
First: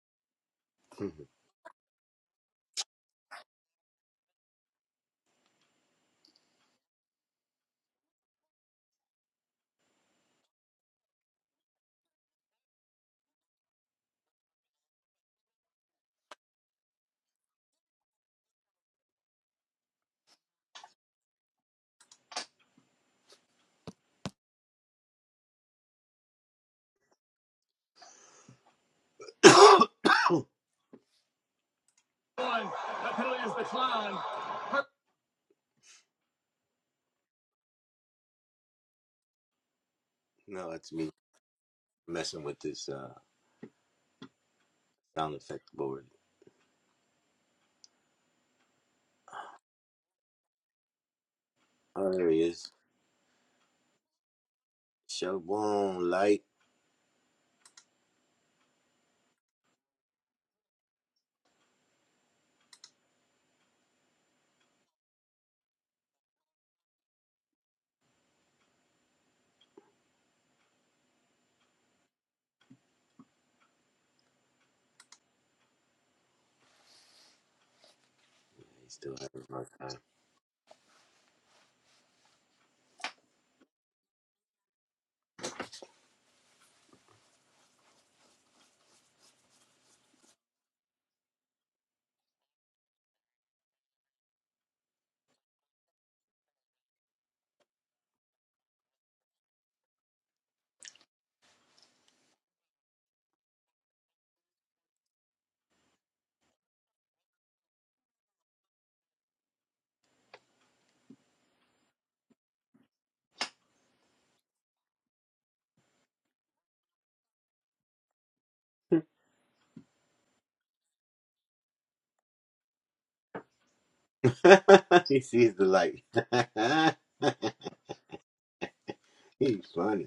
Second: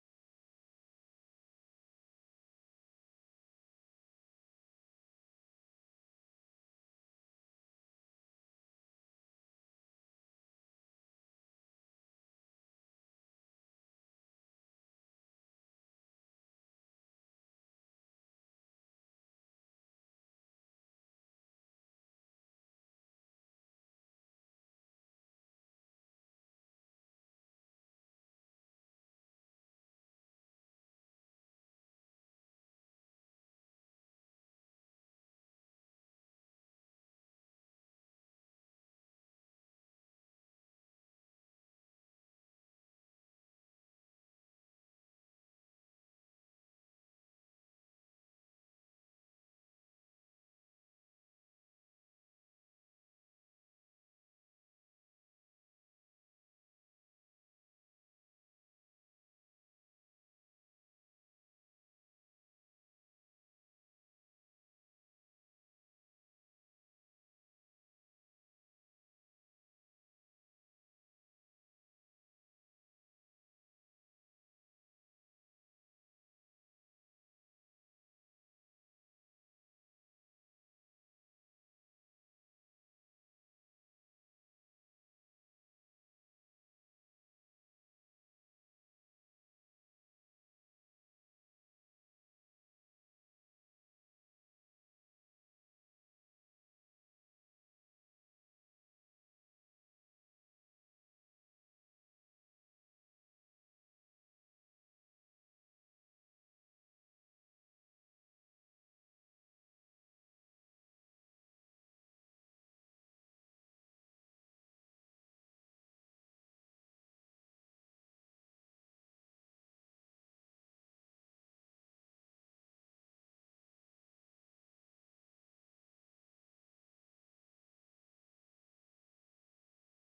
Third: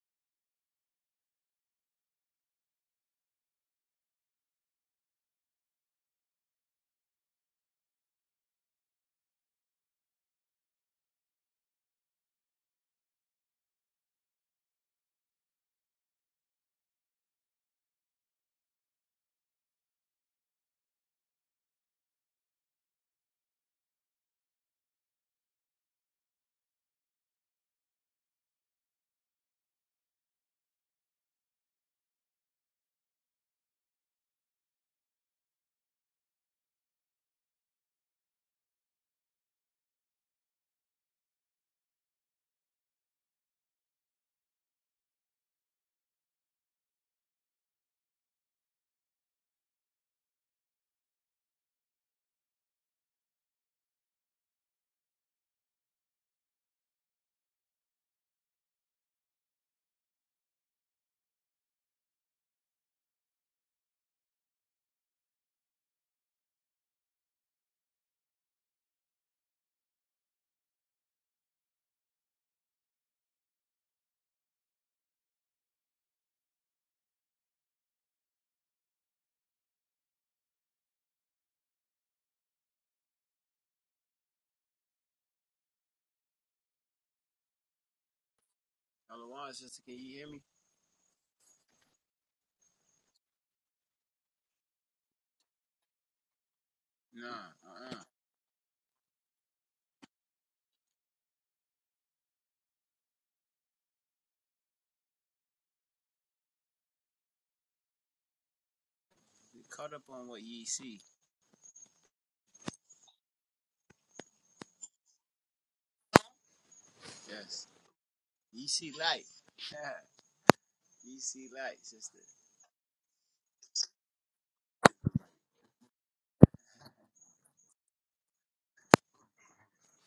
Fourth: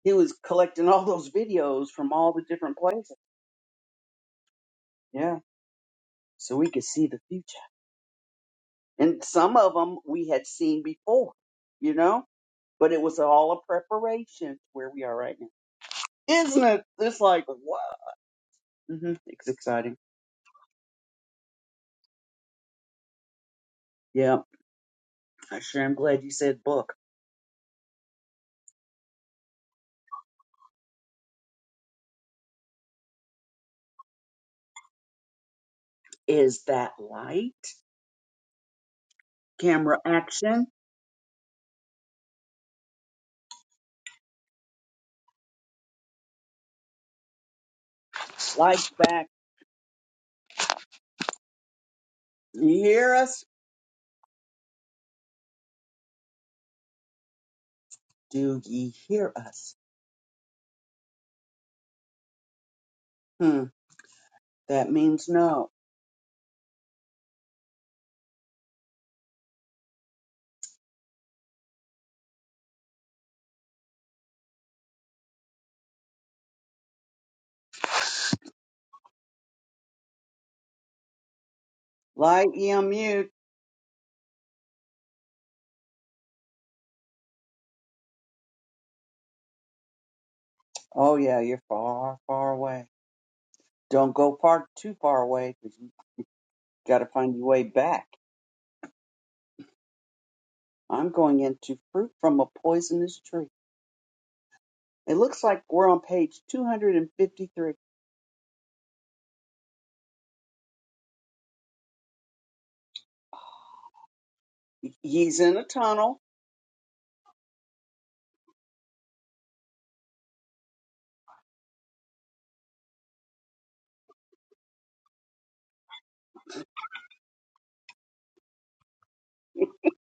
[SPEAKER 3] He was collecting all those videos from all the different places. Yeah. So we could see the future, and some of them we had seen before. You know. but it was all a preparation to where we are right now. Isn't it? It's like, wow. hmm It's exciting. Yeah. I sure am glad you said book. Is that light? Camera action.
[SPEAKER 2] no, it's me messing with this uh, sound effect board.
[SPEAKER 3] Lights back.
[SPEAKER 2] Oh, there he
[SPEAKER 3] Do
[SPEAKER 2] is.
[SPEAKER 3] You hear us?
[SPEAKER 2] Shalom light.
[SPEAKER 3] Do ye hear us? Hmm. That means no.
[SPEAKER 2] He's still having a
[SPEAKER 3] Light ye on mute.
[SPEAKER 1] Alawan, sister, can you hear me?
[SPEAKER 3] Oh yeah, you're far, far away. Don't go far too far away because you gotta
[SPEAKER 1] Nah,
[SPEAKER 3] find your way
[SPEAKER 1] uh, uh
[SPEAKER 3] back. I'm going into fruit from a poisonous tree. It looks like we're on page 253.
[SPEAKER 1] We caught up on what ye see.
[SPEAKER 3] He's in a tunnel.
[SPEAKER 1] Yes, ye see light. Yeah. ye see light, sister.
[SPEAKER 2] hard time. he sees the light. He's funny.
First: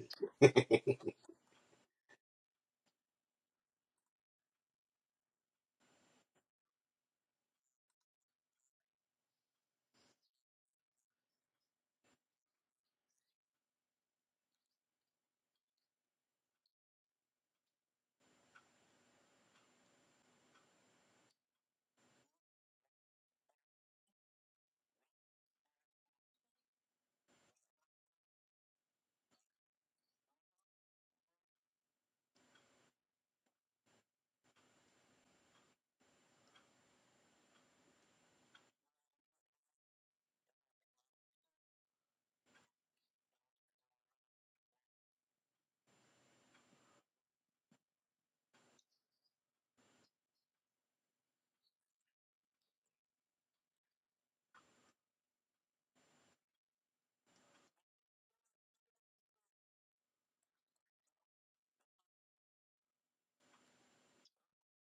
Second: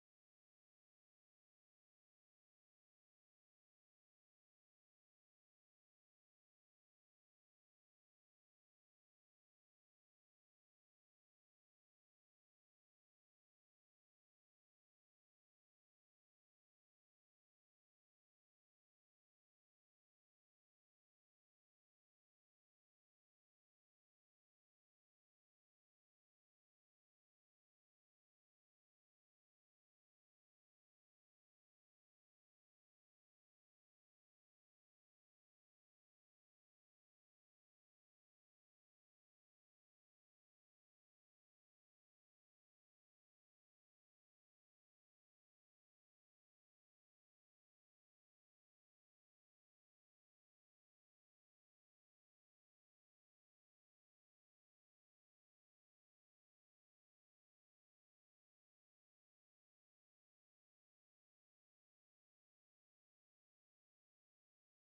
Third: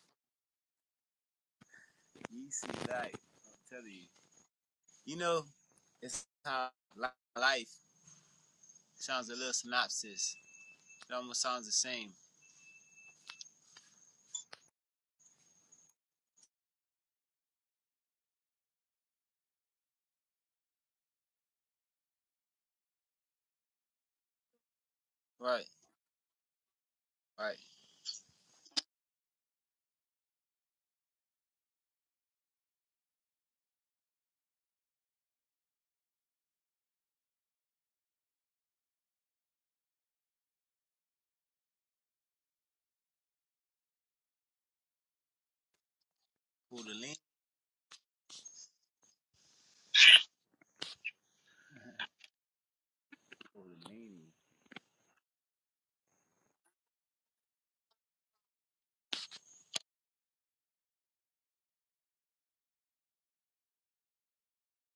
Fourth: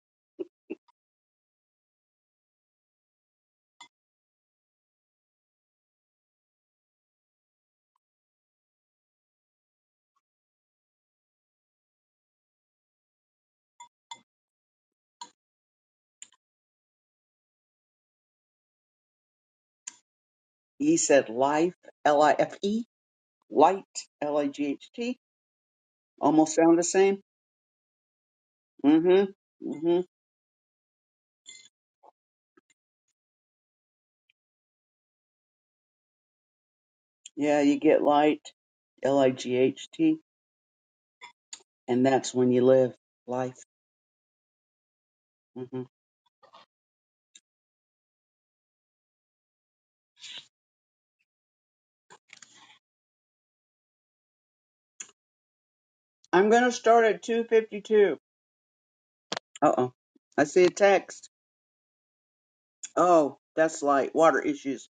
[SPEAKER 1] Ye see light. I'm telling you. You know, it's how life sounds a little synopsis It almost sounds the same.
[SPEAKER 3] He said life, L I F E, light, L I G H T.
[SPEAKER 1] Right,
[SPEAKER 3] Almost sound the same.
[SPEAKER 1] right.
[SPEAKER 3] Mm hmm. Mm hmm. Yeah, you get light, L I G H T, and that's when you live life. hmm
[SPEAKER 1] Kundalini. Kundalini.
[SPEAKER 3] I'm going to start at 252. Uh oh. I see a text. Oh, that's light, water issues.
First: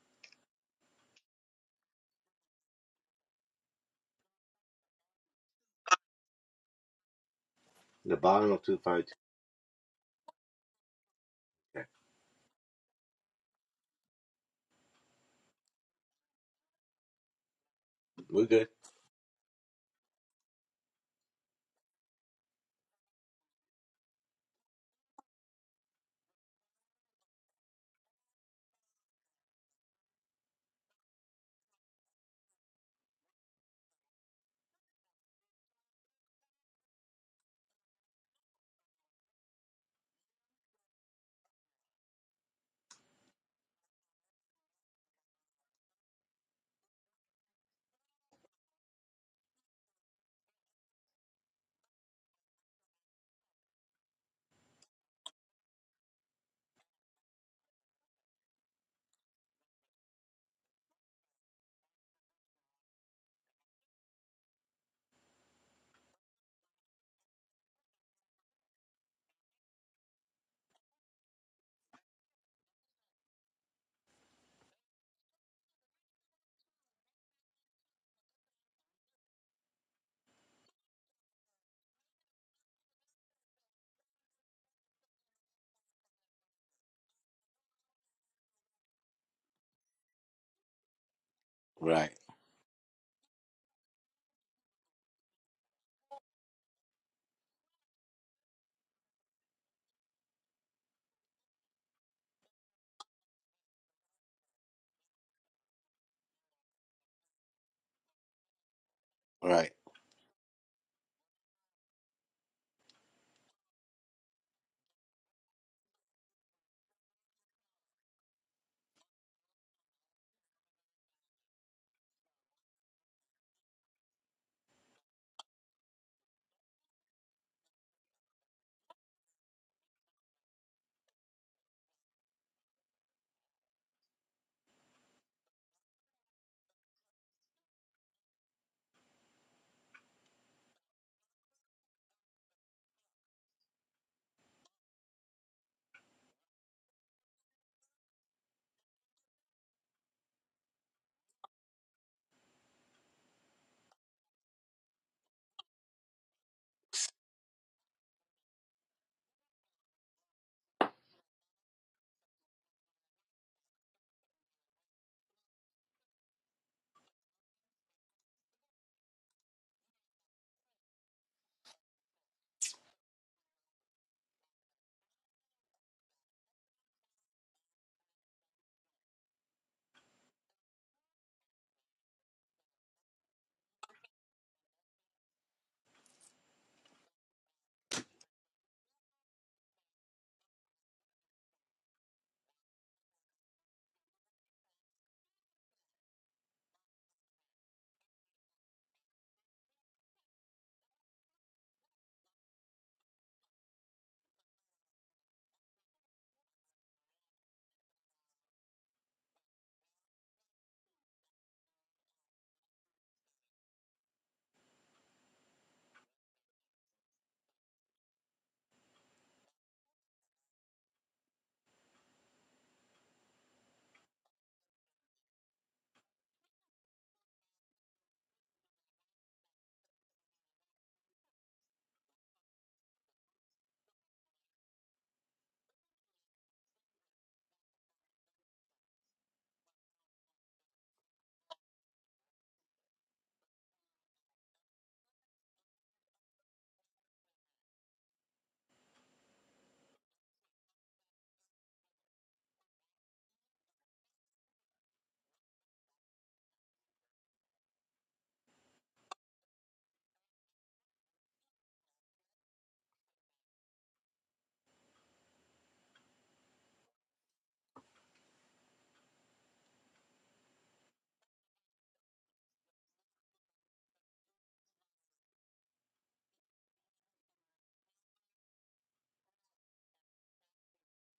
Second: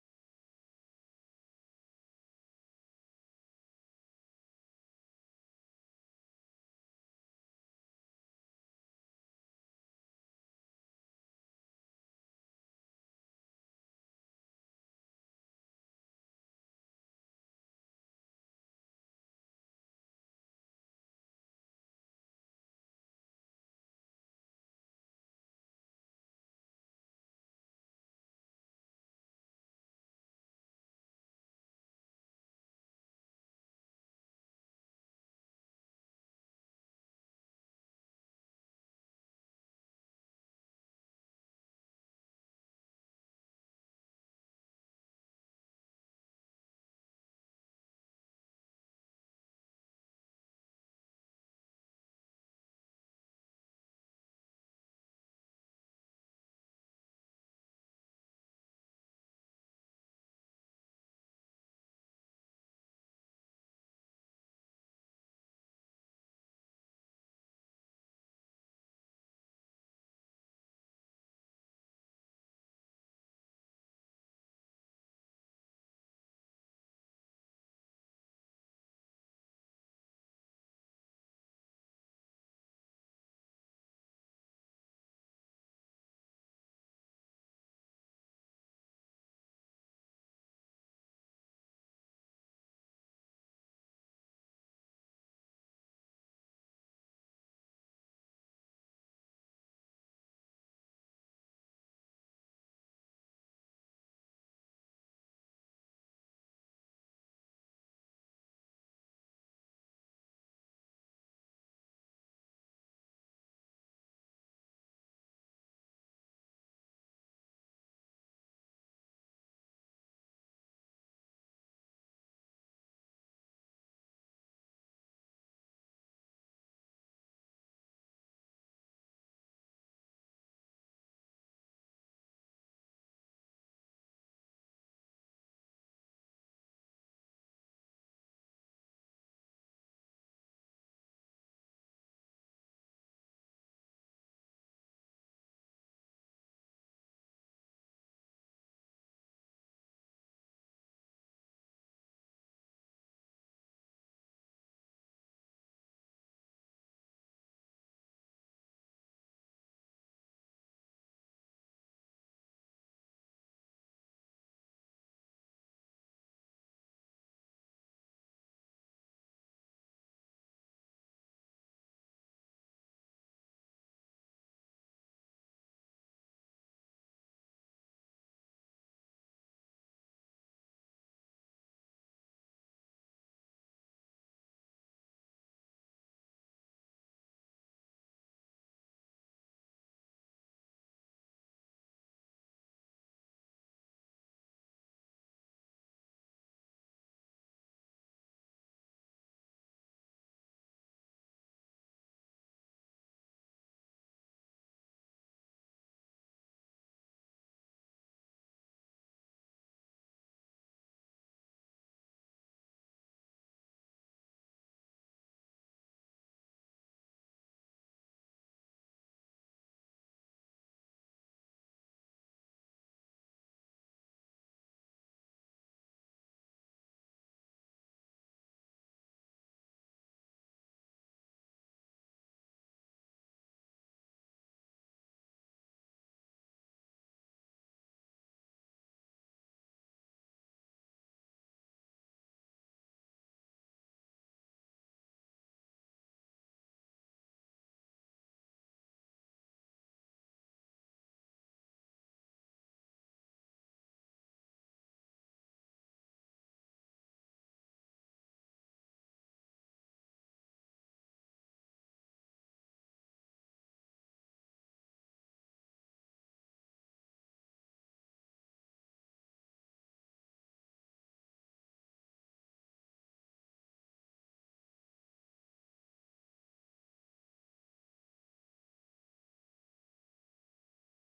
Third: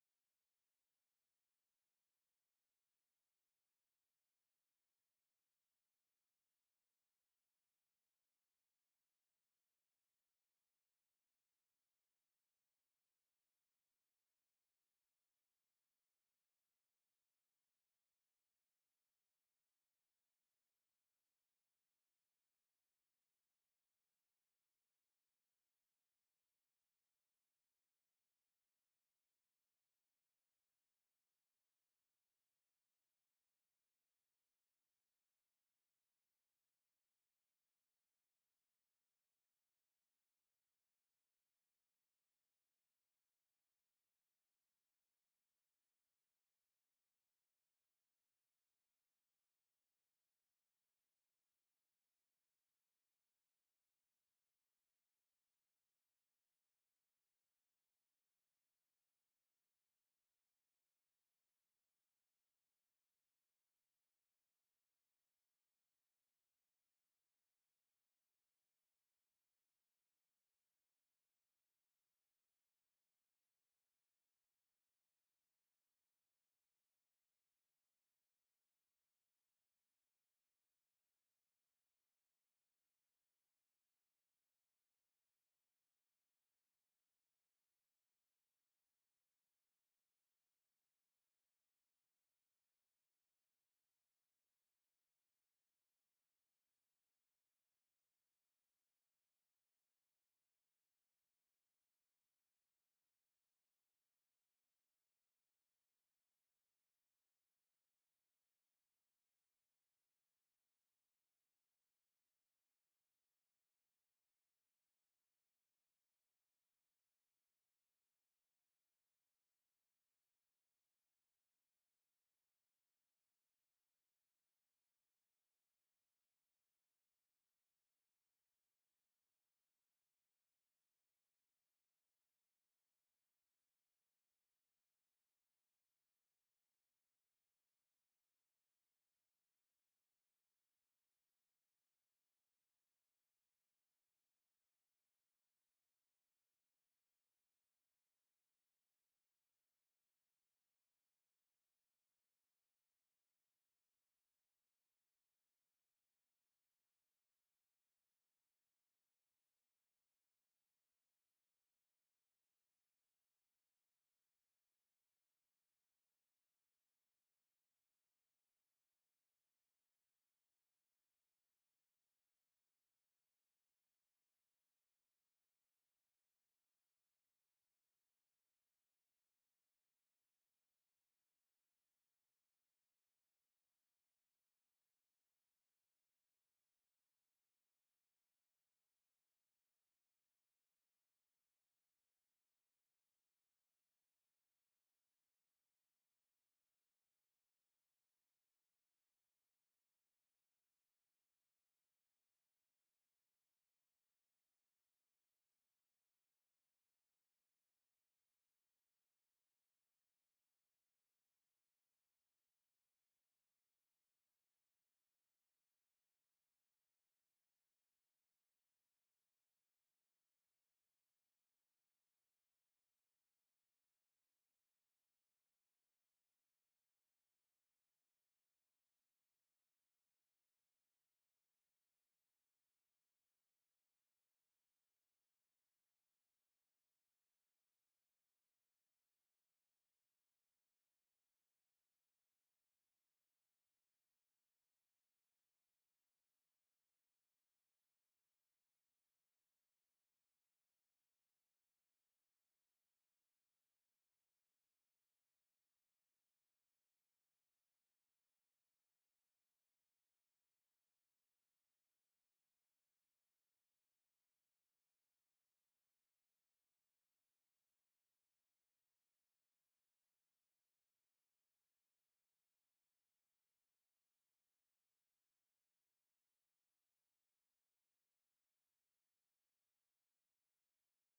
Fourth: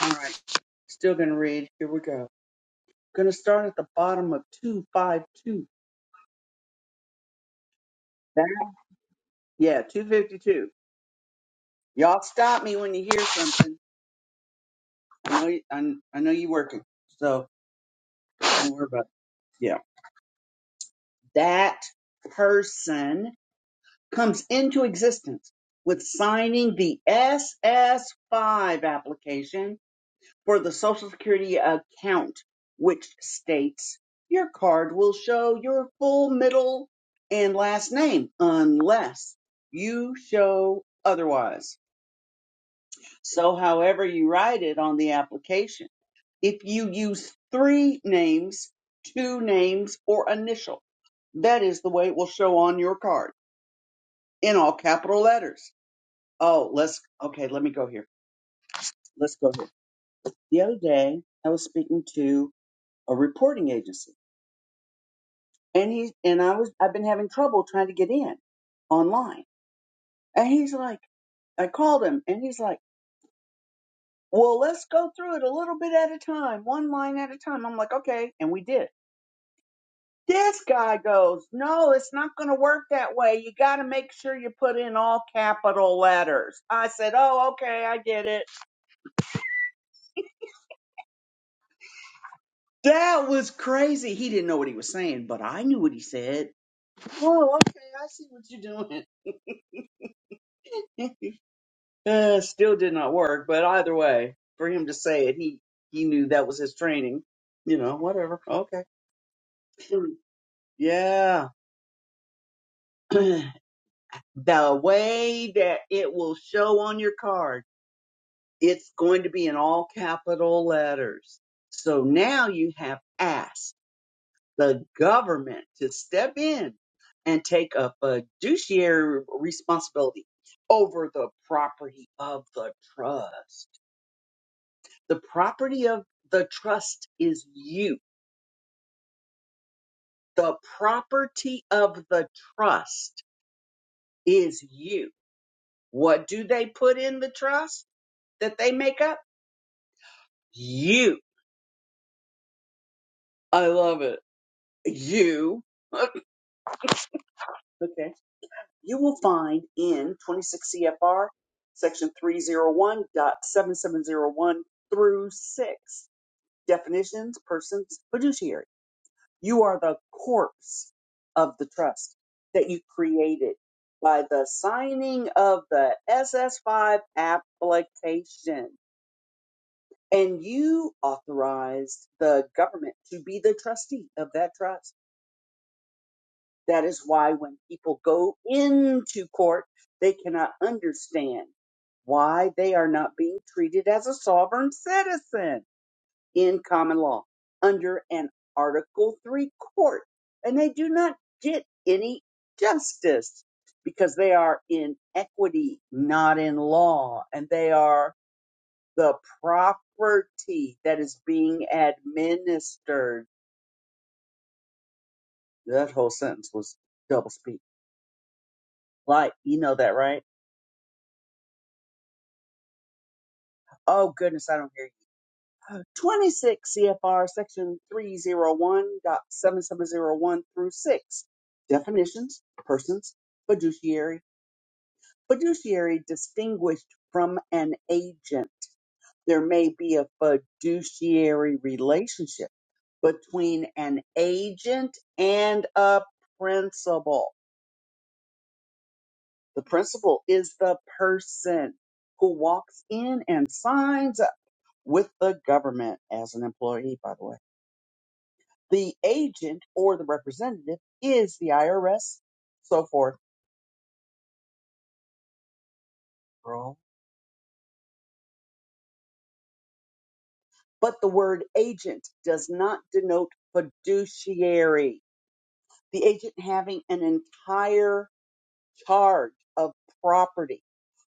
[SPEAKER 3] All right. Still going to read. Here we go. Going to start at the bottom of 252.
[SPEAKER 2] The bottom of 252.
[SPEAKER 3] Yeah, two fifty two. Y'all stop me when you hear something. I know you, I, I know you working, so
[SPEAKER 2] We're good.
[SPEAKER 3] don't worry about it. Yeah, that person comes into existence with signing the SS five application for the Social Security account, which states your card will show your full middle and last name unless you show otherwise. So, however you write it on the application, if you use three names, two names, or initial, that is the way it will show on your card in all capital letters. Oh, let's, okay, let me go here. Let's go here. The other day, I was speaking to a reporting agency and he, and I was, I've been having trouble trying to get in online. And he's like, I called him and he's like, well, let's go through it a little bit at a time, one line at a time. I'm like, okay. And we did. this guy goes, no, it's not going to work that way. You got to make sure you put in all capital letters. I said, oh, okay, I get it.
[SPEAKER 2] Right,
[SPEAKER 3] That was crazy. He didn't know what he was saying, but I knew what he said. Oh, okay, I see what you're doing. uh, still did not work, but either way, for him to say it, he he knew that was his training. You know, whatever. Okay.
[SPEAKER 2] right.
[SPEAKER 3] Yeah. the way that it will show on your card. It's going to be in all capital letters. So now you have asked the government to step in and take a fiduciary responsibility over the property of the trust. The property of the trust is you. The property of the trust is you. What do they put in the trust that they make up? You. I love it. You. okay. You will find in 26 CFR, section 301.7701 through 6, definitions, persons, fiduciary. You are the corpse of the trust that you created by the signing of the SS5 application. And you authorized the government to be the trustee of that trust That is why when people go into court, they cannot understand why they are not being treated as a sovereign citizen in common law under an Article 3 court. And they do not get any justice because they are in equity, not in law. And they are the property that is being administered. That whole sentence was double speak. Like, you know that, right? Oh goodness, I don't hear you. 26 CFR section 301.7701 through 6. Definitions, persons, fiduciary. Fiduciary distinguished from an agent. There may be a fiduciary relationship between an agent and a principal. The principal is the person who walks in and signs up with the government as an employee, by the way The agent or the representative is the IRS, so forth. Wrong. But the word agent does not denote fiduciary. The agent having an entire charge of property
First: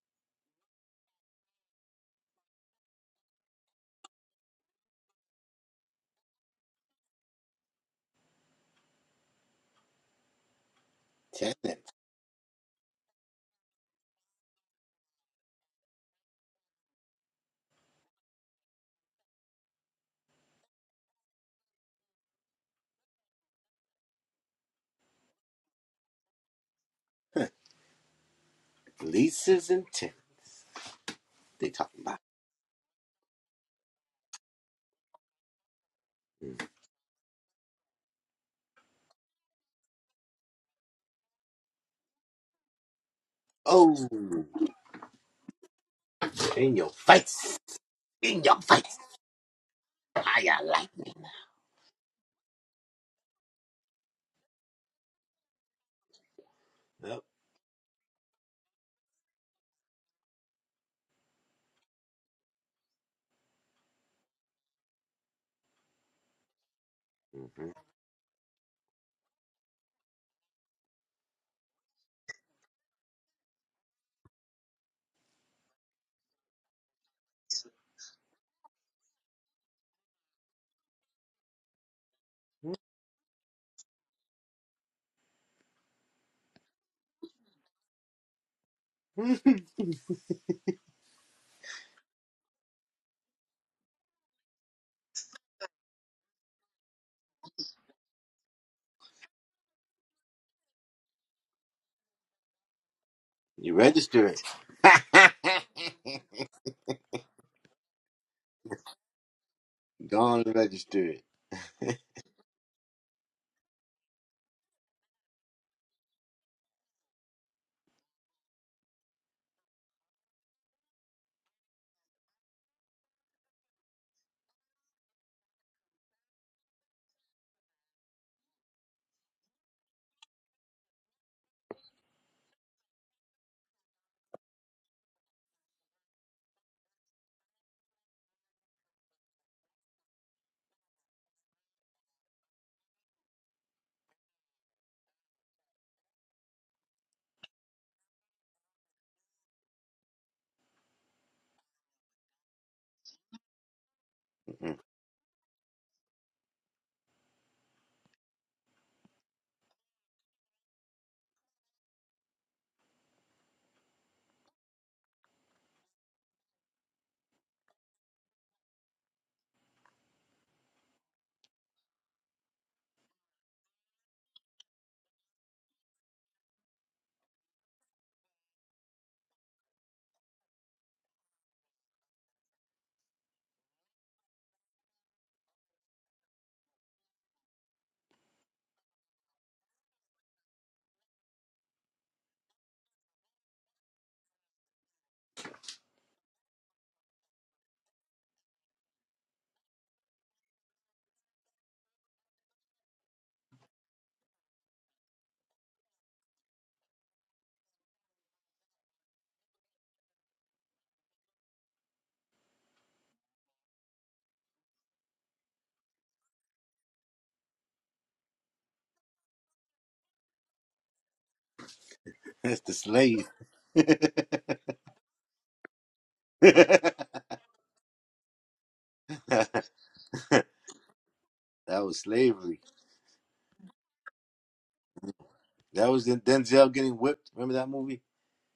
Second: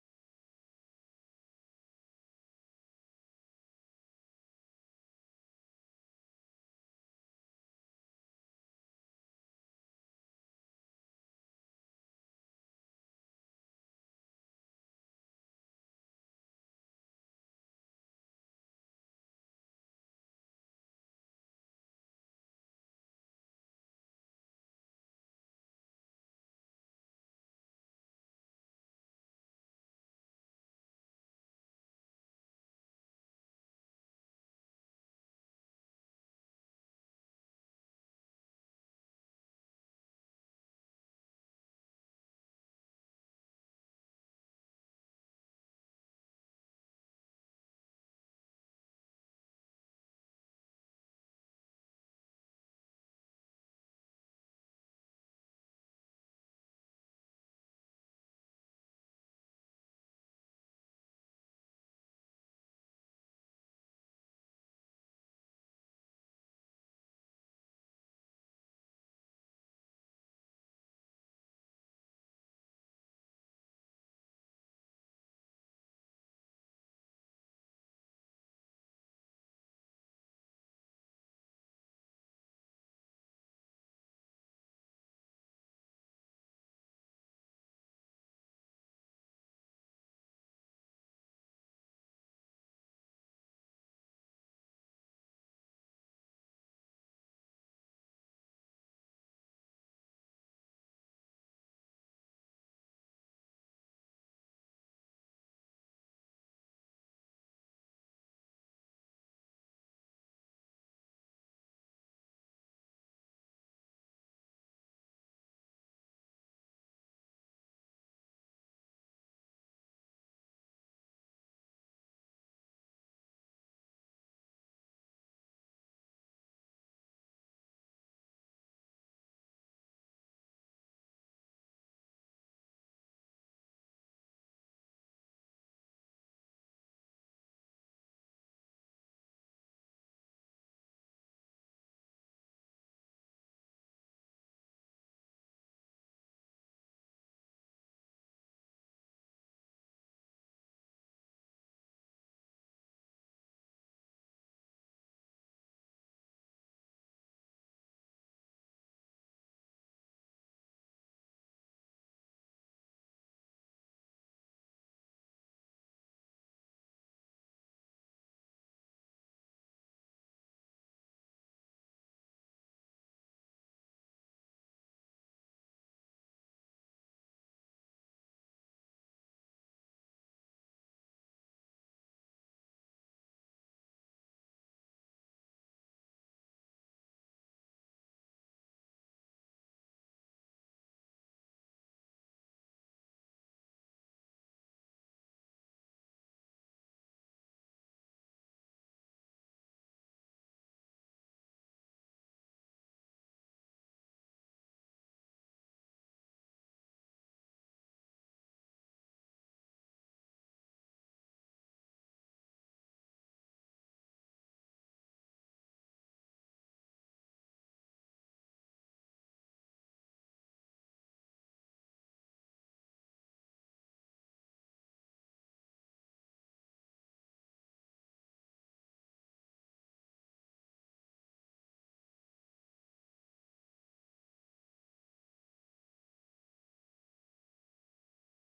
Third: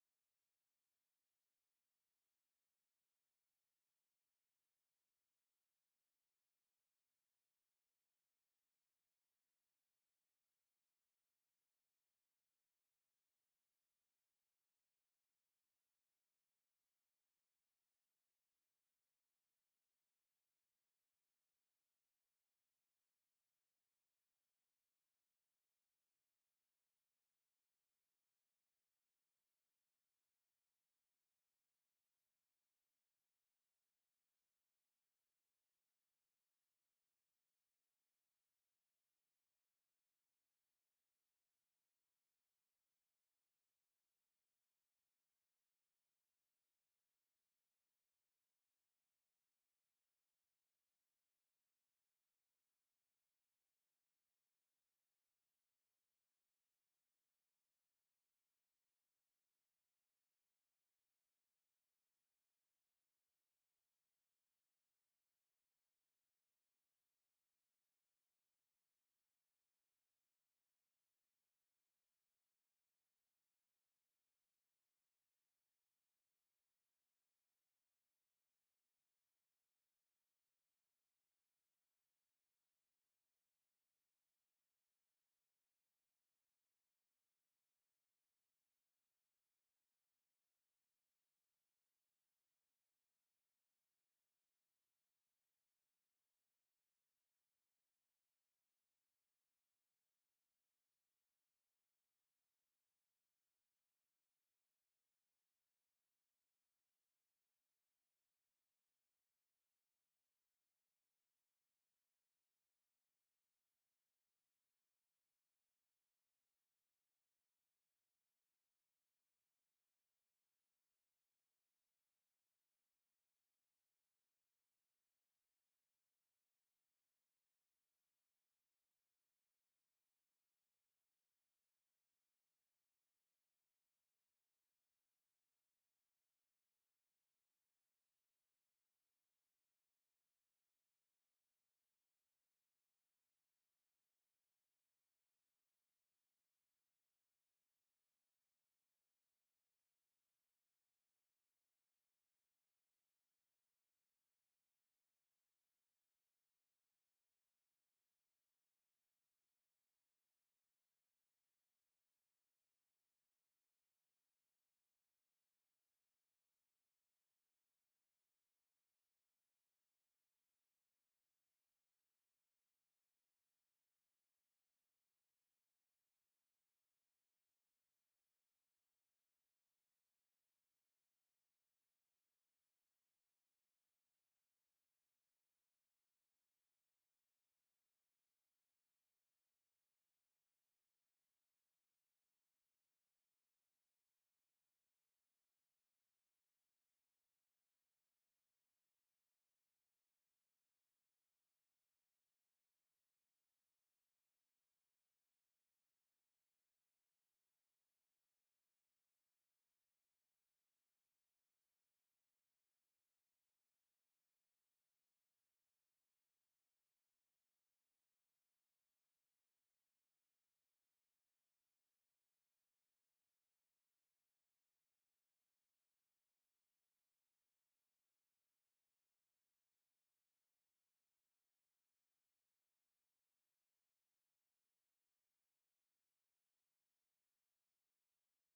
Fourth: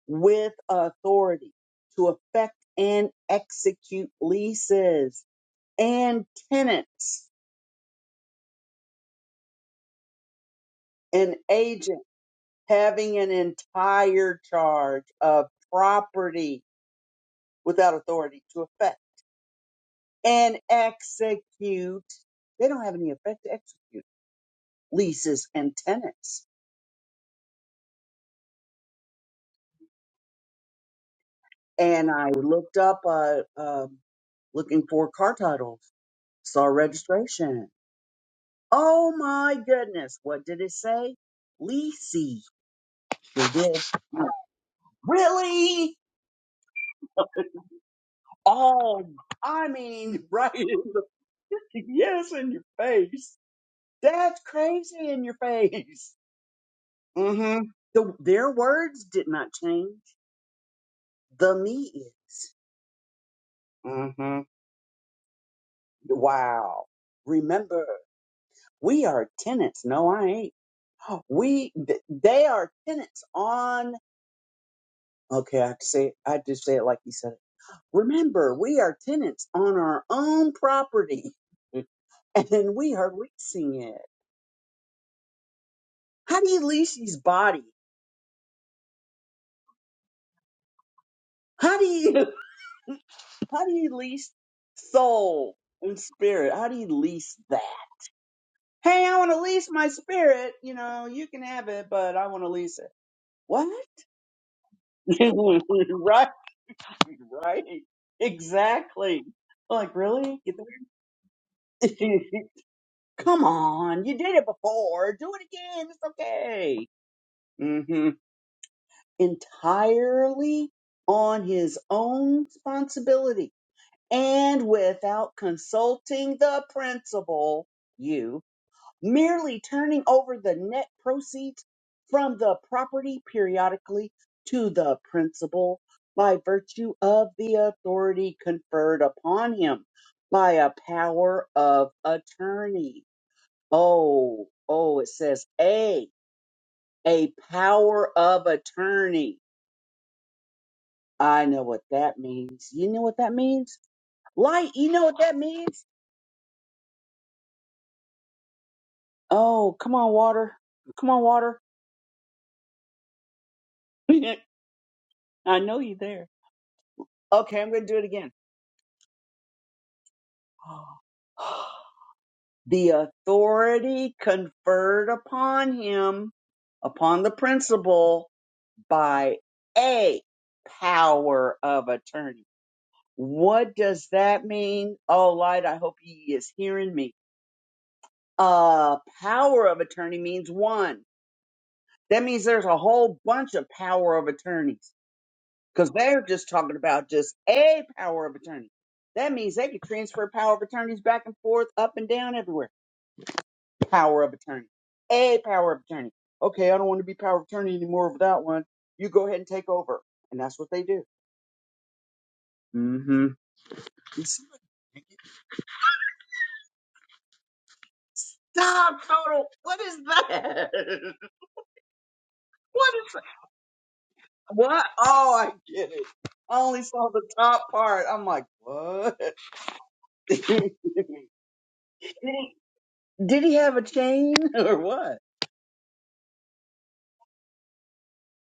[SPEAKER 3] with authority to effect and execute leases and tenants. An
[SPEAKER 2] Tenants.
[SPEAKER 3] agent having an entire charge of property without authority to effect and execute. They don't have any effect to execute leases and tenants.
[SPEAKER 2] Leases and tenants. They talking
[SPEAKER 3] And
[SPEAKER 2] about.
[SPEAKER 3] I looked up, uh, um looking for car titles, saw registration. Oh my goodness. What did it say? Leasy. It did.
[SPEAKER 2] Oh,
[SPEAKER 3] Really?
[SPEAKER 2] in your face. In your face.
[SPEAKER 3] Oh, I mean, right
[SPEAKER 2] Fire
[SPEAKER 3] in the,
[SPEAKER 2] lightning.
[SPEAKER 3] yes, in your face. That's crazy in your face.
[SPEAKER 2] Yep.
[SPEAKER 3] mm hmm The, their words did not change. The me is. hmm Wow.
[SPEAKER 2] Mm-hmm.
[SPEAKER 3] Remember, we are tenants. No, I ain't. We, th- they are tenants on, okay, I have to say it. I have to say it like you said it. Remember, we are tenants on our own property and we are leasing it. How do you lease these body? How do you, how do you lease soul and spirit? How do you lease that? Hey, I want to lease my spirit. You know, you can have it, but I want to lease it. What?
[SPEAKER 2] You register it.
[SPEAKER 3] right? Right. Exactly. Like,
[SPEAKER 2] Go
[SPEAKER 3] really?
[SPEAKER 2] on
[SPEAKER 3] You
[SPEAKER 2] and register it.
[SPEAKER 3] think- Come on. You did it before. Do it again. It's okay. hmm Entirely on his own responsibility and without consulting the principal, you. merely turning over the net proceeds from the property periodically to the principal by virtue of the authority conferred upon him by a power of attorney. Oh, oh, it says a, a power of attorney. I know what that means. You know what that means? Light,
[SPEAKER 2] Mm-mm.
[SPEAKER 3] you know what that means? Oh, come on, water. Come on, water. I know you there. Okay, I'm going to do it again The authority conferred upon him, upon the principal, by a power of attorney. What does that mean? Oh, Light, I hope he is hearing me. Uh, power of attorney means one. That means there's a whole bunch of power of attorneys because they're just talking about just a power of attorney. That means they could transfer power of attorneys back and forth, up and down, everywhere. power of attorney. A power of attorney. Okay, I don't want to be power of attorney anymore with that one. You go ahead and take over. And that's what they do. Mm-hmm. Stop, total. What is that?
[SPEAKER 2] That's the
[SPEAKER 3] What is that?
[SPEAKER 2] slave.
[SPEAKER 3] What? Oh, I get it. I only
[SPEAKER 2] that
[SPEAKER 3] saw the top part. I'm like, what? did,
[SPEAKER 2] was
[SPEAKER 3] he,
[SPEAKER 2] slavery.
[SPEAKER 3] did he have a chain or what?
[SPEAKER 2] That was in Denzel getting whipped. Remember that movie?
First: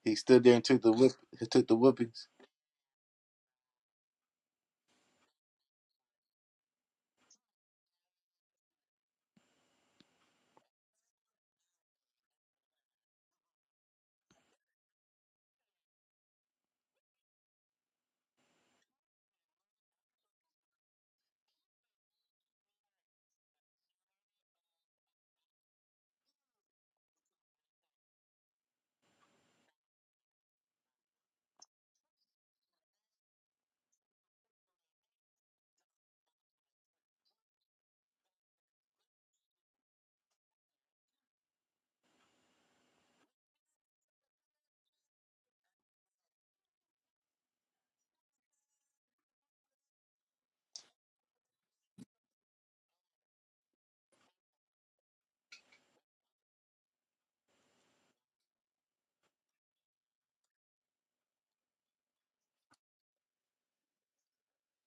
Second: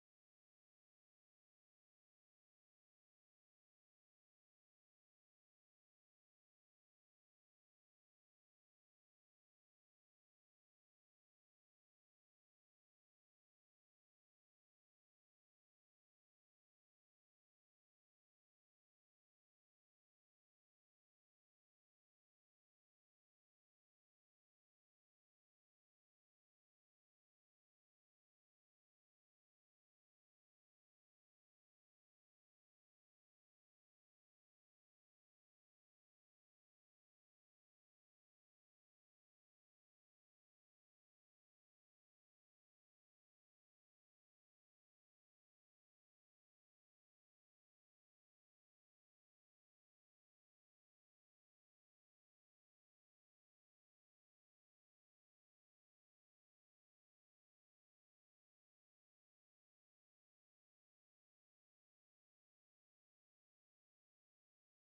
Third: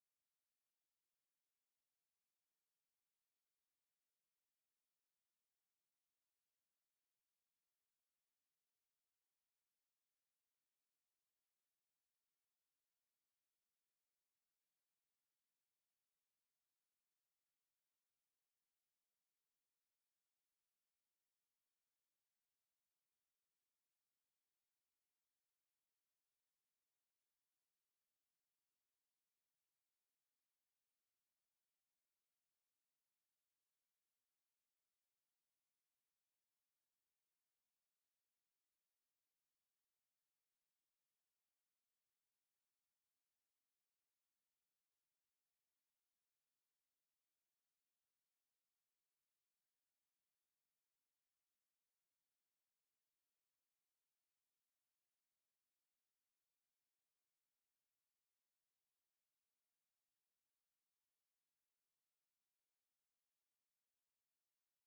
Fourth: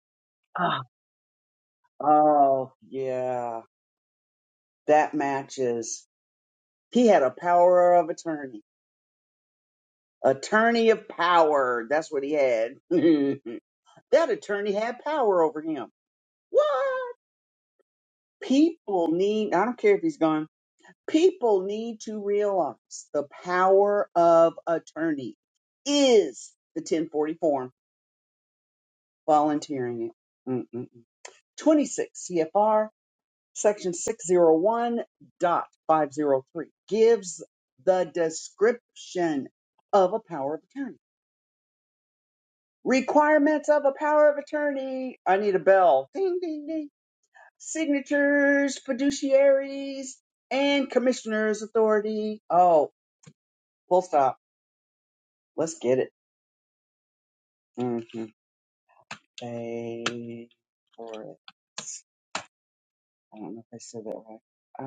[SPEAKER 2] He stood there and
[SPEAKER 3] Ah.
[SPEAKER 2] took the whip. He took the whippings.
[SPEAKER 3] Oh, yeah. That matches. He had a power of attorney. attorney of power. That's what he had. that attorney had power over him. What? People need, I don't care if he's gone, people need to realize the power of attorney is the 1040 form, volunteering it. Mm-mm-mm. 26 CFR section 601.503 gives the description of a power of attorney. Requirements of a power of attorney. I need a bell. Ding, ding, ding. Signatures, fiduciaries, and commissioner's authority. Oh, full stop. Let's get it. Mm-hmm. Pay for it. I don't know if I said that right.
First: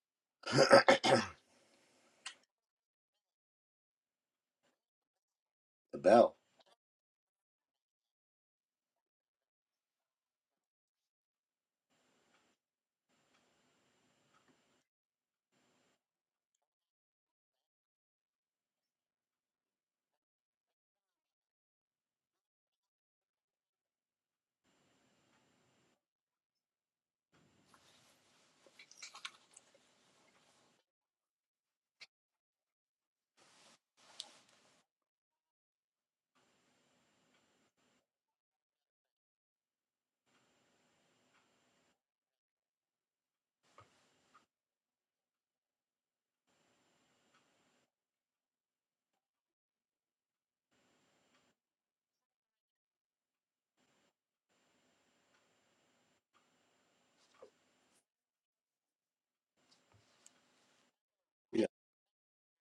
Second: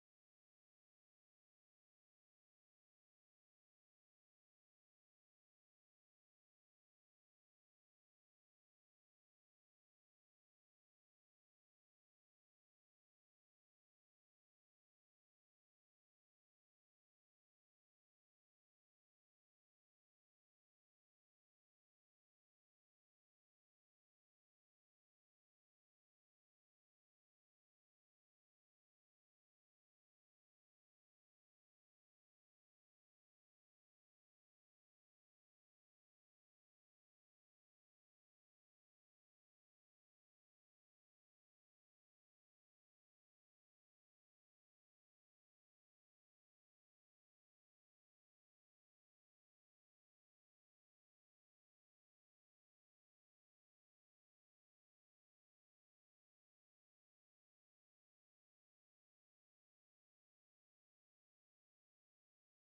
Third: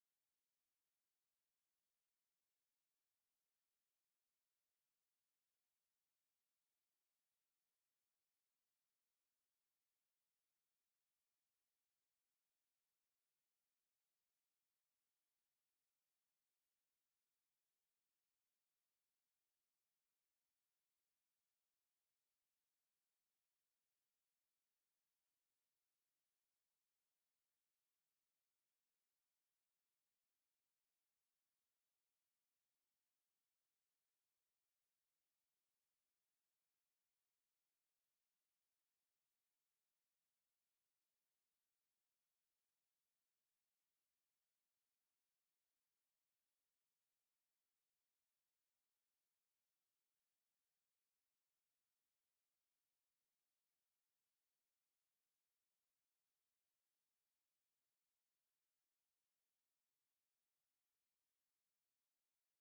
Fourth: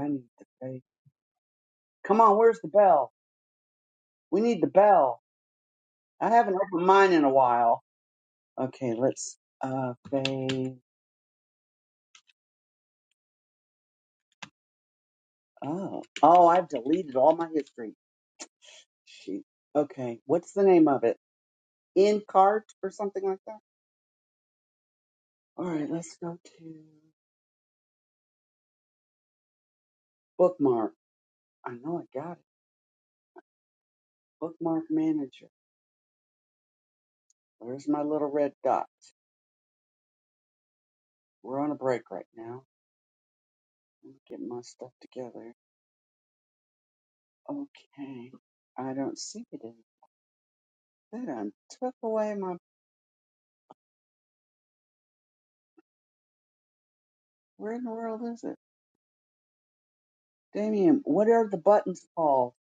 [SPEAKER 3] I need to pay. Come on, where's the bell? We need the bell.
[SPEAKER 2] The
[SPEAKER 3] I
[SPEAKER 2] bell.
[SPEAKER 3] haven't opened mine in a while. Okay, let's uh pay. Oh, oh, I've deleted all my history. Shoot. Okay, what's the name of it? in cart or something like that. All right, let's go to bookmark. I know I got it. Bookmark manager. Where's my little red dot. We're on a break right now. Let me get my stuff together. Okay. I don't see it in that I done took away my where in the world is it? Damien, what are the
[SPEAKER 2] Yeah.
[SPEAKER 3] buttons called?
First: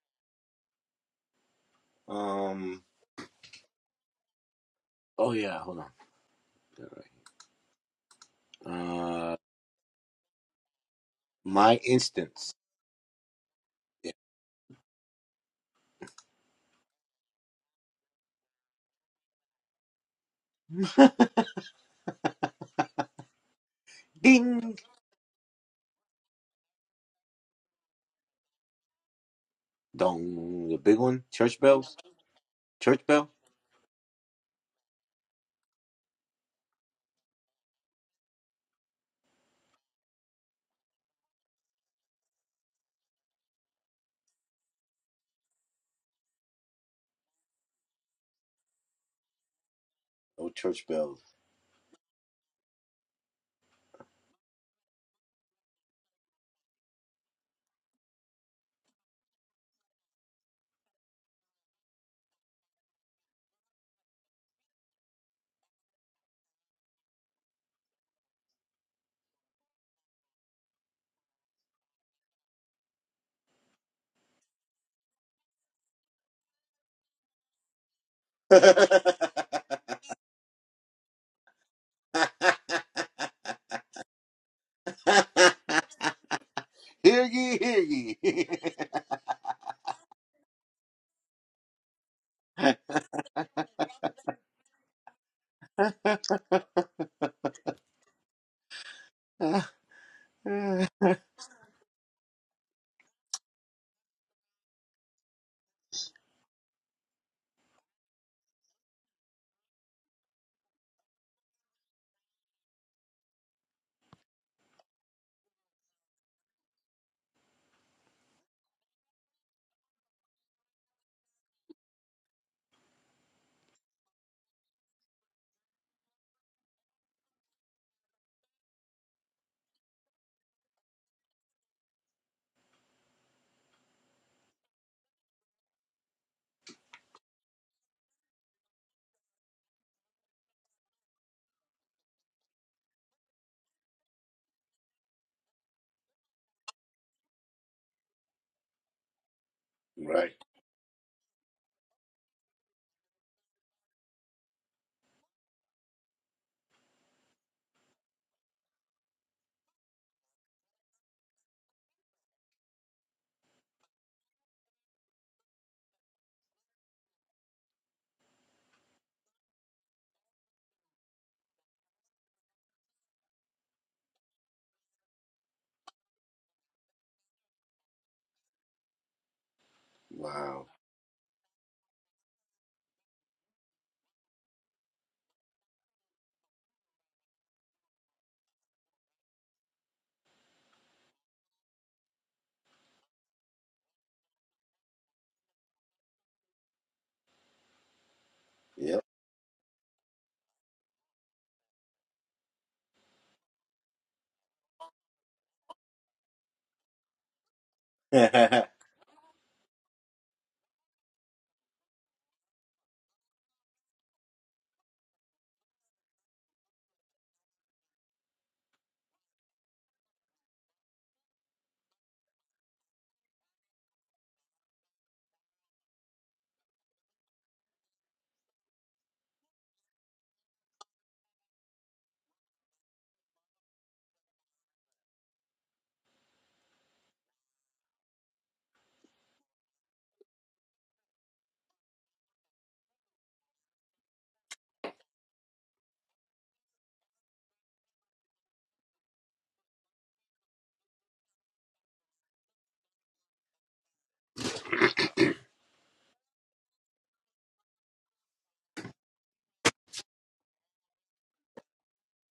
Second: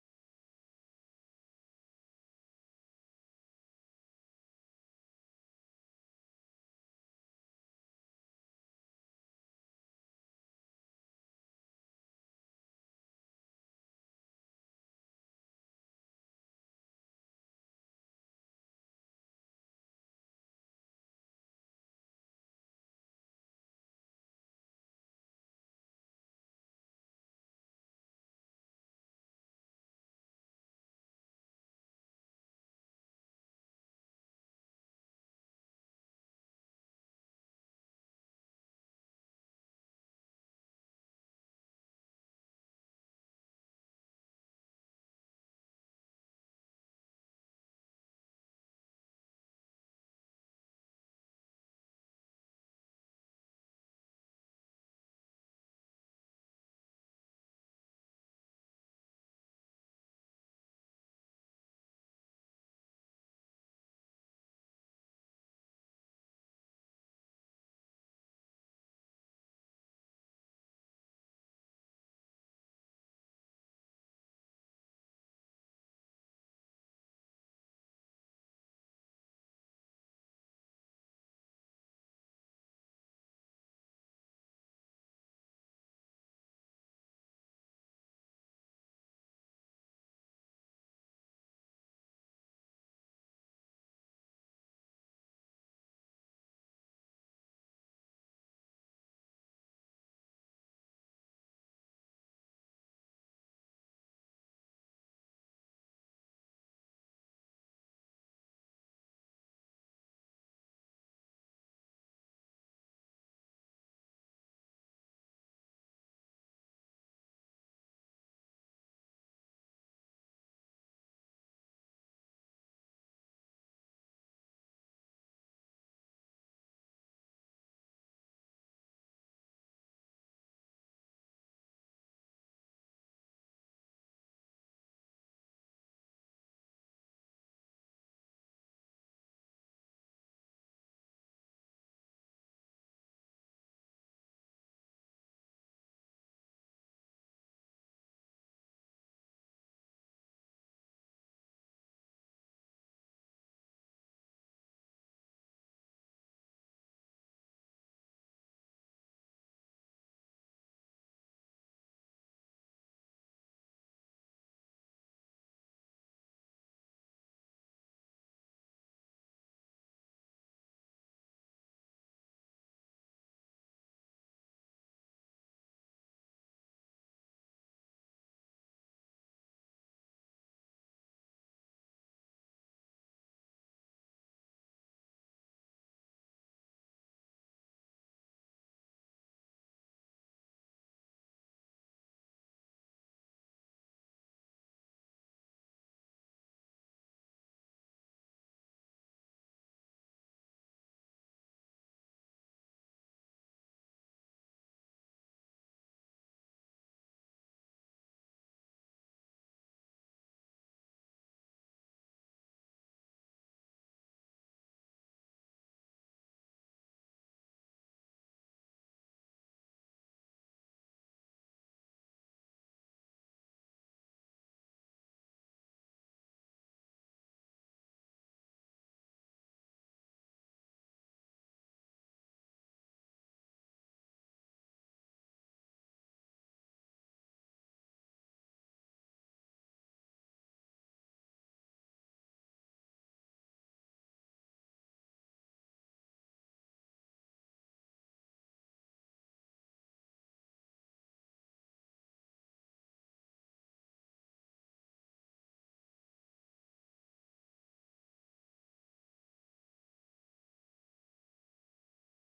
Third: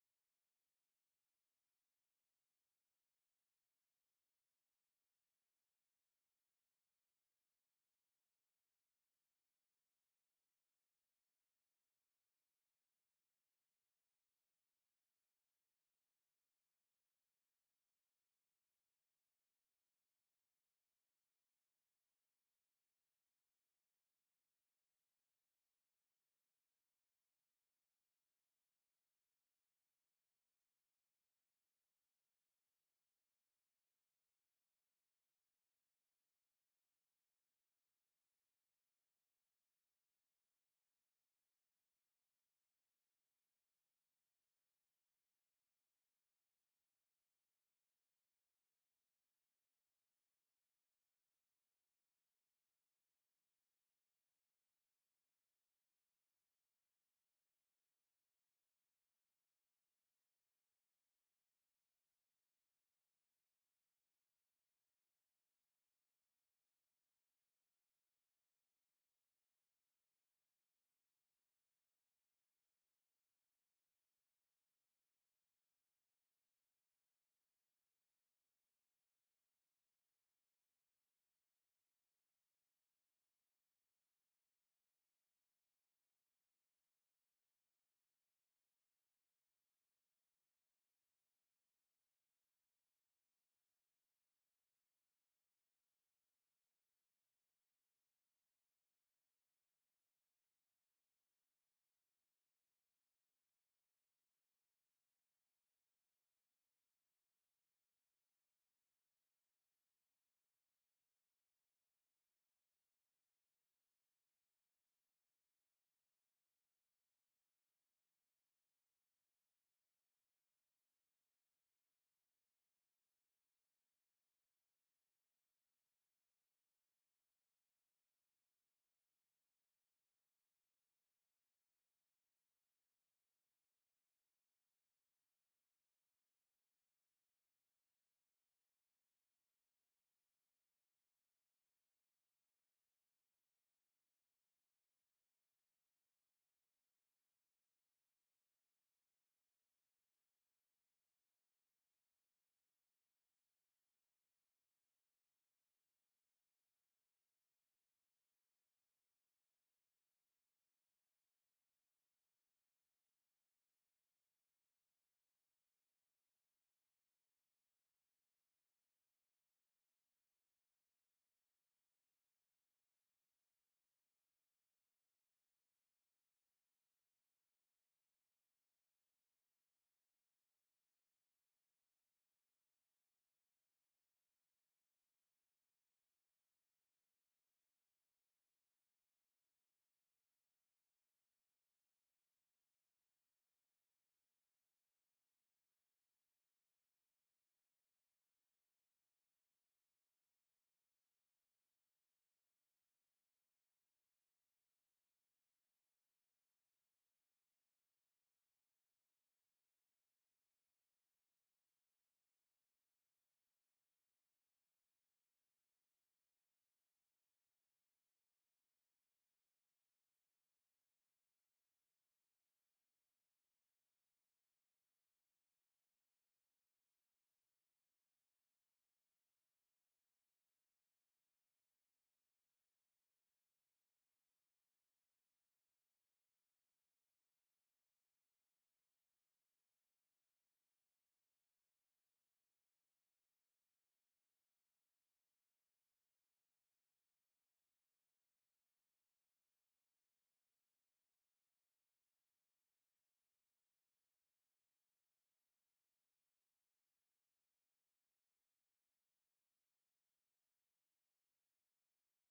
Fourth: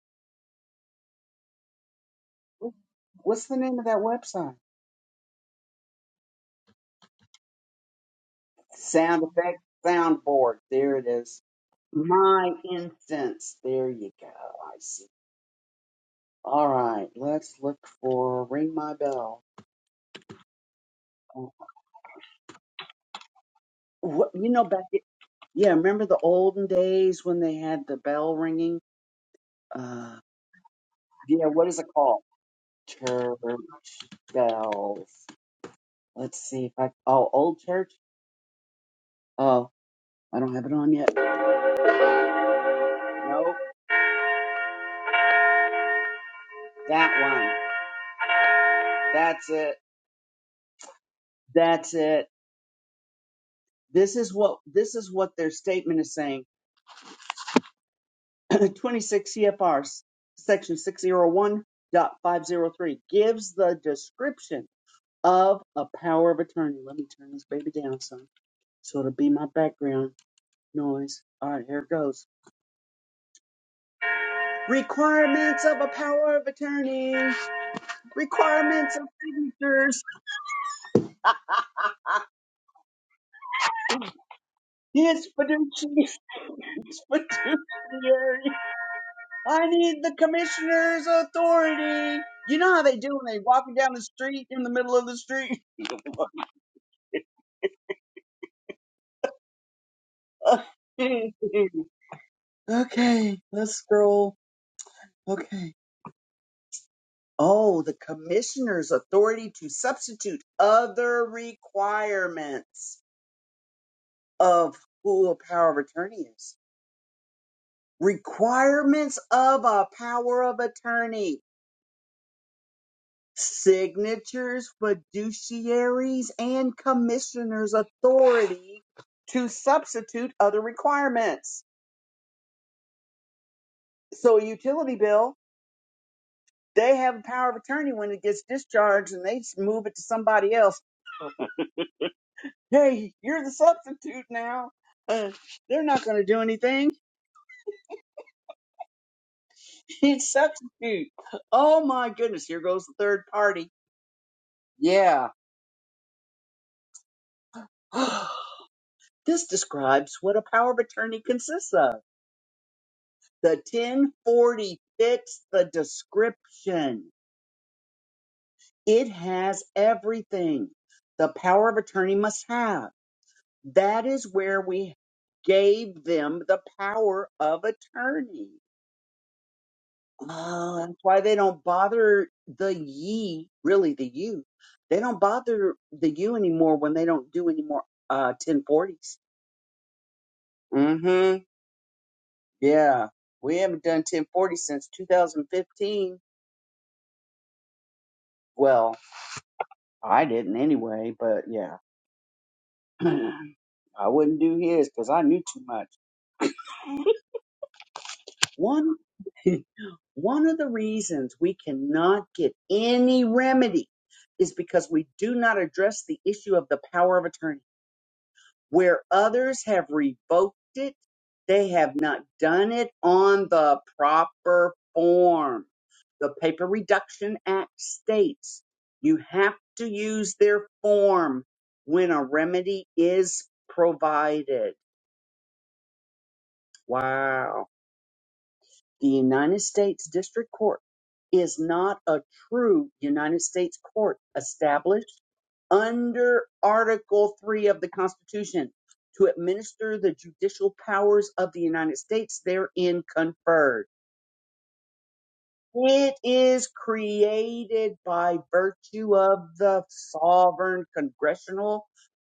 [SPEAKER 3] Wh-
[SPEAKER 2] Um.
[SPEAKER 3] What's the name of that website?
[SPEAKER 2] Oh yeah. Hold on. All right.
[SPEAKER 3] Sound
[SPEAKER 2] Uh.
[SPEAKER 3] effect soundboard. There it is.
[SPEAKER 2] My
[SPEAKER 3] My
[SPEAKER 2] instance.
[SPEAKER 3] instance. There you
[SPEAKER 2] Yeah.
[SPEAKER 3] go. I see. All right, let's look for Ring My Bell. Oh, What, you know,
[SPEAKER 2] Ding
[SPEAKER 3] back, i- yeah, remember the olden days when they had the bell ringing? Uh,
[SPEAKER 2] dong. The big one.
[SPEAKER 3] yeah,
[SPEAKER 2] Church
[SPEAKER 3] what is it
[SPEAKER 2] bells.
[SPEAKER 3] called?
[SPEAKER 2] Church bell.
[SPEAKER 3] Church bells. Let's see if I, oh, old church? Oh, I don't have it on yet. Nope, that one. That's it.
[SPEAKER 2] No church bells.
[SPEAKER 3] That's it. This is what, this is what their statement is saying. 26 CFR, section 601.503 gives the description of a power of attorney. Let me turn this baby down some so it'll be my background noise. All right, here it goes. Requirements of a power of attorney. Requirements of signatures. His fiduciary. His
[SPEAKER 2] Hear ye, hear ye.
[SPEAKER 3] fiduciary. I need the commissioner's authority. You know how they do when they walking down the street in the middle of the street? okay, let's scroll. Okay. Oh, the commissioner's authority to substitute other requirements of who a power of attorney is. Requirements of a power of attorney. Signatures, fiduciaries, and commissioner's authority to substitute other requirements. So a utility bill, they have a power of attorney when it gets discharged and they move it to somebody else hey, you're the substitute now. Uh, they're not going to do anything. It's
[SPEAKER 2] Right.
[SPEAKER 3] substitute. Oh my goodness, here goes the third party. Yeah. this describes what a power of attorney consists of. The 1040 fits the description. It has everything the power of attorney must have. That is where we gave them the power of attorney.
[SPEAKER 2] Wow.
[SPEAKER 3] Uh, that's why they don't bother the ye, really the you. They don't bother the you anymore when they don't do any more uh 1040s. Mm-hmm. Yeah. We haven't done 1040 since 2015. Well, I didn't anyway, but yeah. I wouldn't do his because I knew too much.
[SPEAKER 2] hold
[SPEAKER 3] One one of the reasons we cannot get any remedy is because we do not address the issue of the power of attorney. Where others have revoked it, they have not done it on the proper form. The Paper Reduction Act states you have to use their form when a remedy is provided. Wow. The United States District Court is not a true United States court established under Article 3 of the Constitution to administer the judicial powers of the United States therein conferred. It is created by virtue of the sovereign congressional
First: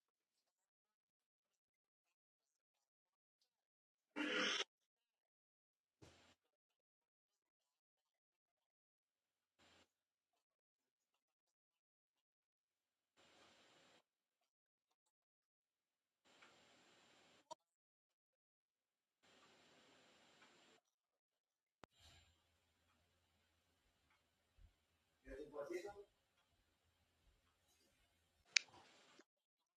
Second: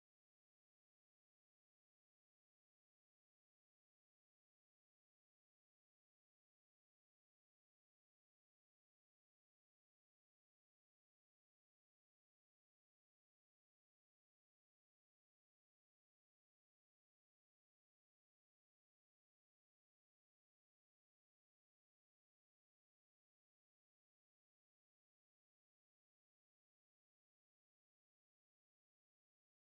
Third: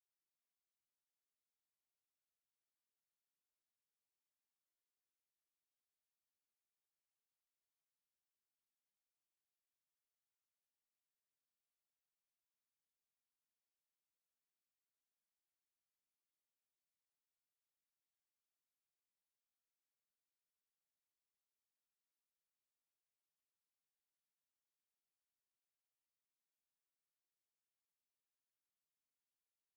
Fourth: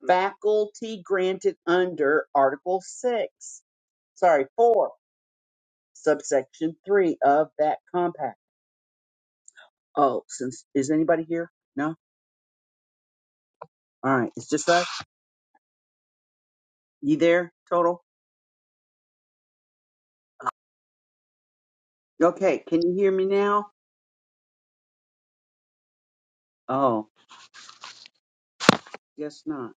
[SPEAKER 3] faculty granted under Article 6, sorry, 4, subsection 3 of that compact. Oh, since is anybody here? No. All right. It's just us. You there, total? Okay. Can you hear me now? Oh, guess not.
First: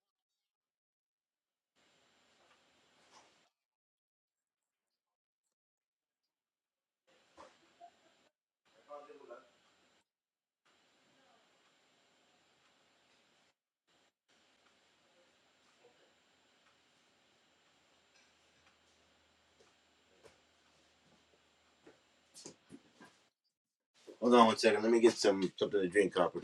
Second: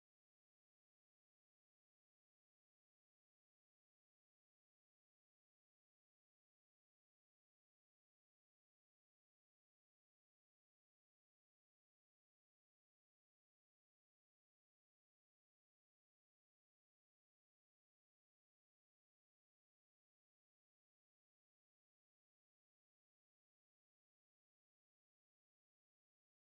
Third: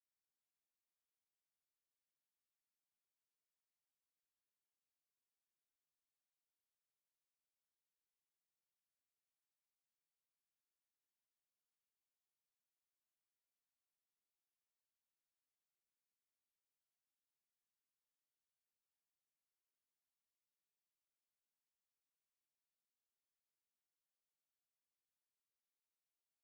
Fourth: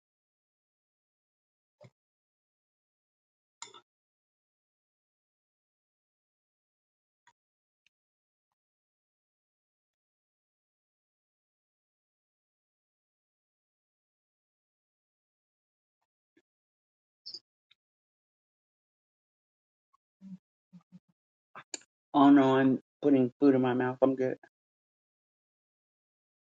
[SPEAKER 3] Oh no, I'm putting food in my mouth. I'm good.
[SPEAKER 2] on one second. Let me get some something to drink, Copper.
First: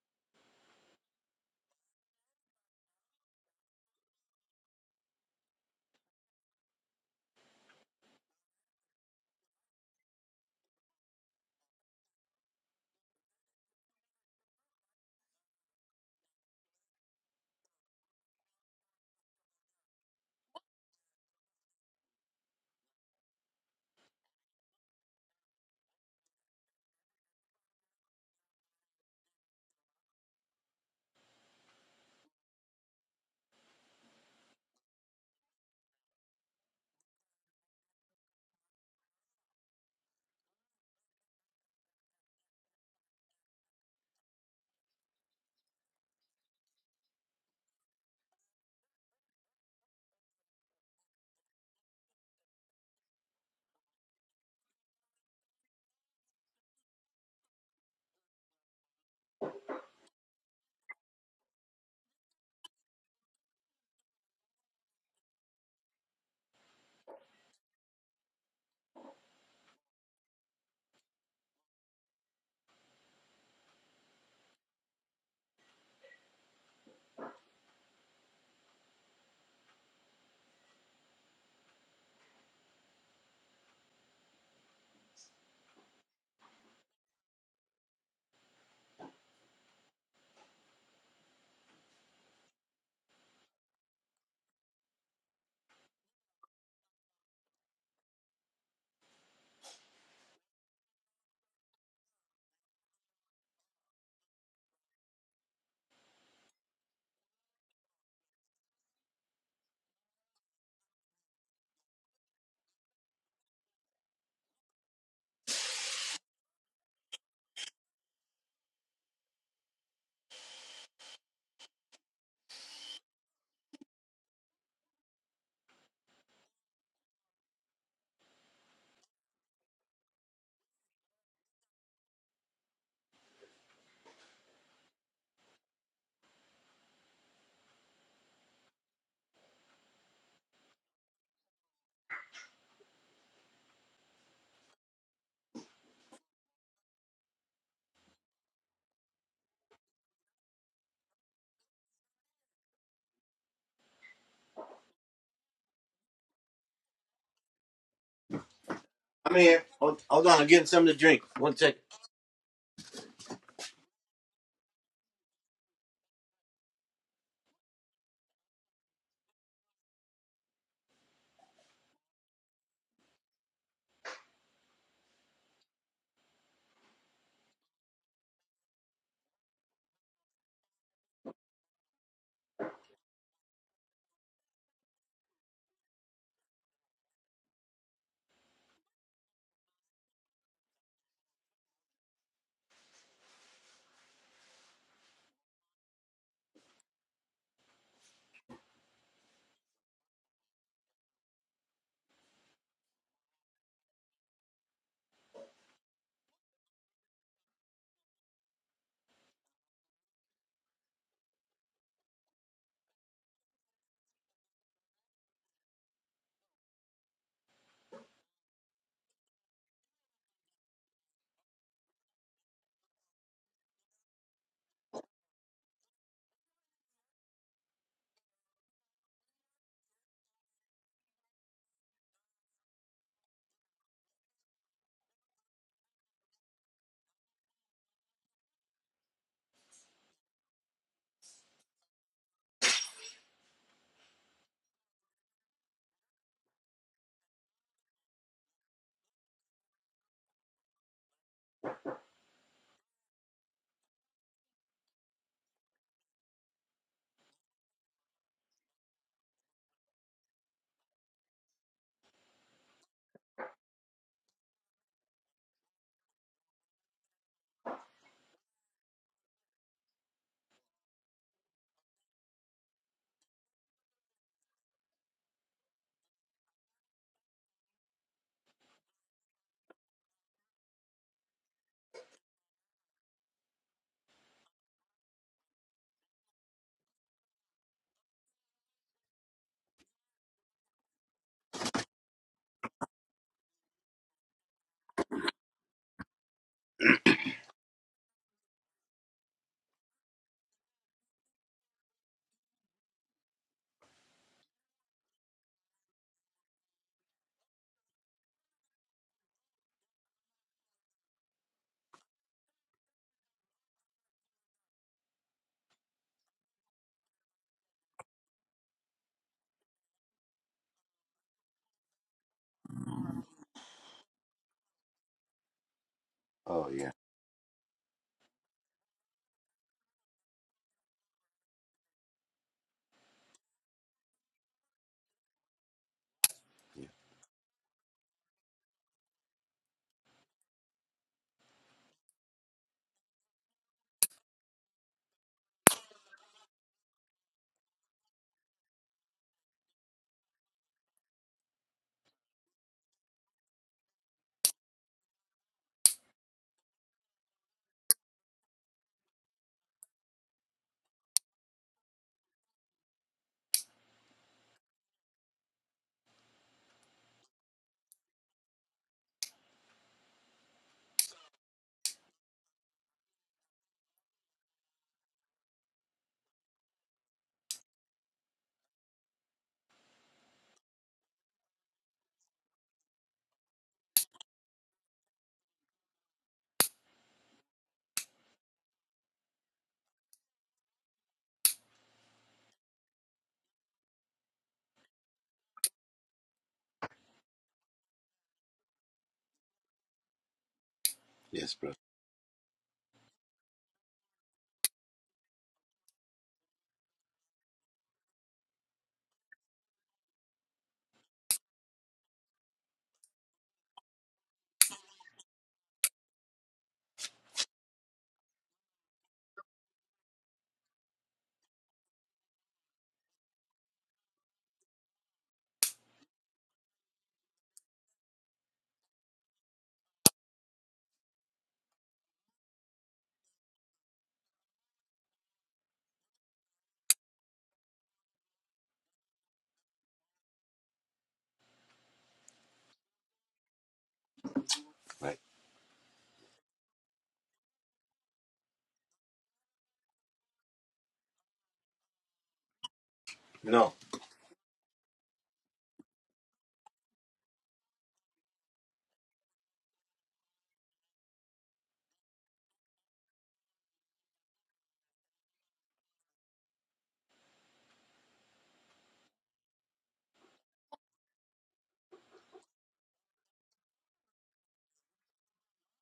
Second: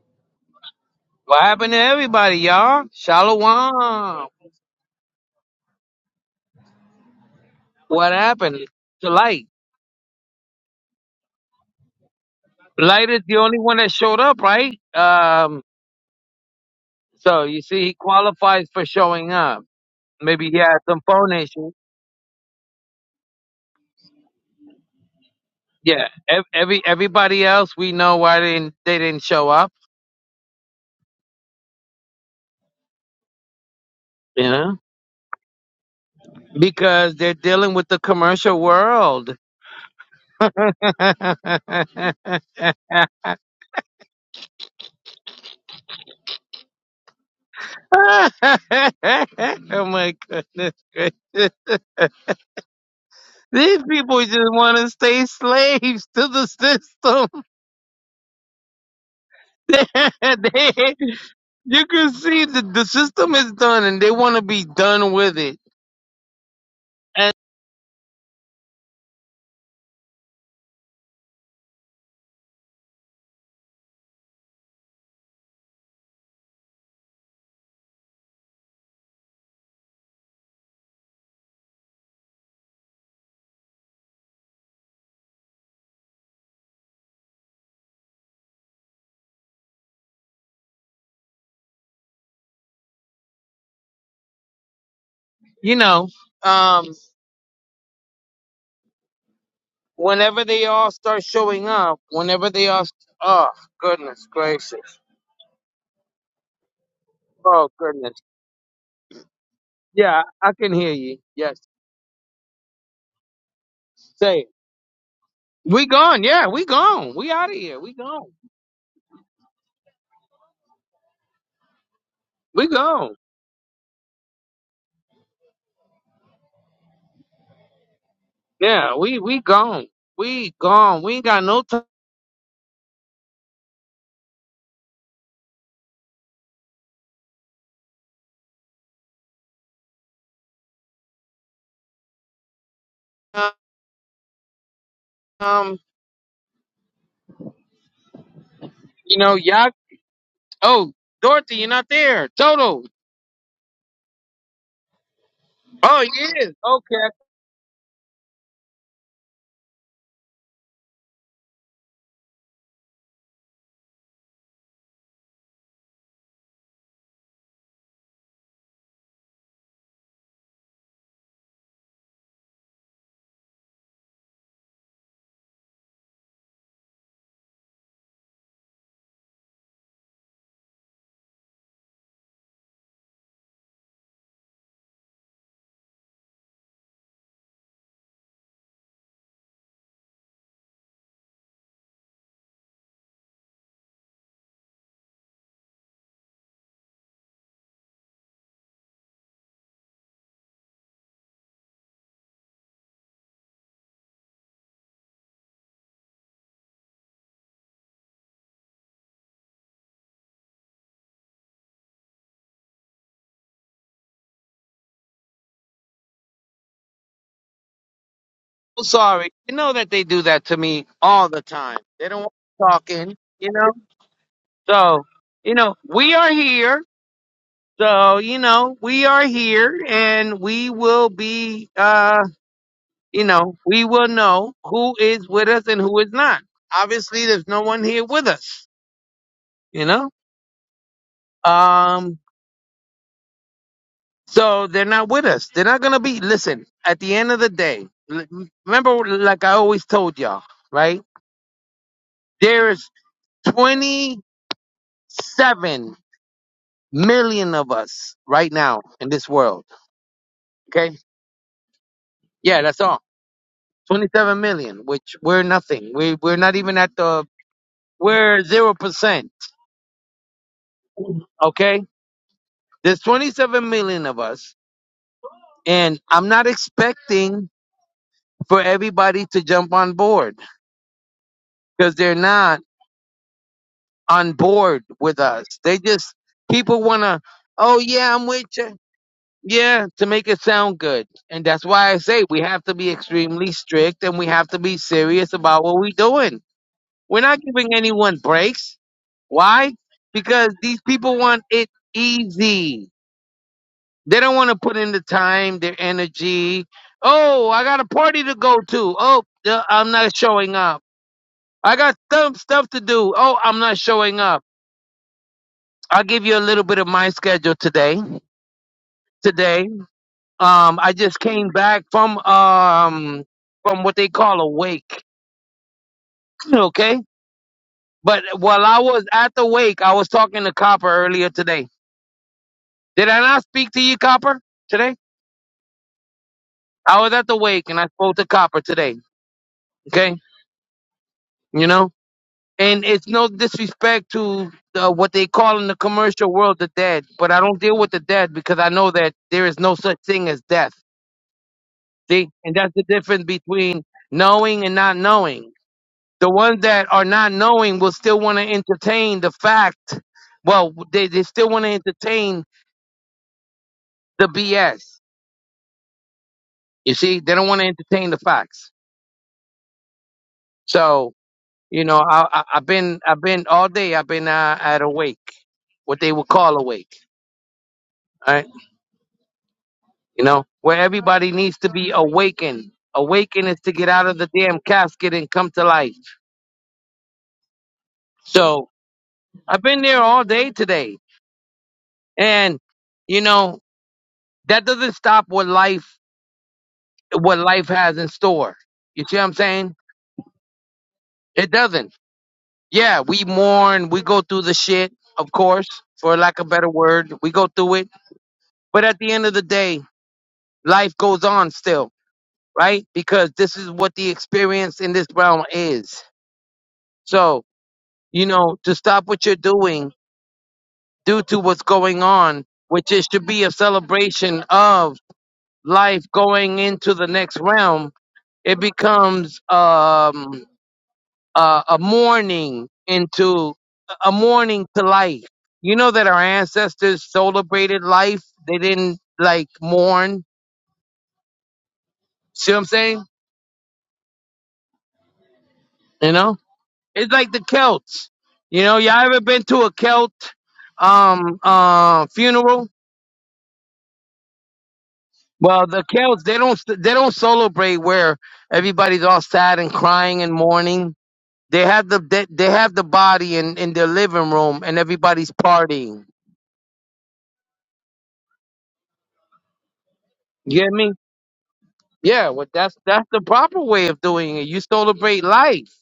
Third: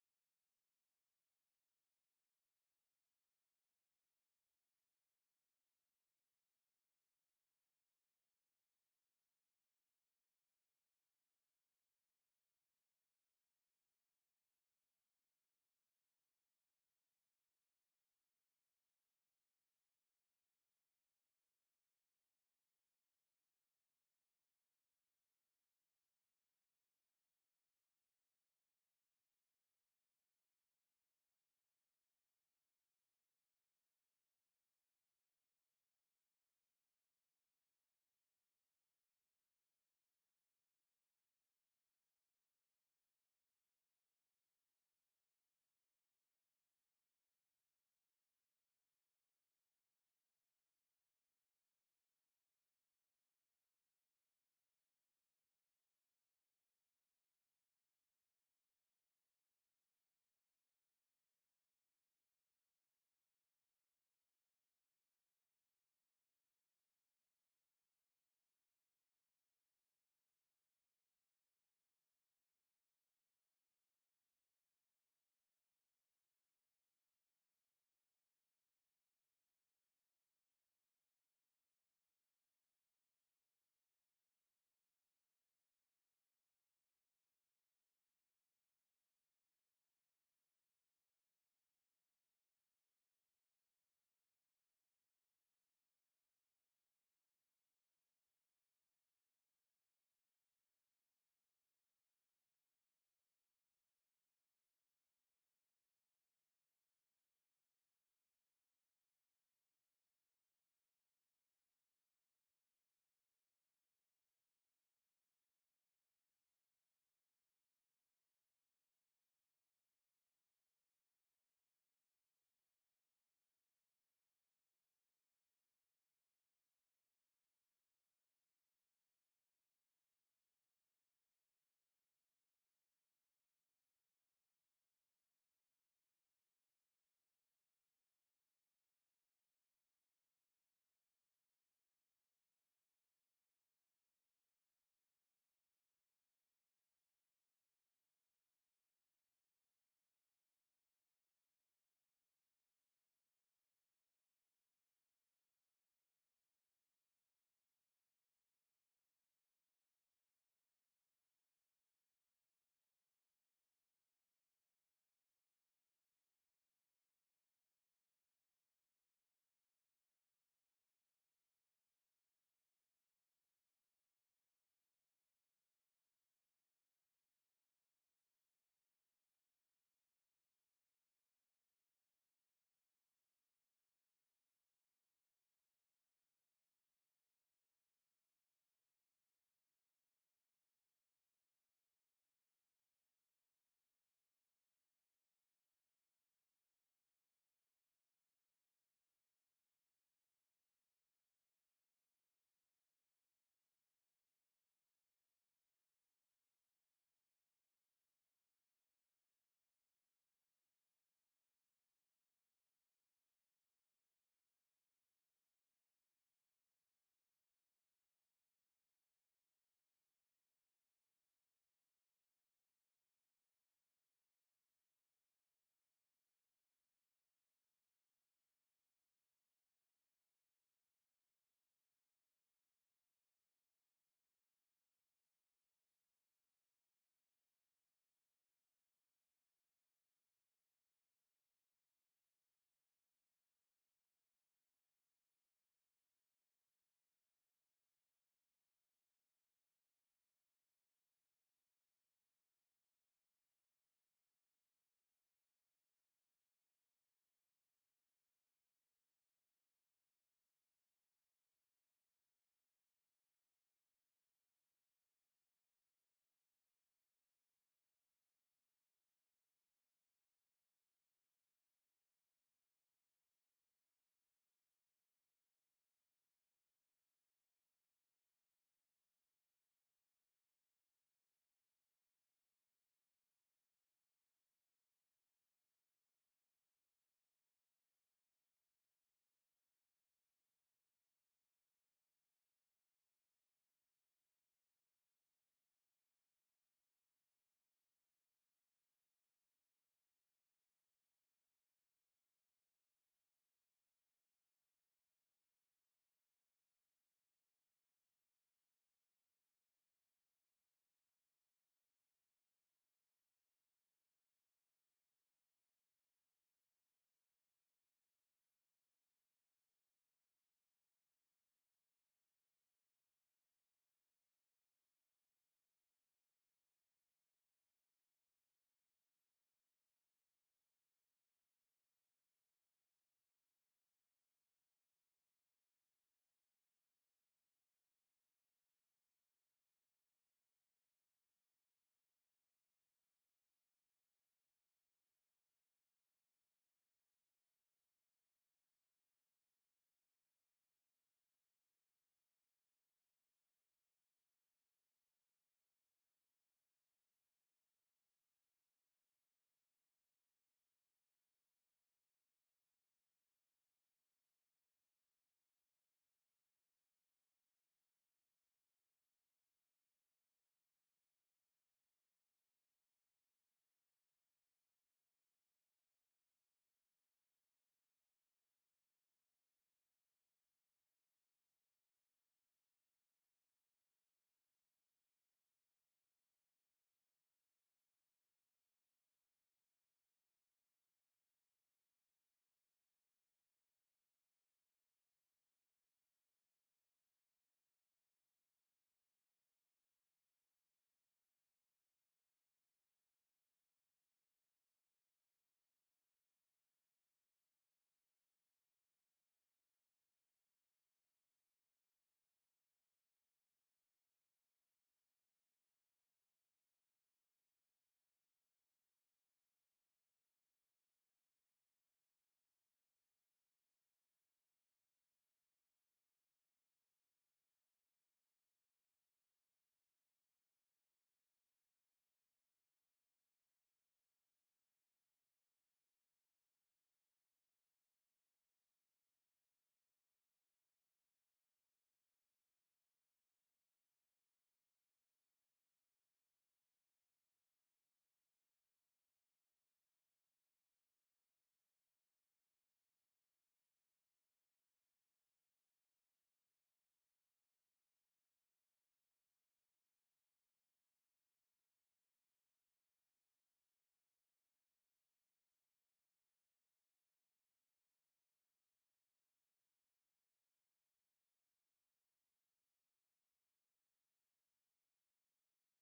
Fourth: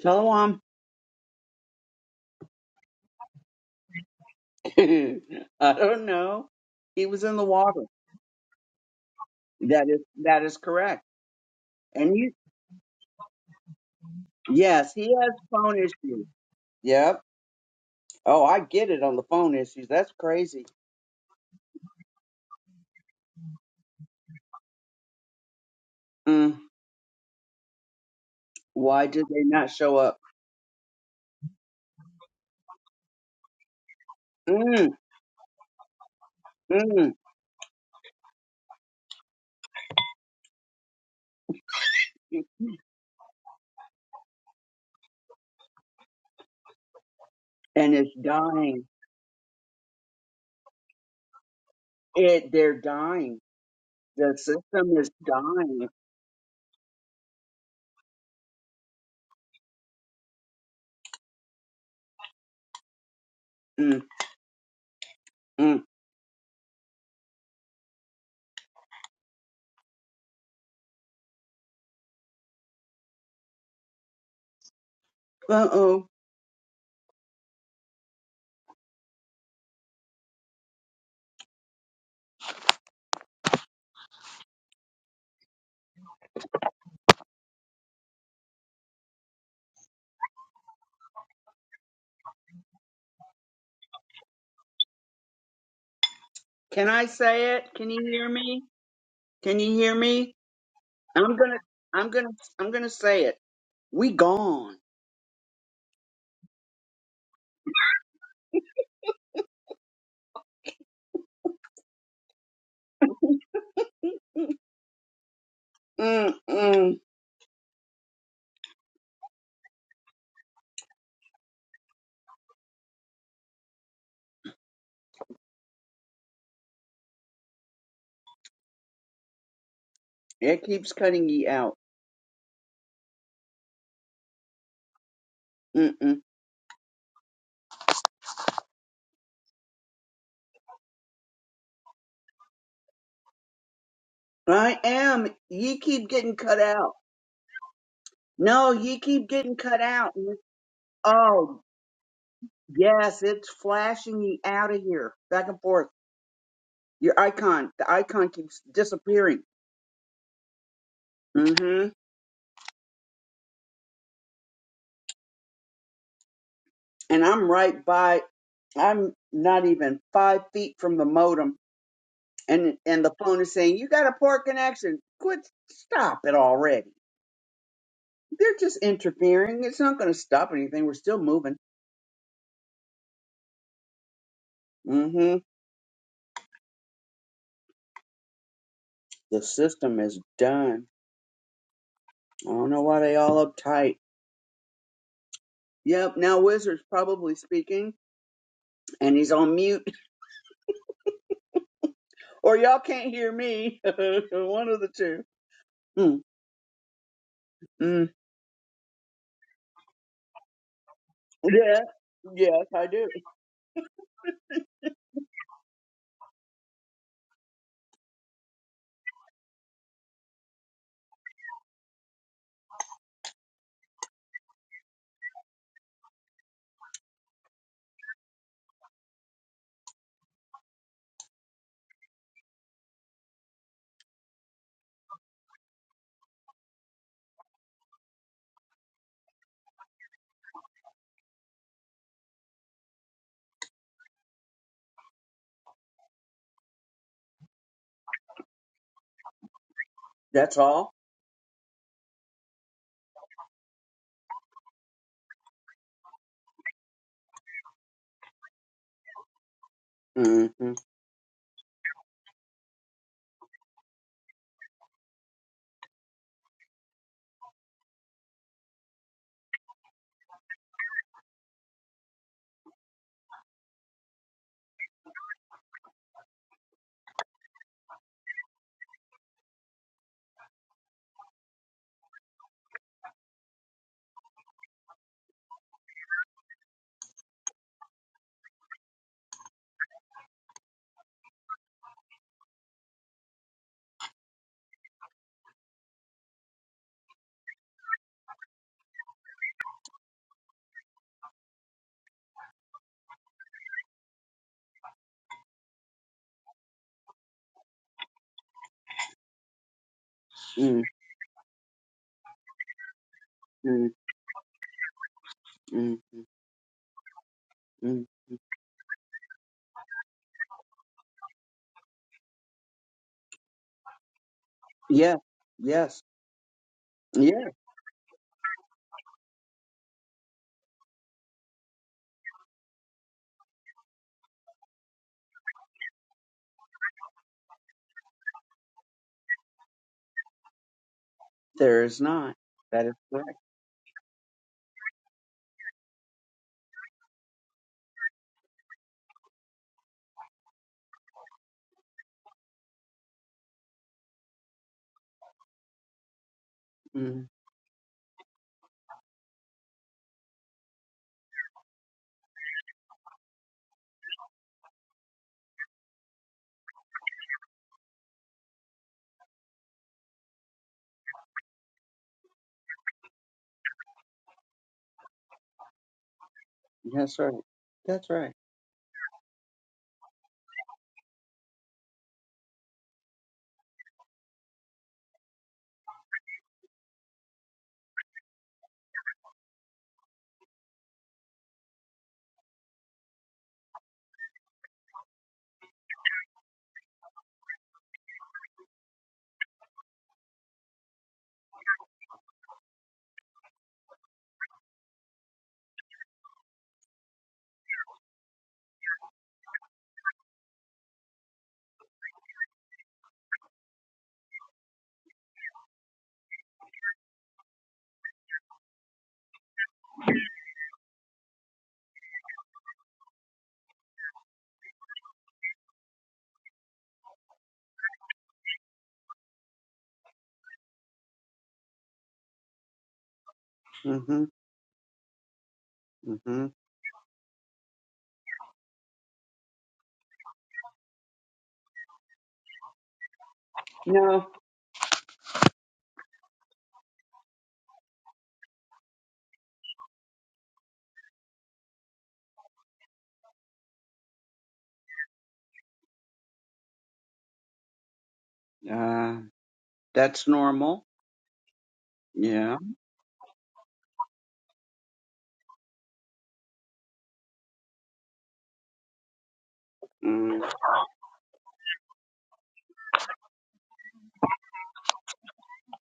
[SPEAKER 3] Shalom.
[SPEAKER 4] What happened to everybody, y'all? Shalom.
[SPEAKER 3] I don't know. He was in the water.
[SPEAKER 4] What happened to Light?
[SPEAKER 3] That is that is correct. And you,
[SPEAKER 4] Light is the only one that showed up, right?
[SPEAKER 3] yes, he has
[SPEAKER 4] Um,
[SPEAKER 3] phone issues. Yep.
[SPEAKER 4] so you see, he
[SPEAKER 3] Oh, I
[SPEAKER 4] qualifies for
[SPEAKER 3] get it on the
[SPEAKER 4] showing
[SPEAKER 3] phone
[SPEAKER 4] up.
[SPEAKER 3] issues. That's
[SPEAKER 4] Maybe he
[SPEAKER 3] crazy.
[SPEAKER 4] had some phone issues. Yeah, ev-
[SPEAKER 3] Mm,
[SPEAKER 4] every everybody else we know why they didn't, they
[SPEAKER 3] why
[SPEAKER 4] didn't
[SPEAKER 3] did they
[SPEAKER 4] show
[SPEAKER 3] not
[SPEAKER 4] up.
[SPEAKER 3] show up?
[SPEAKER 4] You know,
[SPEAKER 3] Mm, mm.
[SPEAKER 4] because they're dealing with the commercial world. oh
[SPEAKER 3] And it's dying.
[SPEAKER 4] my goodness gracious.
[SPEAKER 3] It they're dying
[SPEAKER 4] These people just
[SPEAKER 3] The
[SPEAKER 4] want to
[SPEAKER 3] system is
[SPEAKER 4] stay
[SPEAKER 3] dying.
[SPEAKER 4] slaves to the system. They- they- you can see that the system is done
[SPEAKER 3] Mm,
[SPEAKER 4] and they want to be done with it.
[SPEAKER 3] mm.
[SPEAKER 4] And,
[SPEAKER 3] Uh-oh.
[SPEAKER 4] you know, um,
[SPEAKER 3] Can I say it? Can you hear me? Can you hear me?
[SPEAKER 4] whenever they all start
[SPEAKER 3] I'm gonna
[SPEAKER 4] showing up,
[SPEAKER 3] I'm gonna
[SPEAKER 4] whenever they
[SPEAKER 3] I'm
[SPEAKER 4] all,
[SPEAKER 3] gonna
[SPEAKER 4] st-
[SPEAKER 3] say it.
[SPEAKER 4] oh,
[SPEAKER 3] We
[SPEAKER 4] goodness
[SPEAKER 3] gone.
[SPEAKER 4] gracious. Oh, goodness. Yeah, I can hear you. Yes. Say, it. we gone. Yeah, we
[SPEAKER 3] Mm-mm.
[SPEAKER 4] gone. We out of here. We gone. We gone. Yeah, we, we gone. We
[SPEAKER 3] It keeps
[SPEAKER 4] gone. We ain't
[SPEAKER 3] cutting
[SPEAKER 4] got
[SPEAKER 3] ye
[SPEAKER 4] no
[SPEAKER 3] out.
[SPEAKER 4] time.
[SPEAKER 3] Mm-mm.
[SPEAKER 4] you
[SPEAKER 3] I am.
[SPEAKER 4] y'all.
[SPEAKER 3] Ye keep getting cut out. No, ye keep
[SPEAKER 4] know,
[SPEAKER 3] getting
[SPEAKER 4] y'all
[SPEAKER 3] cut out.
[SPEAKER 4] Oh, Dorothy,
[SPEAKER 3] Oh,
[SPEAKER 4] you're not there. Toto.
[SPEAKER 3] yes, it's flashing ye out of here. Back and forth.
[SPEAKER 4] Oh, he is. Okay.
[SPEAKER 3] Your icon. The icon keeps
[SPEAKER 2] I'm
[SPEAKER 3] disappearing.
[SPEAKER 2] here. Hold, hold on. I'm getting something to drink. One second.
[SPEAKER 3] Mm-hmm. And I'm right by I'm not even five feet from the modem, and and the phone is saying you got a poor connection. Quit, stop it already. They're just interfering. It's not going to stop anything. We're still moving. Mm-hmm. The system is done. I don't know why they all uptight. Yep. Now Wizard's probably speaking, and he's on mute, or y'all can't hear me. One of the two. Mm, mm. Yeah. Yes, I do.
[SPEAKER 4] I'm sorry. You know that they do that to me all the time. They don't want me talking, you know? So, you know, we are here. So, you know, we are here and we will be, uh, you know, we will know who is with us and who is not. Obviously, there's no one here with us, you know? um. So they're not with us. They're not gonna be. Listen, at the end of the day, l- remember, like I always told y'all,
[SPEAKER 3] That's all.
[SPEAKER 4] right? There's 27 million of us right now in this world.
[SPEAKER 3] Mm-hmm.
[SPEAKER 4] Okay, yeah, that's all. 27 million, which we're nothing. We we're not even at the we're zero percent. Okay, there's 27 million of us, and I'm not expecting for everybody to jump on board because they're not. on board with us. They just people want to, oh yeah, I'm with you. Yeah, to make it sound good. And that's why I say we have to be extremely strict and we have to be serious about what we're doing. We're not giving anyone breaks. Why? Because these people want it easy. They don't want to put in the time, their energy. Oh, I got a party to go to. Oh, uh, I'm not showing up.
[SPEAKER 3] Mm-hmm.
[SPEAKER 4] I got some stuff to do. Oh, I'm not showing up.
[SPEAKER 3] Mm-hmm.
[SPEAKER 4] I'll give you a little bit of my schedule
[SPEAKER 3] mm-hmm.
[SPEAKER 4] today. Today, um, I just came back from um from what they call a wake.
[SPEAKER 3] Yes, yes,
[SPEAKER 2] oh yeah,
[SPEAKER 4] Okay,
[SPEAKER 3] yes.
[SPEAKER 4] but while I was at the wake, I was talking to Copper earlier today. Did I not speak to you, Copper, today? I was at the wake and I spoke to Copper today. Okay, you
[SPEAKER 3] There
[SPEAKER 4] know,
[SPEAKER 3] is not. That
[SPEAKER 4] and
[SPEAKER 3] is
[SPEAKER 4] it's no
[SPEAKER 3] correct.
[SPEAKER 4] disrespect to uh, what they call in the commercial world the dead, but I don't deal with the dead because I know that there is no such thing as death See, and that's the difference between knowing and not knowing. The ones that are
[SPEAKER 3] Mm,
[SPEAKER 4] not knowing will still want to entertain the fact. Well, they, they still want to entertain the BS. You see, they don't want to entertain the facts. So, you know, I, I, I've been, I've been all day. I've been uh, at a wake, what they would call awake.
[SPEAKER 3] that's right. That's right.
[SPEAKER 4] All right, you know, where everybody needs to be awakened. Awaken is to get out of the damn casket and come to life. So I've been there all day today And you know, that doesn't stop what life what life has in store. You see what I'm saying? It
[SPEAKER 2] yes, bro.
[SPEAKER 4] doesn't. Yeah, we mourn, we go through the shit, of course, for lack of better word. We go through it. But at the end of the day, life goes on still, right? Because this is what the experience in this realm is. So, you know, to stop what you're doing due to what's going on, which is should be a celebration of life going into the next realm It becomes um, a, a mourning into a
[SPEAKER 3] Mm-hmm.
[SPEAKER 4] mourning to life. You know that our
[SPEAKER 3] Mm-hmm.
[SPEAKER 4] ancestors celebrated life. They didn't like mourn. See what I'm saying?
[SPEAKER 3] No,
[SPEAKER 2] Right.
[SPEAKER 4] You know, it's like the Celts. You know, y'all ever been to a Celt um uh, funeral?
[SPEAKER 2] No.
[SPEAKER 4] Well, the Celts they don't they don't celebrate where everybody's
[SPEAKER 3] uh,
[SPEAKER 4] all sad and crying
[SPEAKER 3] that's
[SPEAKER 4] and
[SPEAKER 3] normal.
[SPEAKER 4] mourning. They have the they, they
[SPEAKER 3] Yeah.
[SPEAKER 4] have the body in in their living room and everybody's partying.
[SPEAKER 3] Mm-hmm.
[SPEAKER 4] You get me? Yeah, well that's that's the proper way of doing it. You celebrate life,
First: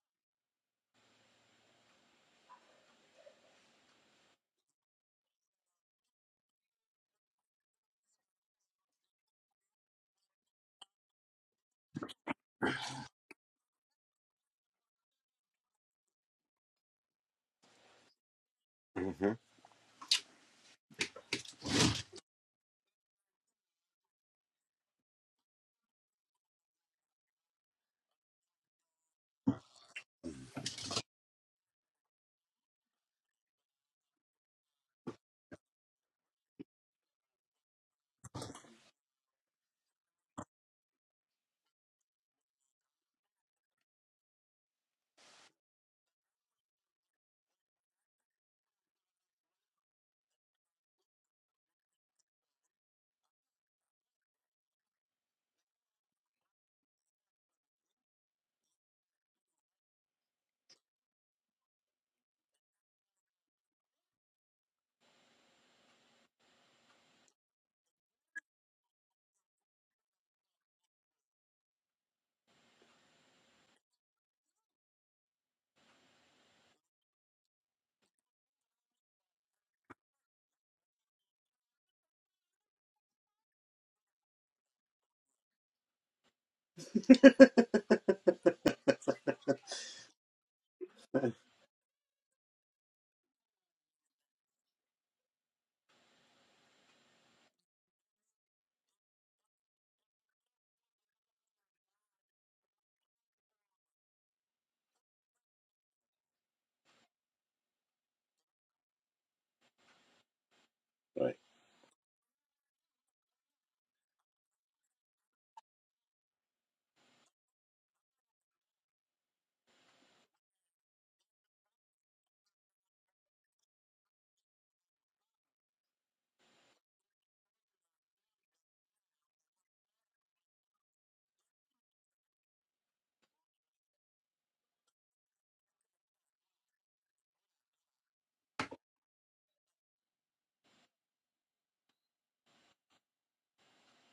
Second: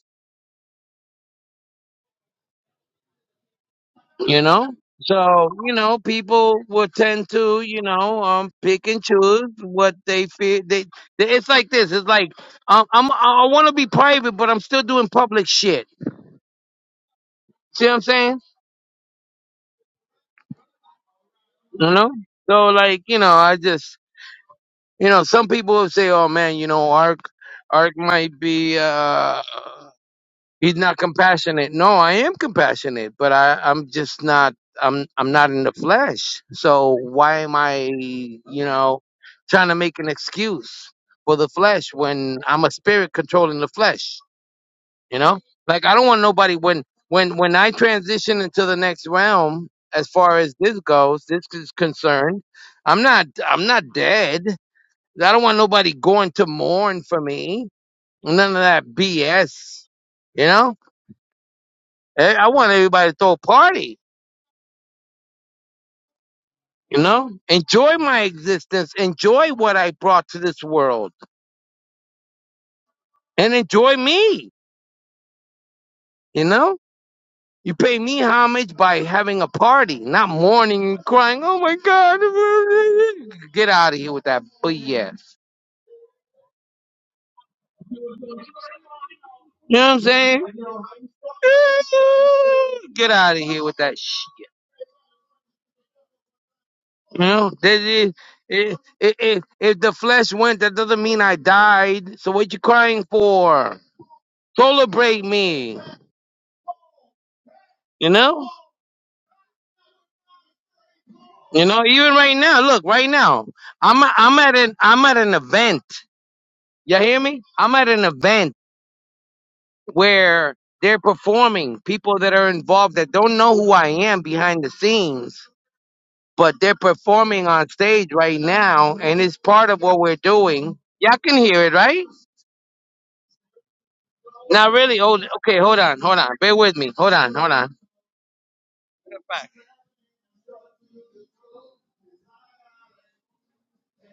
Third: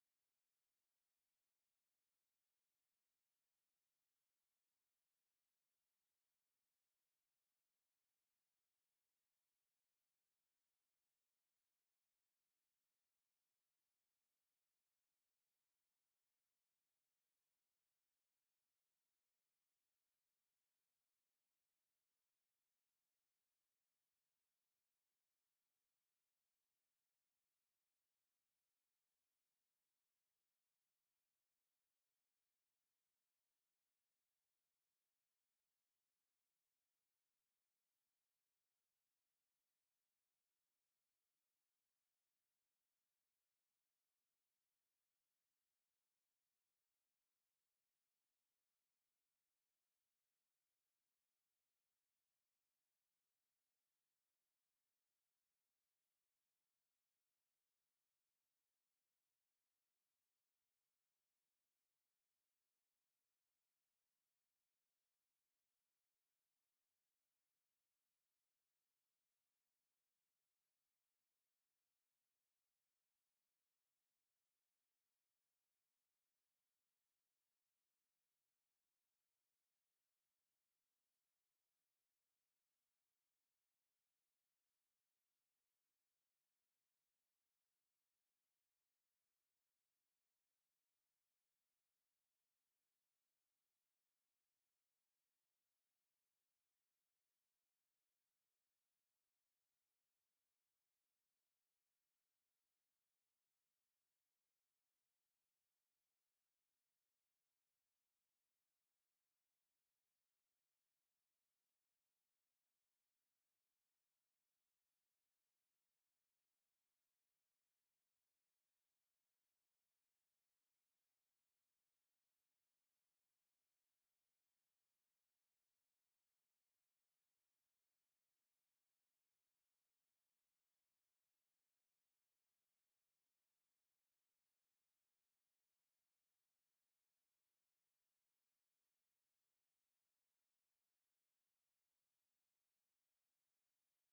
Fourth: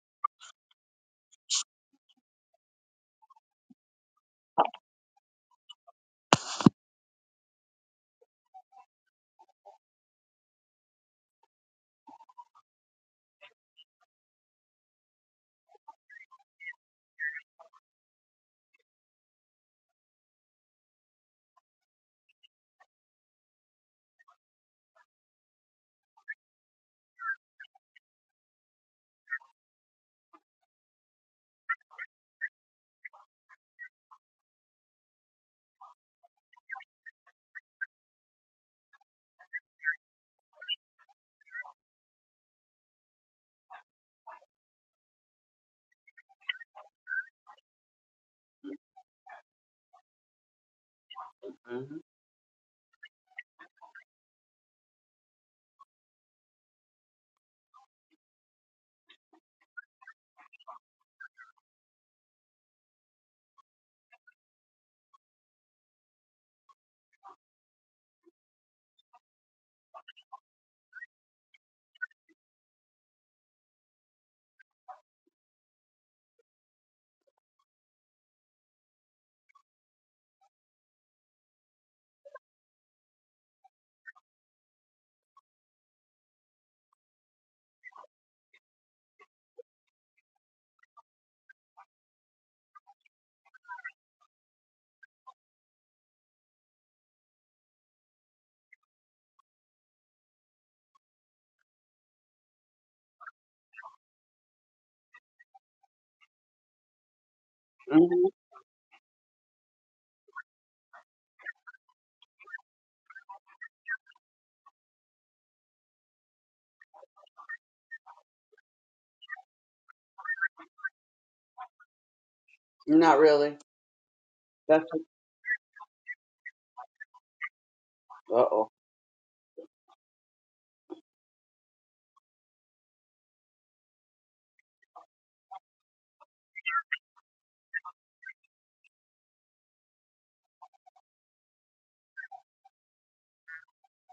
[SPEAKER 4] you know? So, you know, people will tend to, you know, um pick and choose what they feel they, they it's like this. It's like um I'm I want to be private, but I'm still doing public shit. See what I'm saying?
[SPEAKER 2] Mm-hmm.
[SPEAKER 4] You know? So like, you know, I just you know, some people will say, "Oh man, you know, Ark Ark might be uh He's not compassionate. No, I am compassionate, but I, I'm just not. I'm I'm not in the flesh. So why am I, you know, trying to make an excuse for the flesh when I'm a spirit controlling the flesh? You know, like I don't want nobody when when when I transition into the next realm as far as this goes, this is concerned. I'm not I'm not dead. I don't want nobody going to mourn for me. None of that BS. You know. Eh, I want everybody to throw a party. You know, enjoy my existence, enjoy what I brought to this world, and enjoy me. You know, you pay me homage by having a party, not mourning and crying. Oh my God, get out of here with that BS. You know what I'm saying? Get out of here with that shit. You know, that is- if, if, if the flesh went, that doesn't mean I died. So what you crying for? Celebrate me. You
[SPEAKER 3] hmm
[SPEAKER 4] know?
[SPEAKER 2] Right.
[SPEAKER 4] You know, even right now, look, right now, I'm I'm at an I'm at an event. You hear me? I'm at an event where they're performing people that are involved that
[SPEAKER 3] Not
[SPEAKER 4] don't know
[SPEAKER 3] really.
[SPEAKER 4] who I am behind the
[SPEAKER 3] That's
[SPEAKER 4] scenes, but they're performing on stage
[SPEAKER 3] uh
[SPEAKER 4] right
[SPEAKER 3] oh.
[SPEAKER 4] now, and it's part of what we're doing. Y'all can hear it, right? Not really, Oh, okay, hold on, hold on, bear with me, hold on, hold on.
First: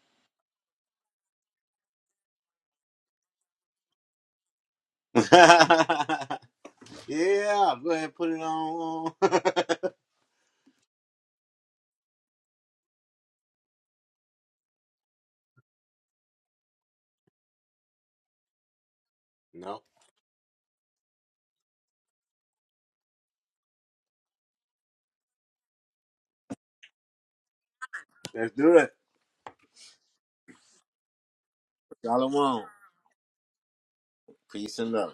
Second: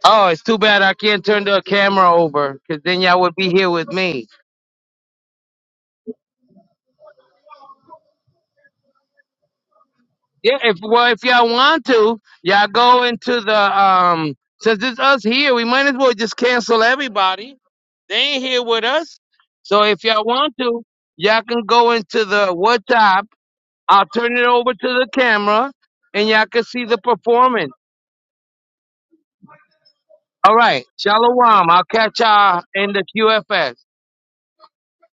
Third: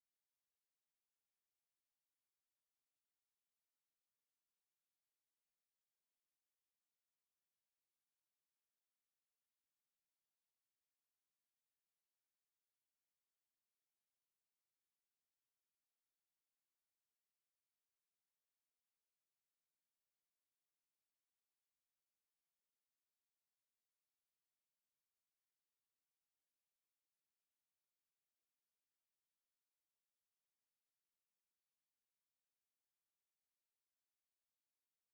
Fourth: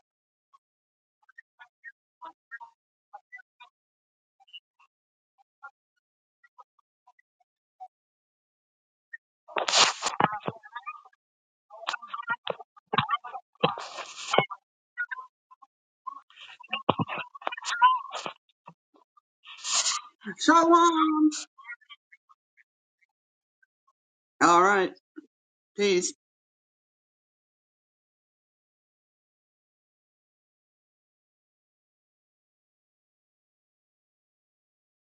[SPEAKER 4] Oh, it's too bad I can't turn the camera over, 'cause then y'all would be here with me.
[SPEAKER 2] yeah, go ahead, put it on.
[SPEAKER 4] Yeah, if well, if y'all want to, y'all go into the um. Since it's us here, we might as well just cancel everybody. They ain't here with us,
[SPEAKER 2] No.
[SPEAKER 4] so if y'all
[SPEAKER 3] So
[SPEAKER 4] want to,
[SPEAKER 3] long.
[SPEAKER 4] y'all can go into the WhatsApp. I'll turn it
[SPEAKER 3] All
[SPEAKER 4] over to
[SPEAKER 3] right.
[SPEAKER 4] the camera,
[SPEAKER 3] Peace.
[SPEAKER 4] and y'all can see the performance.
[SPEAKER 2] Let's do it.
[SPEAKER 4] All right, shalom. I'll
[SPEAKER 2] you
[SPEAKER 4] catch
[SPEAKER 2] all I
[SPEAKER 4] y'all
[SPEAKER 2] want.
[SPEAKER 4] in the QFS.
[SPEAKER 2] Peace and love.